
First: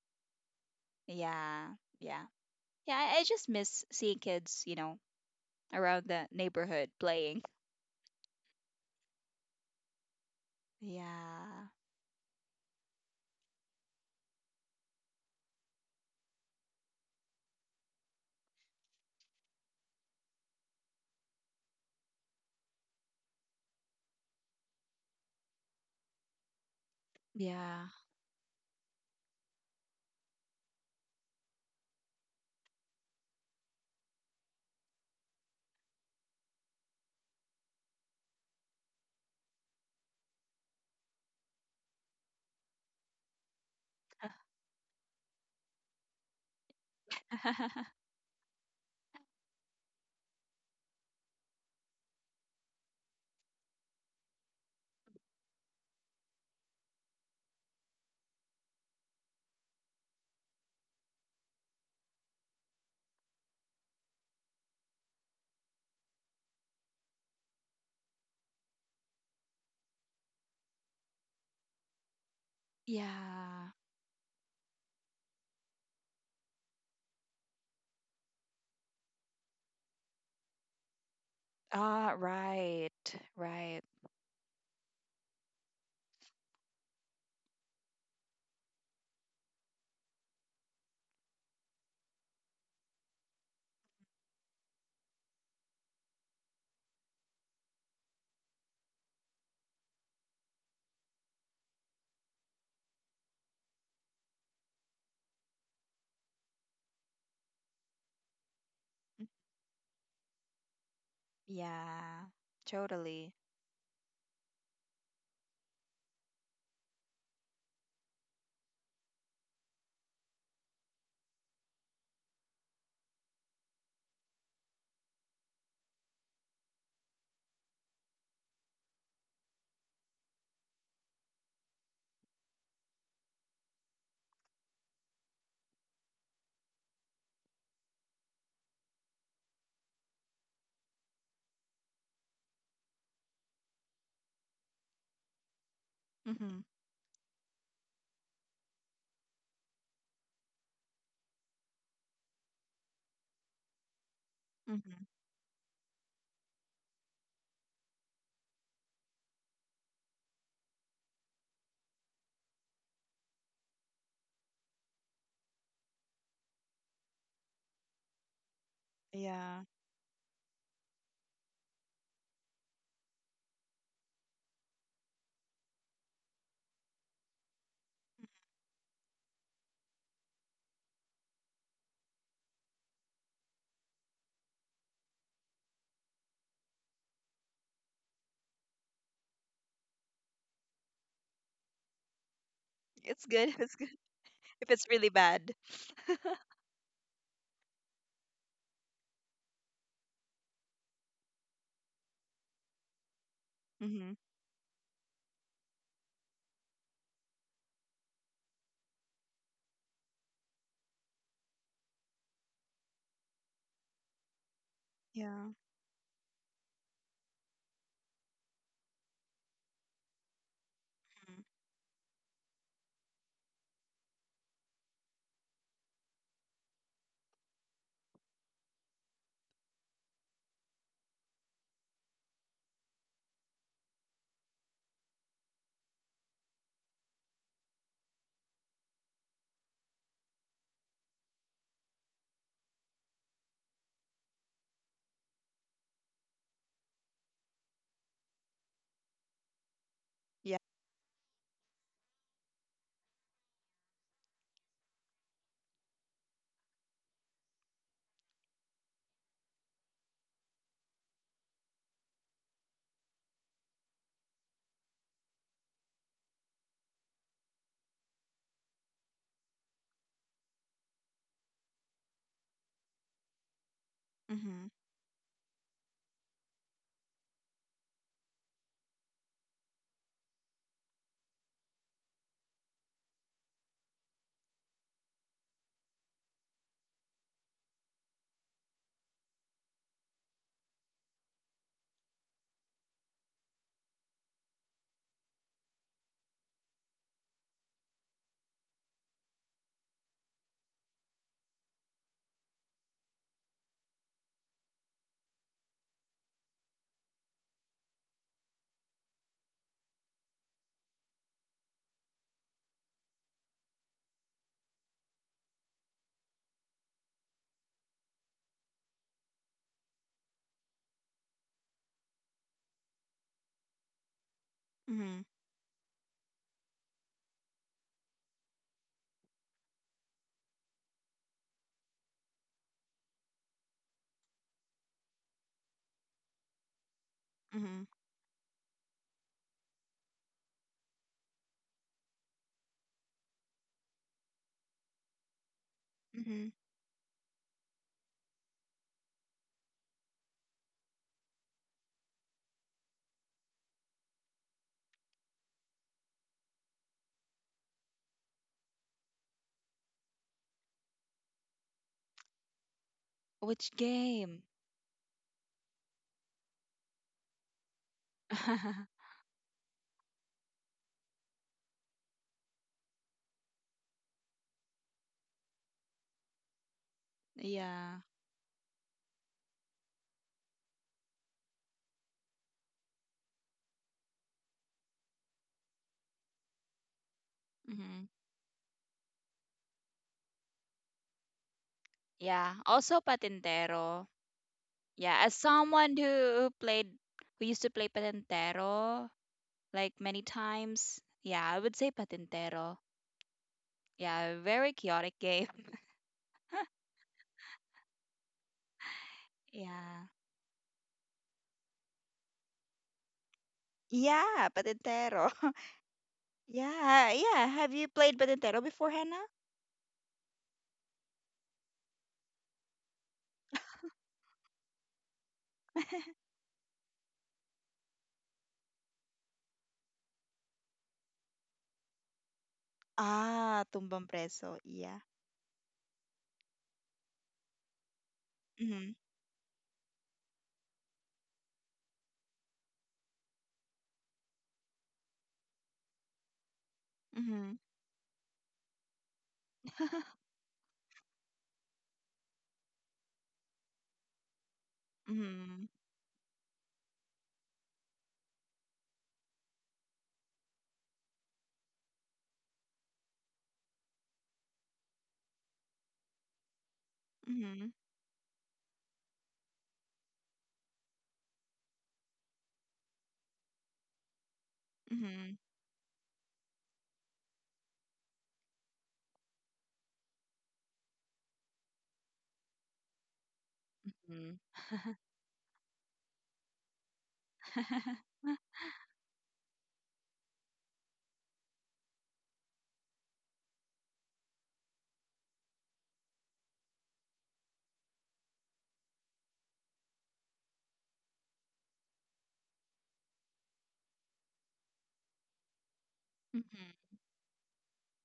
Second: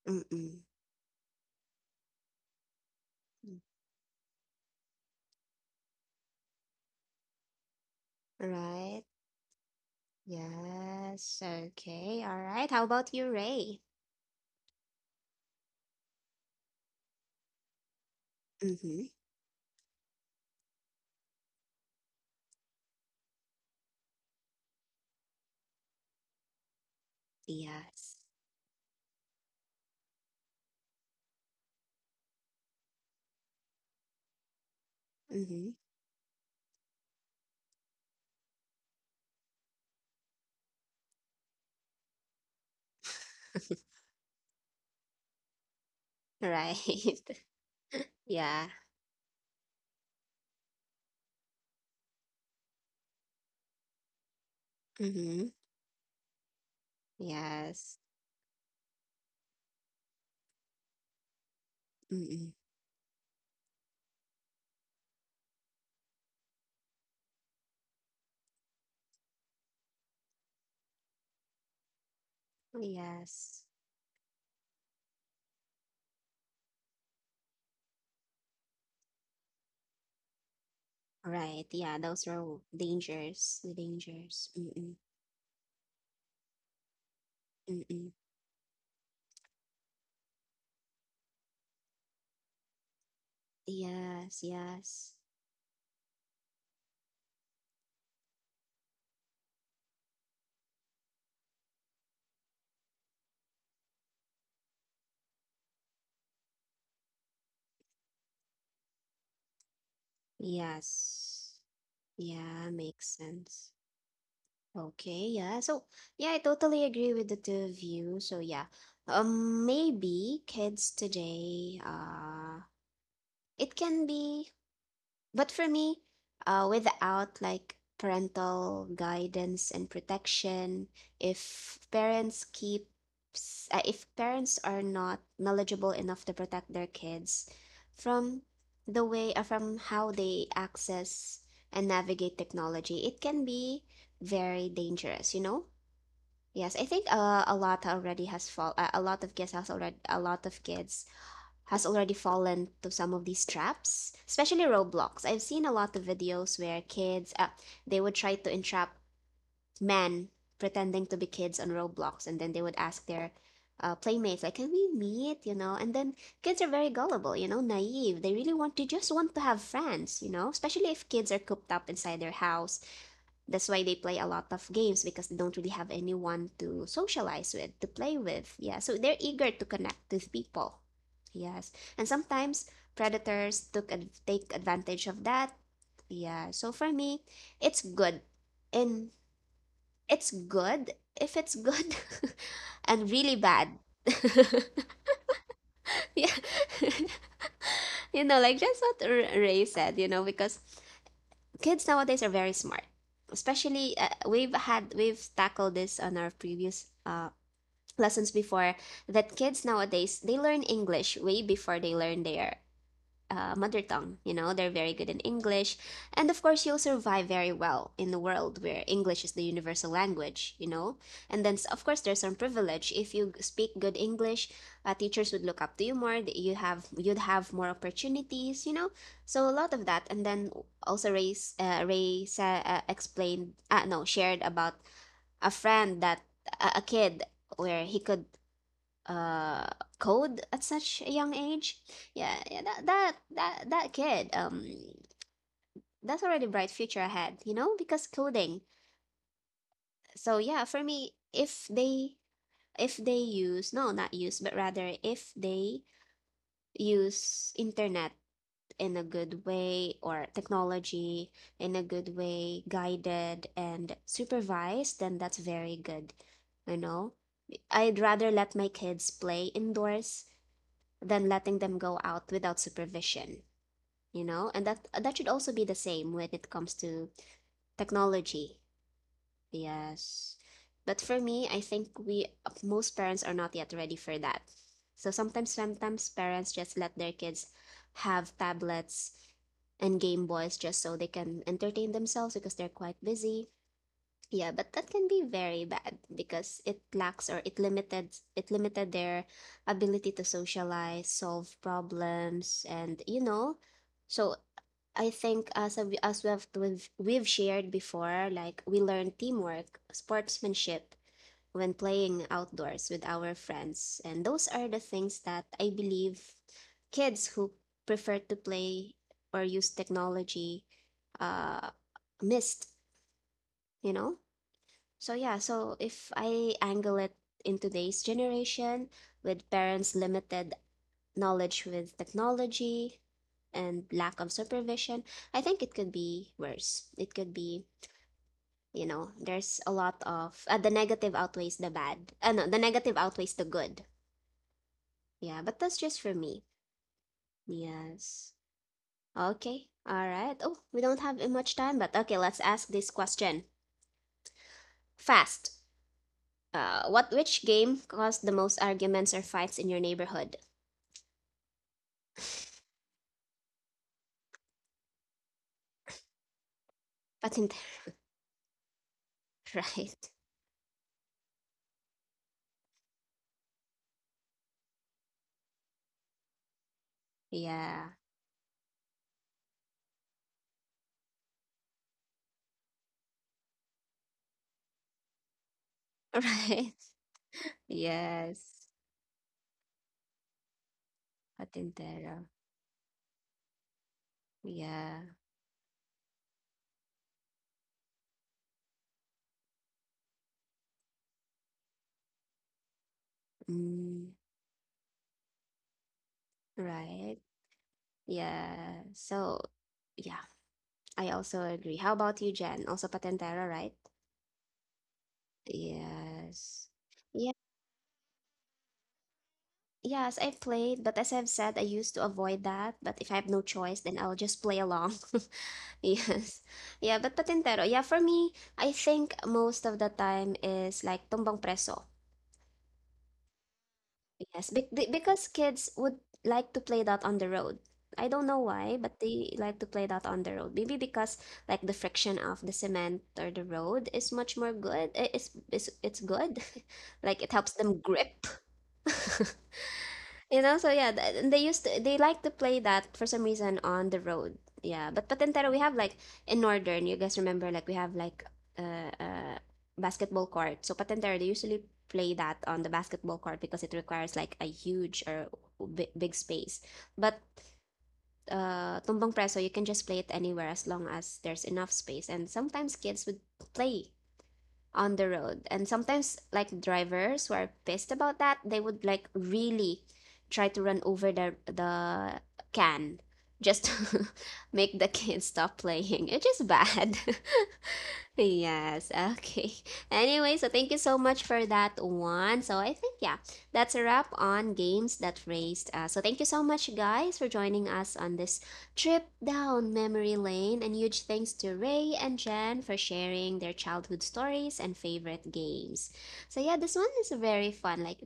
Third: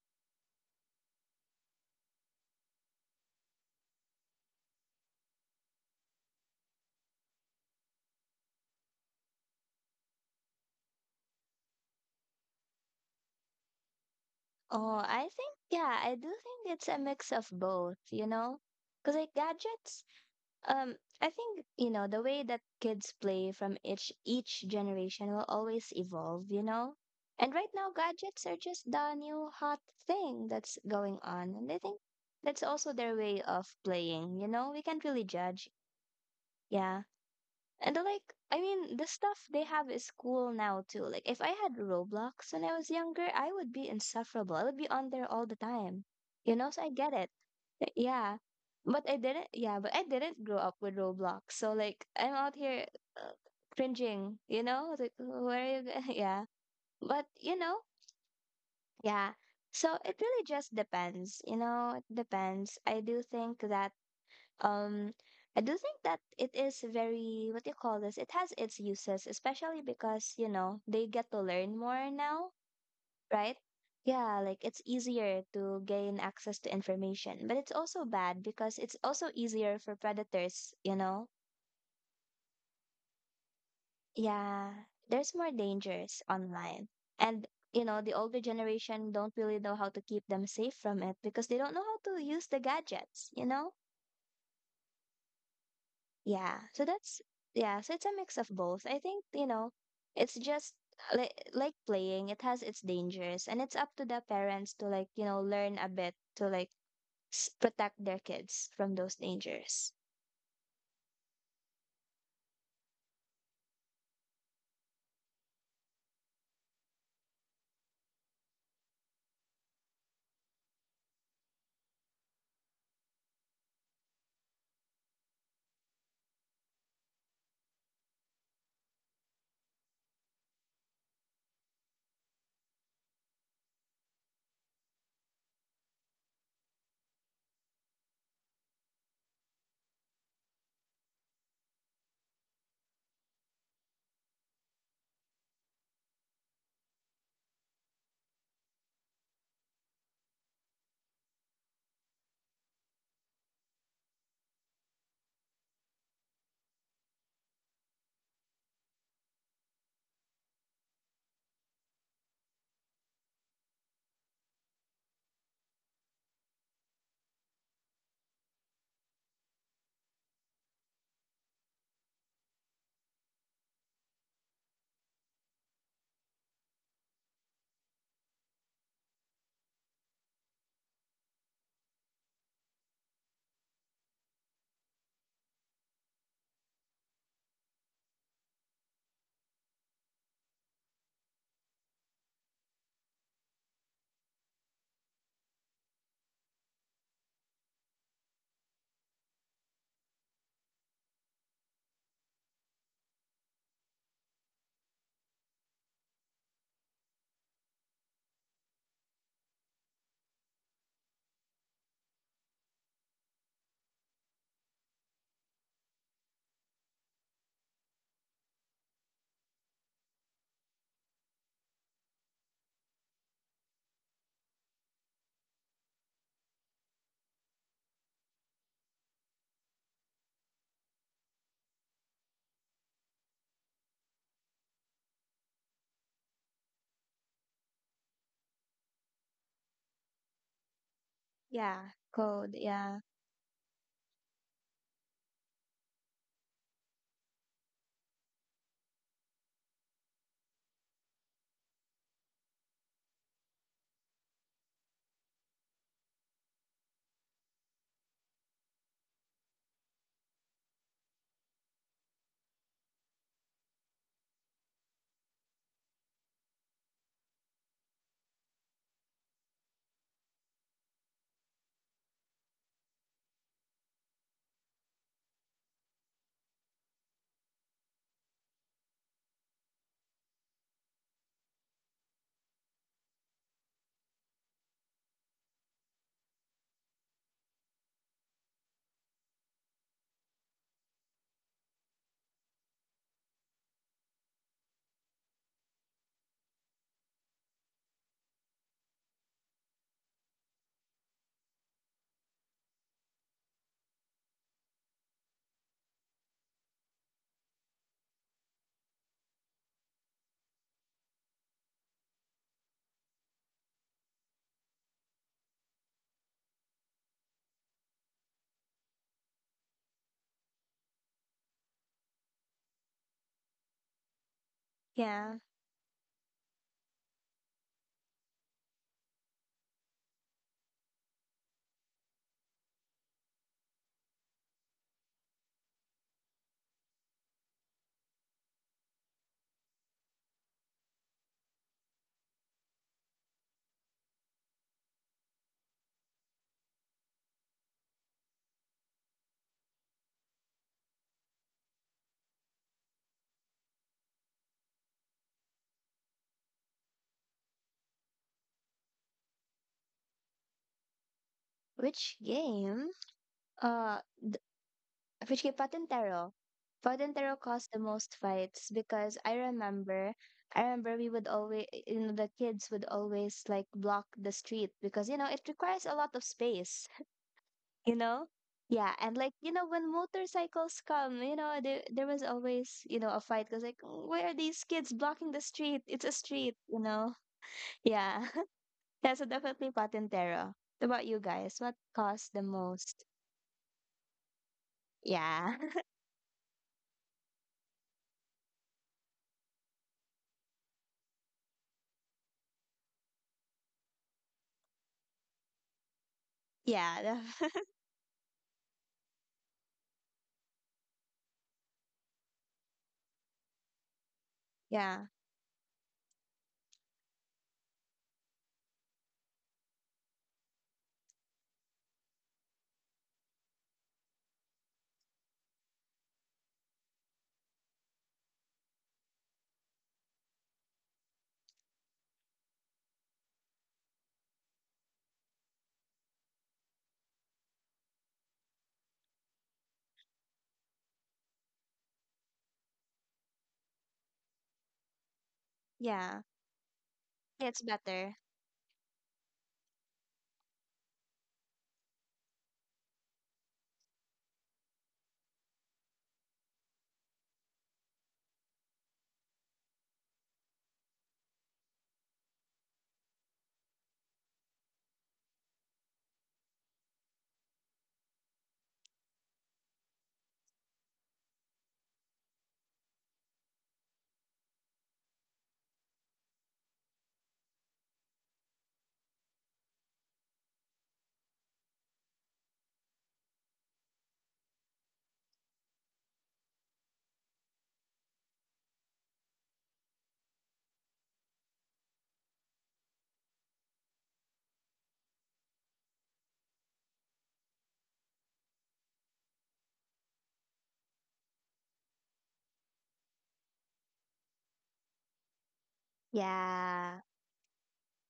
S1: Mm-mm.
S2: Yeah, yeah. Yeah, I, I just miss seeing kids, you know, around the neighborhood playing.
S1: Right. Yes.
S2: Yeah.
S1: Okay. All right. How about you, Ray?
S3: Oh, I think, yeah, I do think it's a mix of both, you know?
S1: Mm-hmm.
S3: Because like gadgets. Um, I think you know the way that kids play from each each generation will always evolve, you know. And right
S2: Yeah.
S3: now,
S1: Yes.
S3: gadgets are just the new hot thing that's going on, and I think that's also their way of playing. You know, we can't really judge.
S1: Mm-hmm.
S3: Yeah, and like I mean, the stuff they have is cool now too. Like if I had Roblox when I was younger, I would be insufferable. I would be on there all the time. You know,
S1: Right.
S3: so I get it.
S1: [LAUGHS]
S2: [LAUGHS]
S3: Yeah,
S1: Yeah.
S3: but I didn't. Yeah, but I didn't grow up with Roblox, so like I'm out here uh, cringing. You know, like
S1: Mm-hmm.
S3: where are you? go- [LAUGHS] Yeah, but you know,
S1: Yes.
S3: yeah. So it really just depends. You know, it
S1: Mm-mm.
S3: depends. I do think that um, I do think that it is very what do you call this? It has its uses, especially because, you know, they get to learn more now, right?
S1: Yes.
S2: Yeah.
S3: Yeah, like it's easier to gain access to information, but it's also bad because it's also easier for predators, you know?
S1: Right. Yeah.
S2: Ah,
S1: Those are
S2: right.
S1: dangers. The
S2: Right.
S1: dangers.
S3: Yeah,
S1: Mm-mm.
S3: there's more dangers online. And, you know,
S1: Mm-mm.
S3: the older generation don't really know how to keep them safe from it because they don't know how to use the gadgets, you know?
S1: Yes. Yes.
S3: Yeah, so that's, yeah, so it's a mix of both. I think, you know, it's just like like playing, it has its dangers, and it's up to the parents to like, you know, learn a bit to like s- protect their kids from those
S2: Mm,
S3: dangers.
S1: Yes.
S2: yeah,
S1: Yeah, makes
S2: totally.
S1: sense. Okay, yeah. So, yeah, I totally agree with the two of you. So, yeah. Um, maybe kids today, uh, it can be but for me, uh, without like parental guidance and protection, if parents keep uh, if parents are not knowledgeable enough to protect their kids from the way uh, from how they access and navigate technology, it can be very dangerous, you know?
S2: Mm-hmm.
S1: Yes, I think uh, a lot already has fall uh, a lot of kids has already a lot of kids has already fallen to some of these traps, especially
S2: Mm-hmm.
S1: Roblox. I've seen a lot of videos where kids, uh, they would try to entrap men pretending to be kids on Roblox, and then they would ask their uh, playmates, like, "Can we meet?" You know, and then kids are very gullible, you know, naive. They really want, to just want to have
S2: Yeah.
S1: friends, you know, especially if kids are cooped up inside their house. That's why they play a lot of games, because they don't really have anyone to socialize with to play with. Yeah, so they're eager to connect with people. Yes. And sometimes predators took ad- take advantage of that. Yeah, so for me it's good and it's good if it's good [LAUGHS] and
S2: It's
S1: really
S2: good [LAUGHS] if
S1: bad.
S2: it's good [LAUGHS] if
S1: [LAUGHS]
S2: it's really bad.
S1: Yeah.
S2: [LAUGHS]
S1: [LAUGHS] You know, like that's what R- ray said, you know, because kids nowadays are very smart, especially uh,
S2: Mm-hmm.
S1: we've had we've tackled this on our previous uh, lessons before, that kids nowadays they learn English way before they learn their uh, mother tongue. You know, they're very good in
S2: Yeah.
S1: English. And of course, you'll survive very well in the world where English is the universal language, you know. And
S2: Mhm.
S1: then, of course, there's some privilege. If you speak good English, uh, teachers would look up to you more. You have you'd have more opportunities, you know. So a lot of that. And then also Ray uh, Ray sa- uh, explained, uh, no, shared about a friend that a a kid where he could uh code at such a young age.
S3: Yeah,
S1: Yeah,
S3: code.
S1: yeah, that
S3: Yeah,
S1: that that, that kid, um that's already bright future ahead, you know, because coding. So
S2: Yeah.
S1: yeah, for me, if they if they use no not use but rather if they use internet in a good way, or technology in a good way, guided and supervised, then that's very good, you know. I'd rather let my kids play indoors than letting them go out without supervision, you know?
S2: Mm-hmm.
S1: And that that should also be the same when it comes to technology. Yes. But for me, I think we most parents are not yet ready for that. So sometimes sometimes parents just let their kids have tablets and Game Boys just so they can entertain themselves because they're quite busy. Yeah, but that can be very bad because it lacks, or it limited it limited their ability to socialize, solve problems, and you know. So I think as a, as we've we've we've shared before, like we learn teamwork, sportsmanship when playing outdoors with our friends, and those are the things that I believe kids who prefer to play or use technology uh missed, you know. So
S2: Mm-hmm.
S3: yeah.
S1: yeah, so if I angle it in today's generation with parents' limited knowledge with technology and lack of supervision, I think it could be worse. It could be,
S2: Mm-hmm.
S1: you know, there's a lot of uh, the negative outweighs the bad. Uh, no, the negative outweighs the good. Yeah, but that's just for me.
S2: Mm-hmm.
S1: Yes. Okay. All right. Oh, we don't have much time, but okay, let's ask this question fast. Uh, what which game caused the most arguments or fights in your neighborhood?
S3: Which game?
S2: Which
S3: Uh, th-
S2: game?
S3: which game? Patintero. Patintero
S1: Patintero.
S3: caused the
S1: [LAUGHS]
S3: most fights
S2: [LAUGHS]
S3: because I
S1: Right.
S3: remember, I remember we would always, you know, the kids would always like block the street because you know it requires a lot of space.
S1: Yeah.
S3: You
S2: Yeah.
S3: know. Yeah, and like you know, when motorcycles come, you know, there there was always you know a fight because like, why are these kids blocking the street? It's a
S1: [LAUGHS]
S3: street,
S1: Right.
S3: you know.
S2: Hmm.
S3: Yeah.
S1: Yes.
S3: Yeah, so definitely Patintero. What about you guys? What
S1: Patintero.
S3: costs the
S2: Yeah. Also
S3: most?
S2: patintero.
S1: Yeah.
S2: Yeah. As
S3: Yeah.
S2: someone who who played, who used to play patintero like many times. Yeah, I would say patintero.
S1: Mm,
S2: Yeah, very chaotic game. [LAUGHS]
S3: [LAUGHS]
S1: right.
S3: Yeah. The-
S1: Yeah. So,
S2: Yeah.
S1: yeah, I also agree. How about you, Jen? Also Patintero, right?
S2: Yeah,
S3: [LAUGHS] yeah.
S2: patintero. [LAUGHS]
S1: Yes.
S2: Yeah,
S1: Yeah.
S2: yeah. Have you played patintero before, Hannah?
S1: Yes, I've played, but as I've said, I used to avoid that. But if I have no choice, then I'll just play along. [LAUGHS]
S2: [LAUGHS]
S1: Yes. Yeah, but Patintero, yeah, for me, I think most of the time is like Tumbang Preso.
S2: Ah, tumbang
S1: Yes,
S2: preso.
S1: be be-
S2: Yeah.
S1: because kids would like to play that on the road. I don't know why,
S2: Mhm.
S1: but they like to play that on the road. Maybe because like the friction of the cement or the road is much more good. i- It's it's, it's
S3: Yeah.
S1: good. [LAUGHS] Like it
S2: Mhm.
S1: helps
S3: It's
S1: them
S3: better.
S1: grip. [LAUGHS] You know, so yeah, th- and they used to they like to play that for some reason on the road. Yeah, but Patintero we
S2: Mhm.
S1: have like in Northern, you guys remember like we have like uh, uh basketball court. So Patintero they usually play that on the basketball court because it requires like a huge or big, big space. But
S2: Mhm.
S1: uh Tumbang Preso you can just play it anywhere as long as there's enough space. And sometimes kids would play on the
S2: Mhm.
S1: road. And sometimes, like drivers who are pissed about that, they would like really try to run over the the can just to
S2: Mhm.
S1: [LAUGHS] make the kids stop playing. It's just bad. [LAUGHS]
S2: [LAUGHS]
S1: Yes, okay. [LAUGHS] Anyway, so thank you so much for that one. So I think, yeah, that's a wrap on games that raised us. So thank you so much, guys, for joining us on this trip down memory lane. And huge thanks to Ray and Jen for sharing their childhood stories and favorite games. So, yeah, this one
S2: Mhm.
S3: Yeah.
S1: is very fun. Like,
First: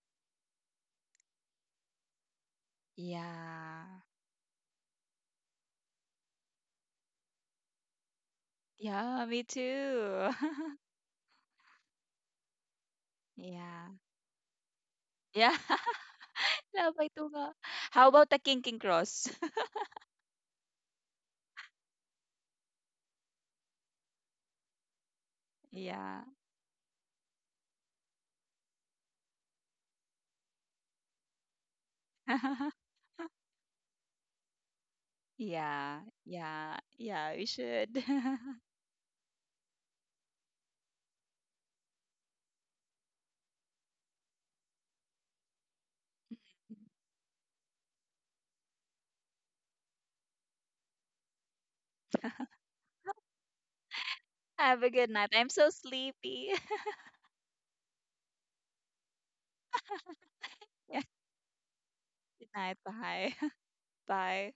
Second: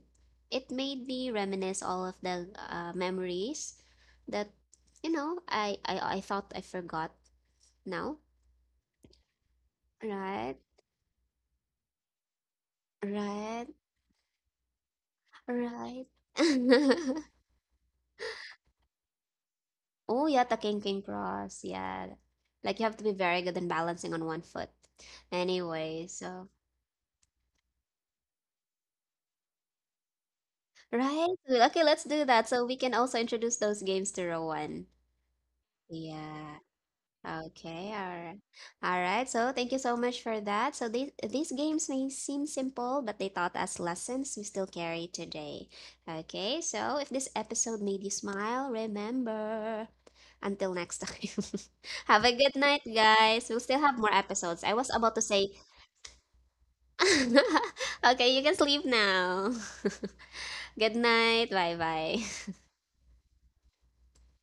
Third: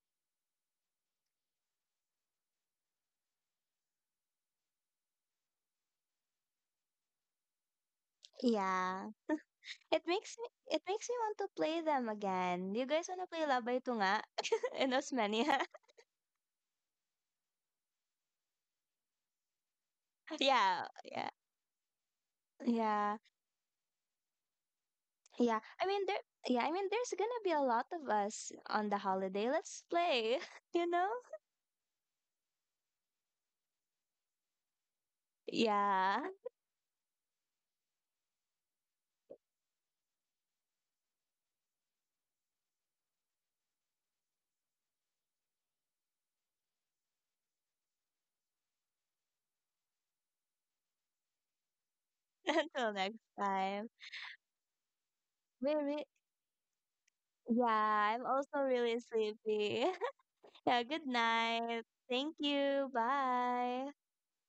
S1: it made me reminisce all of the uh, memories
S2: Yeah.
S1: that, you know, I, I, I thought I forgot now,
S3: Yeah.
S2: Yeah, me
S3: It
S2: too.
S3: makes
S2: [LAUGHS]
S3: me
S1: right?
S3: it makes me want to play them again. You guys wanna play
S1: Right.
S3: Labay
S2: Yeah.
S3: Tunga [LAUGHS] and
S2: Yeah.
S3: Osmania?
S1: Right.
S2: [LAUGHS] Labay
S1: [LAUGHS]
S2: tunga. How about the King Cross? [LAUGHS]
S1: Oh,
S3: [LAUGHS]
S1: yeah, the king
S3: Yeah.
S1: king
S3: Yeah.
S1: cross. Yeah. Like you have to be
S3: Yeah.
S1: very good in balancing on one foot.
S3: Yeah. I mean
S1: Anyway,
S3: there
S2: Yeah.
S1: so
S3: yeah, I mean there's gonna be a lot of us on the holiday. Let's play, [LAUGHS] you know?
S1: right. Okay, let's do that so we
S2: [LAUGHS]
S1: can also introduce those games to Rowan.
S2: Yeah.
S3: Yeah.
S1: Yeah.
S2: Yeah. Yeah, we
S1: Okay,
S2: should. [LAUGHS]
S1: all right. All right, so thank you so much for that. So these these games may seem simple, but they taught us lessons we still carry today. Okay, so if this episode made you smile, remember. Until next time. [LAUGHS] Have a
S3: [LAUGHS]
S1: good night,
S3: Until next
S1: guys. We'll still
S3: time.
S1: have more episodes. I
S2: Have a
S1: was
S2: good
S1: about to
S2: night. I'm
S1: say,
S2: so
S3: We re-
S2: sleepy. [LAUGHS]
S3: Yeah,
S1: [LAUGHS]
S3: I'm
S1: okay, you can
S3: also
S1: sleep
S3: really
S1: now.
S3: sleepy. [LAUGHS]
S1: [LAUGHS]
S3: Yeah,
S2: Yeah.
S1: Good
S3: good
S1: night. Bye
S3: night. Thank
S2: Good
S1: bye.
S2: night.
S3: you.
S2: Bye. [LAUGHS]
S3: Bye.
S2: Bye.